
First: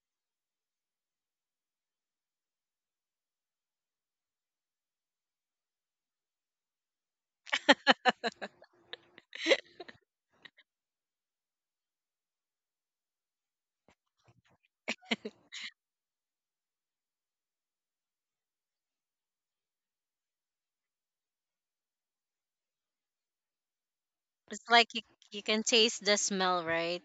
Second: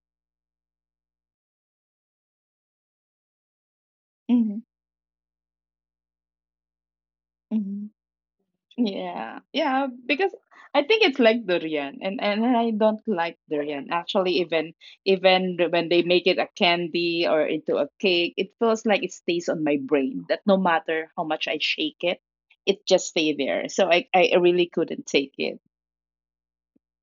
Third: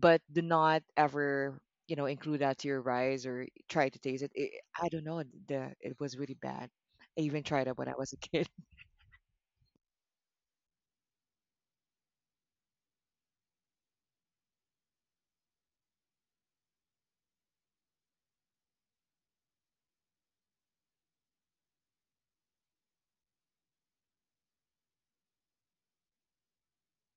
C: but do not ever you know include that to your rice or try to taste it.
A: Hmm.
C: I don't know, the it was really bad. I even tried it when I
A: Hmm.
C: was a kid.
A: Yeah, yeah, because I think it's like durian, and I don't like durian. Actually, even when they make it a candy or into a cake, it feels like it stays on my brain. That no matter how much I shake it, it just stay there. So I
B: It's
A: really
B: like you,
A: couldn't take
B: you
A: it.
B: can taste the smell, right?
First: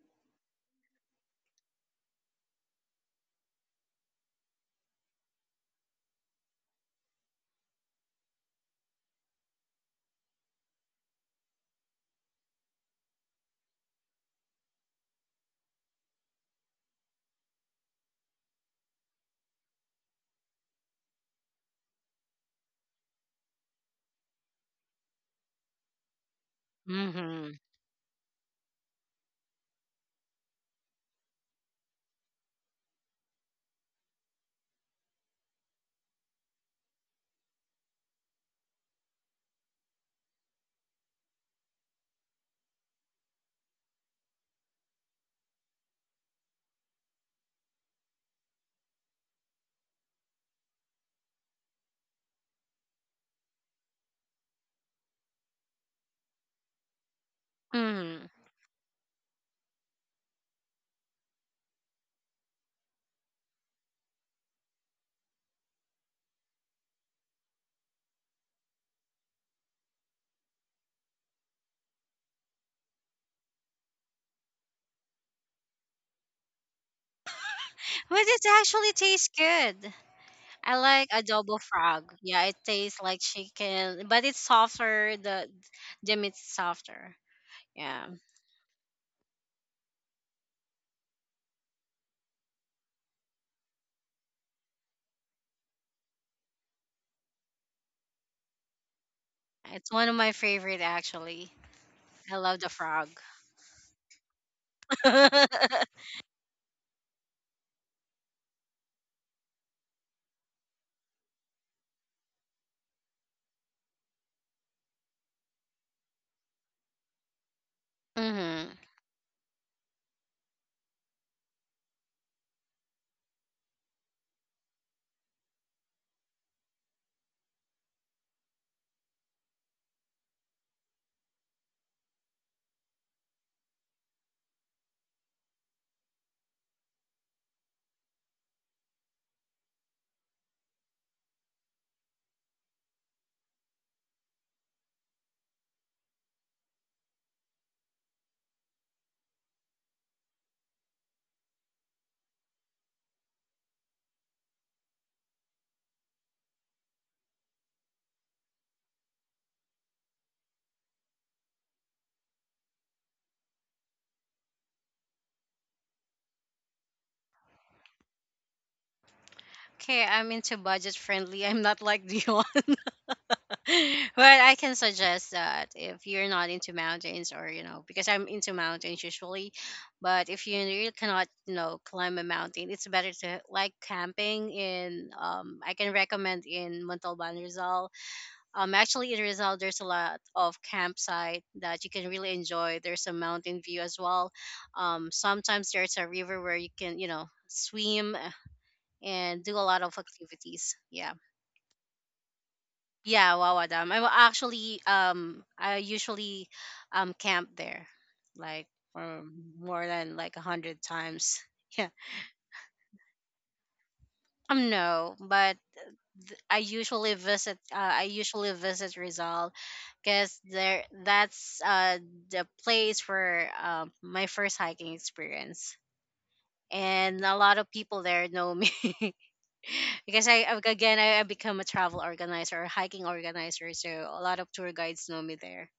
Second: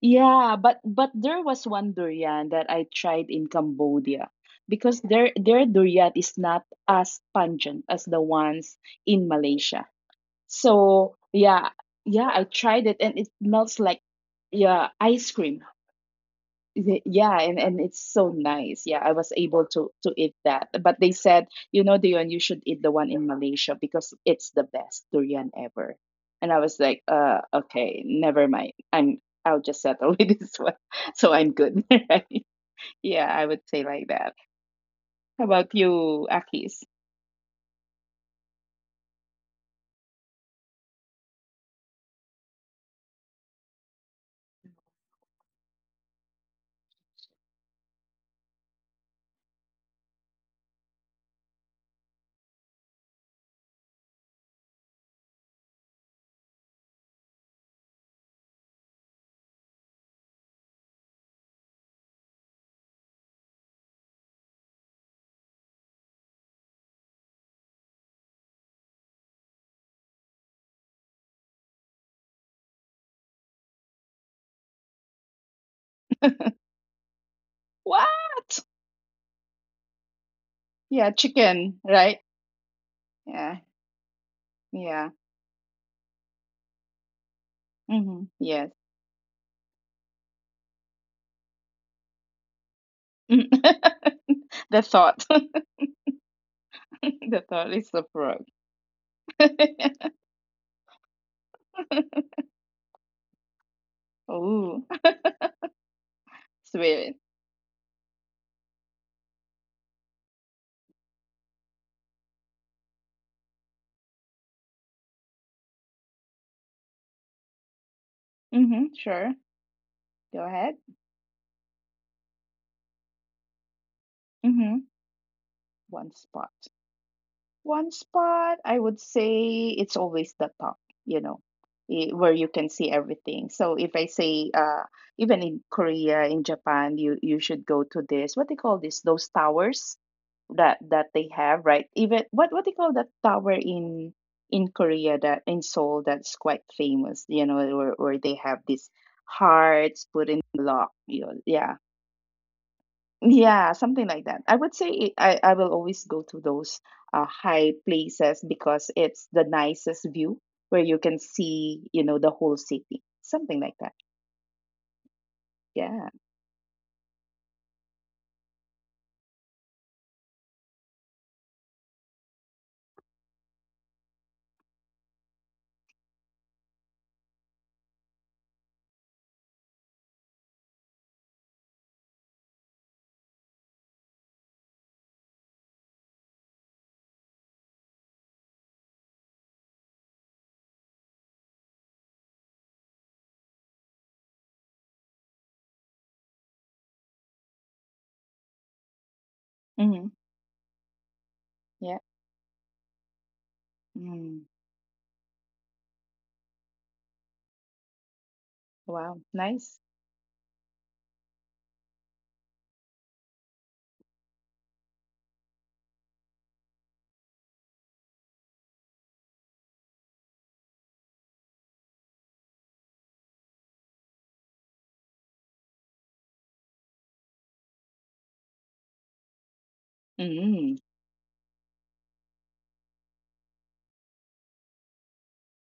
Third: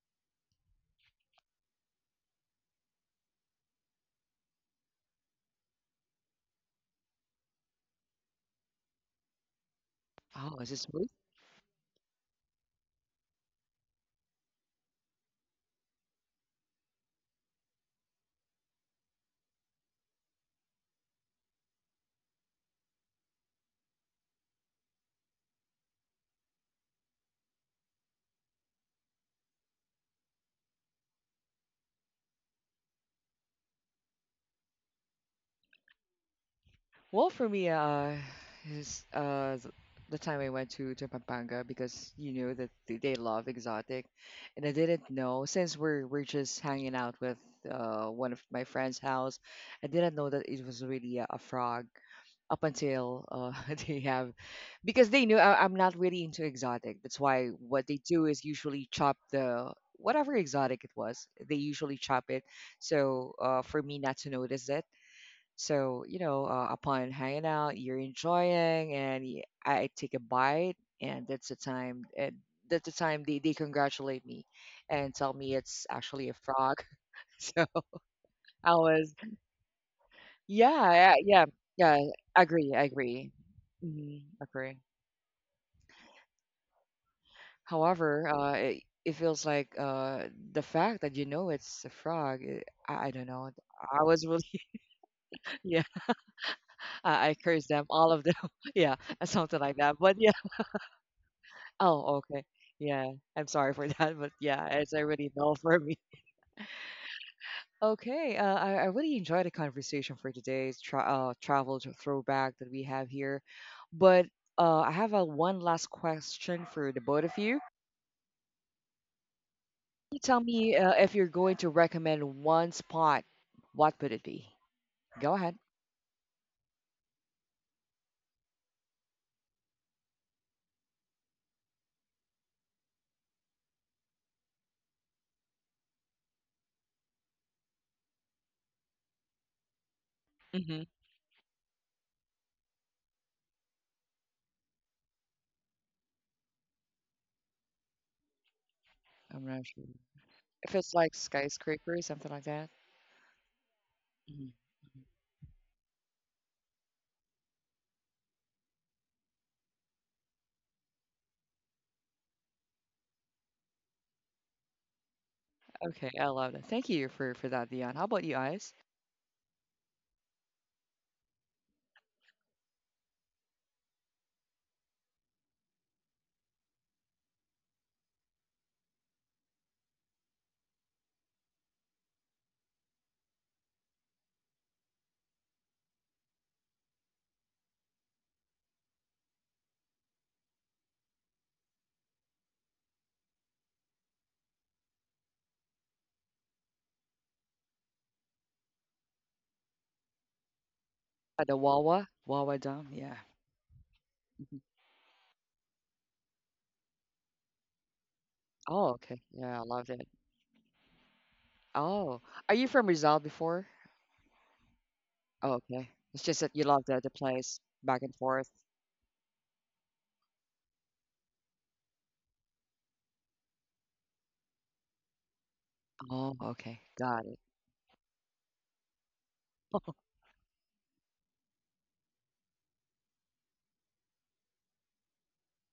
A: Yeah, but there was one durian that I tried in Cambodia because their durian is not as pungent as the ones in Malaysia.
C: Oh, is it —
A: So yeah, yeah, I tried it and it melts like, yeah, ice cream. Yeah, and it's so nice. Yeah, I was able to eat that. But they said, you know, Dion, you should eat the one in Malaysia because it's the best durian ever. And I was like,
B: Mm-hmm.
A: okay, never mind. I'll just settle with this one. So I'm good. Right? Yeah, I would say like that. How about you, Akis?
C: well, for me, is uh th- the time I went to Pampanga because you know that they love exotic, and I didn't know since we're just hanging out with one of my friend's house, I didn't know that it was really a frog up until they have because they knew I'm not really into exotic. That's why what they
B: Mm-hmm.
C: do is usually chop the whatever exotic it was. They usually chop it, so for me not to notice it so, you know, upon hanging out, you're enjoying, and I take a bite, and that's the time. And that's the time they congratulate me and tell me it's actually a frog. So
A: What?
B: But it
C: I
B: actually
C: was,
B: tastes good. I like
A: Yeah,
C: yeah,
B: adobo
A: chicken,
C: yeah.
B: frog.
A: right?
B: Yeah, it
C: Agree, I
B: tastes like
C: agree,
A: Yeah,
B: chicken, but
C: mm,
B: it's
C: agree.
A: yeah.
B: softer. The meat's softer. Yeah,
A: Mm-hmm.
C: However,
A: Yeah.
C: it feels like the fact that you know it's a frog. I don't know. I was really,
A: The thought.
C: yeah. I
A: The
C: cursed
A: thought
C: them,
A: is so
C: all of them.
A: broke.
C: Yeah, something like
B: it's
C: that.
B: one of
C: But
B: my
C: yeah.
B: favorite actually.
C: Oh,
B: I
C: okay.
B: love the frog.
C: Yeah, I'm sorry for that, but yeah,
A: Oh,
C: it's already
B: Mm-hmm.
C: no for me.
A: sweet.
C: Okay, I really enjoyed the conversation for today's travel throwback that we have here. But I have a one last question for the both of you. Can
A: Mm-hmm, sure.
C: you tell
A: Go ahead.
C: me if you're going to recommend one spot, what would it be?
A: Mm-hmm.
C: Go ahead.
A: One spot. One spot, I would say it's always the top, you know, where you can see everything. So if I say, even in Korea, in Japan, you should go to this. What they call this? Those towers that
C: hmm
A: that they have, right? Even what they call that tower in Korea, that in Seoul, that's quite famous, you know, where they have these
C: I'm not sure.
A: hearts put in
C: If
A: block,
C: it's like
A: you know, yeah.
C: skyscraper or something like that.
A: Yeah, something like that.
C: Mhm.
A: I would say it, I will always go to those high places because it's the nicest view where you can see, you know, the whole city. Something like that. Yeah.
C: Okay, I love that. Thank you for that, Dion. How about you guys?
B: Okay, I'm into budget friendly. I'm not like the one. Well, I can suggest that if you're not into mountains, or you know, because I'm into mountains usually, but if you really cannot, you know, climb a mountain, it's better to like camping in, I can recommend in Montalban Rizal. Actually in Rizal there's a lot of campsite that you can really enjoy. There's a mountain view as well. Sometimes there's a river where you can, you know, swim, and do a lot of
A: Mm-hmm.
B: activities. Yeah.
C: At the
A: Yeah.
C: Wawa, Wawa Dam, yeah.
B: Yeah, Wawa Dam. I will
A: Mm.
C: Mm-hmm.
B: actually I usually camp there like
C: Oh,
B: for
A: Wow.
C: okay. Yeah, I
A: Nice.
B: more
C: love it.
B: than like a hundred times. Yeah.
C: Oh, are you from Rizal before?
B: No,
C: Oh,
B: but
C: okay. It's just that
B: I
C: you love the
B: usually visit,
C: place back
B: I
C: and forth.
B: usually visit Rizal because there that's the place where my first hiking experience.
C: Oh, okay.
B: And
C: Got
B: a
C: it.
B: lot of people there know me because
A: Mm-hmm.
B: again I become a travel organizer or hiking organizer, so a lot of tour guides know me there.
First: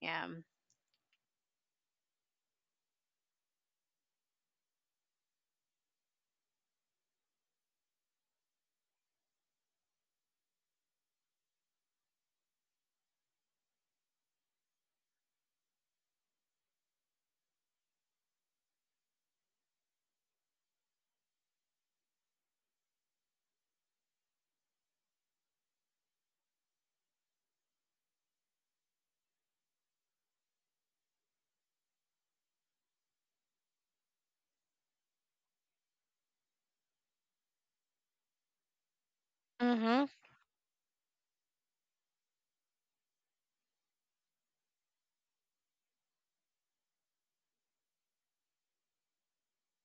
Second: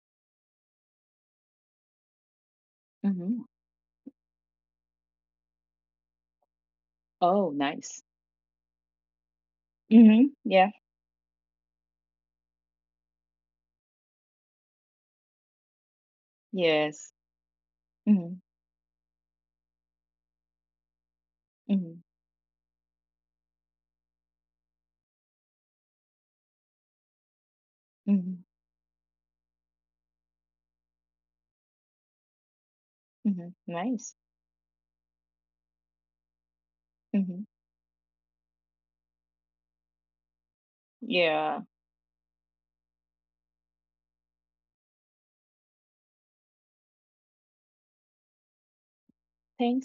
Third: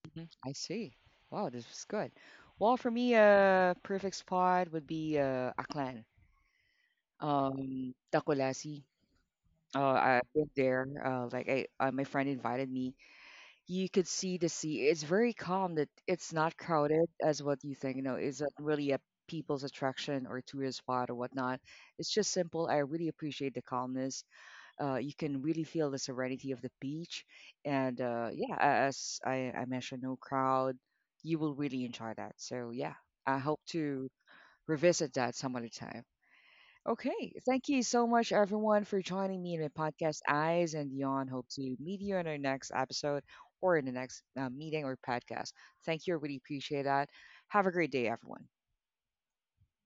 B: Yeah.
C: Mhm. I see. Wow, this is good. Well, for me,
A: Mm-hmm.
C: a perfect spot would be Aklan,
A: Oh, nice.
C: Tacolasi. Uh,
A: Mm-hmm.
C: I've been
A: Yeah.
C: there. My friend invited me — you could see the sea. It's very calm. That it's not crowded
A: Yes.
C: as what you think. You know,
A: Mm-hmm.
C: it's it really a people's attraction or tourist spot or whatnot?
A: Mm-hmm.
C: It's just simple. I really appreciate the calmness. You can really feel the serenity of the beach, and
A: Mm-hmm.
C: yeah, as I mentioned, no crowd. You will really enjoy that. So yeah, I
A: Mm-hmm.
C: hope to
A: Nice.
C: revisit that some other time. Okay,
A: Mm-hmm.
C: thank you so much, everyone, for joining me in my
B: Mm-hmm.
C: podcast, Eyes and Beyond. Hope
A: Yeah.
C: to meet you in our next episode or in the next meeting or podcast. Thank you. I really appreciate that. Have a great day, everyone.
A: Thanks.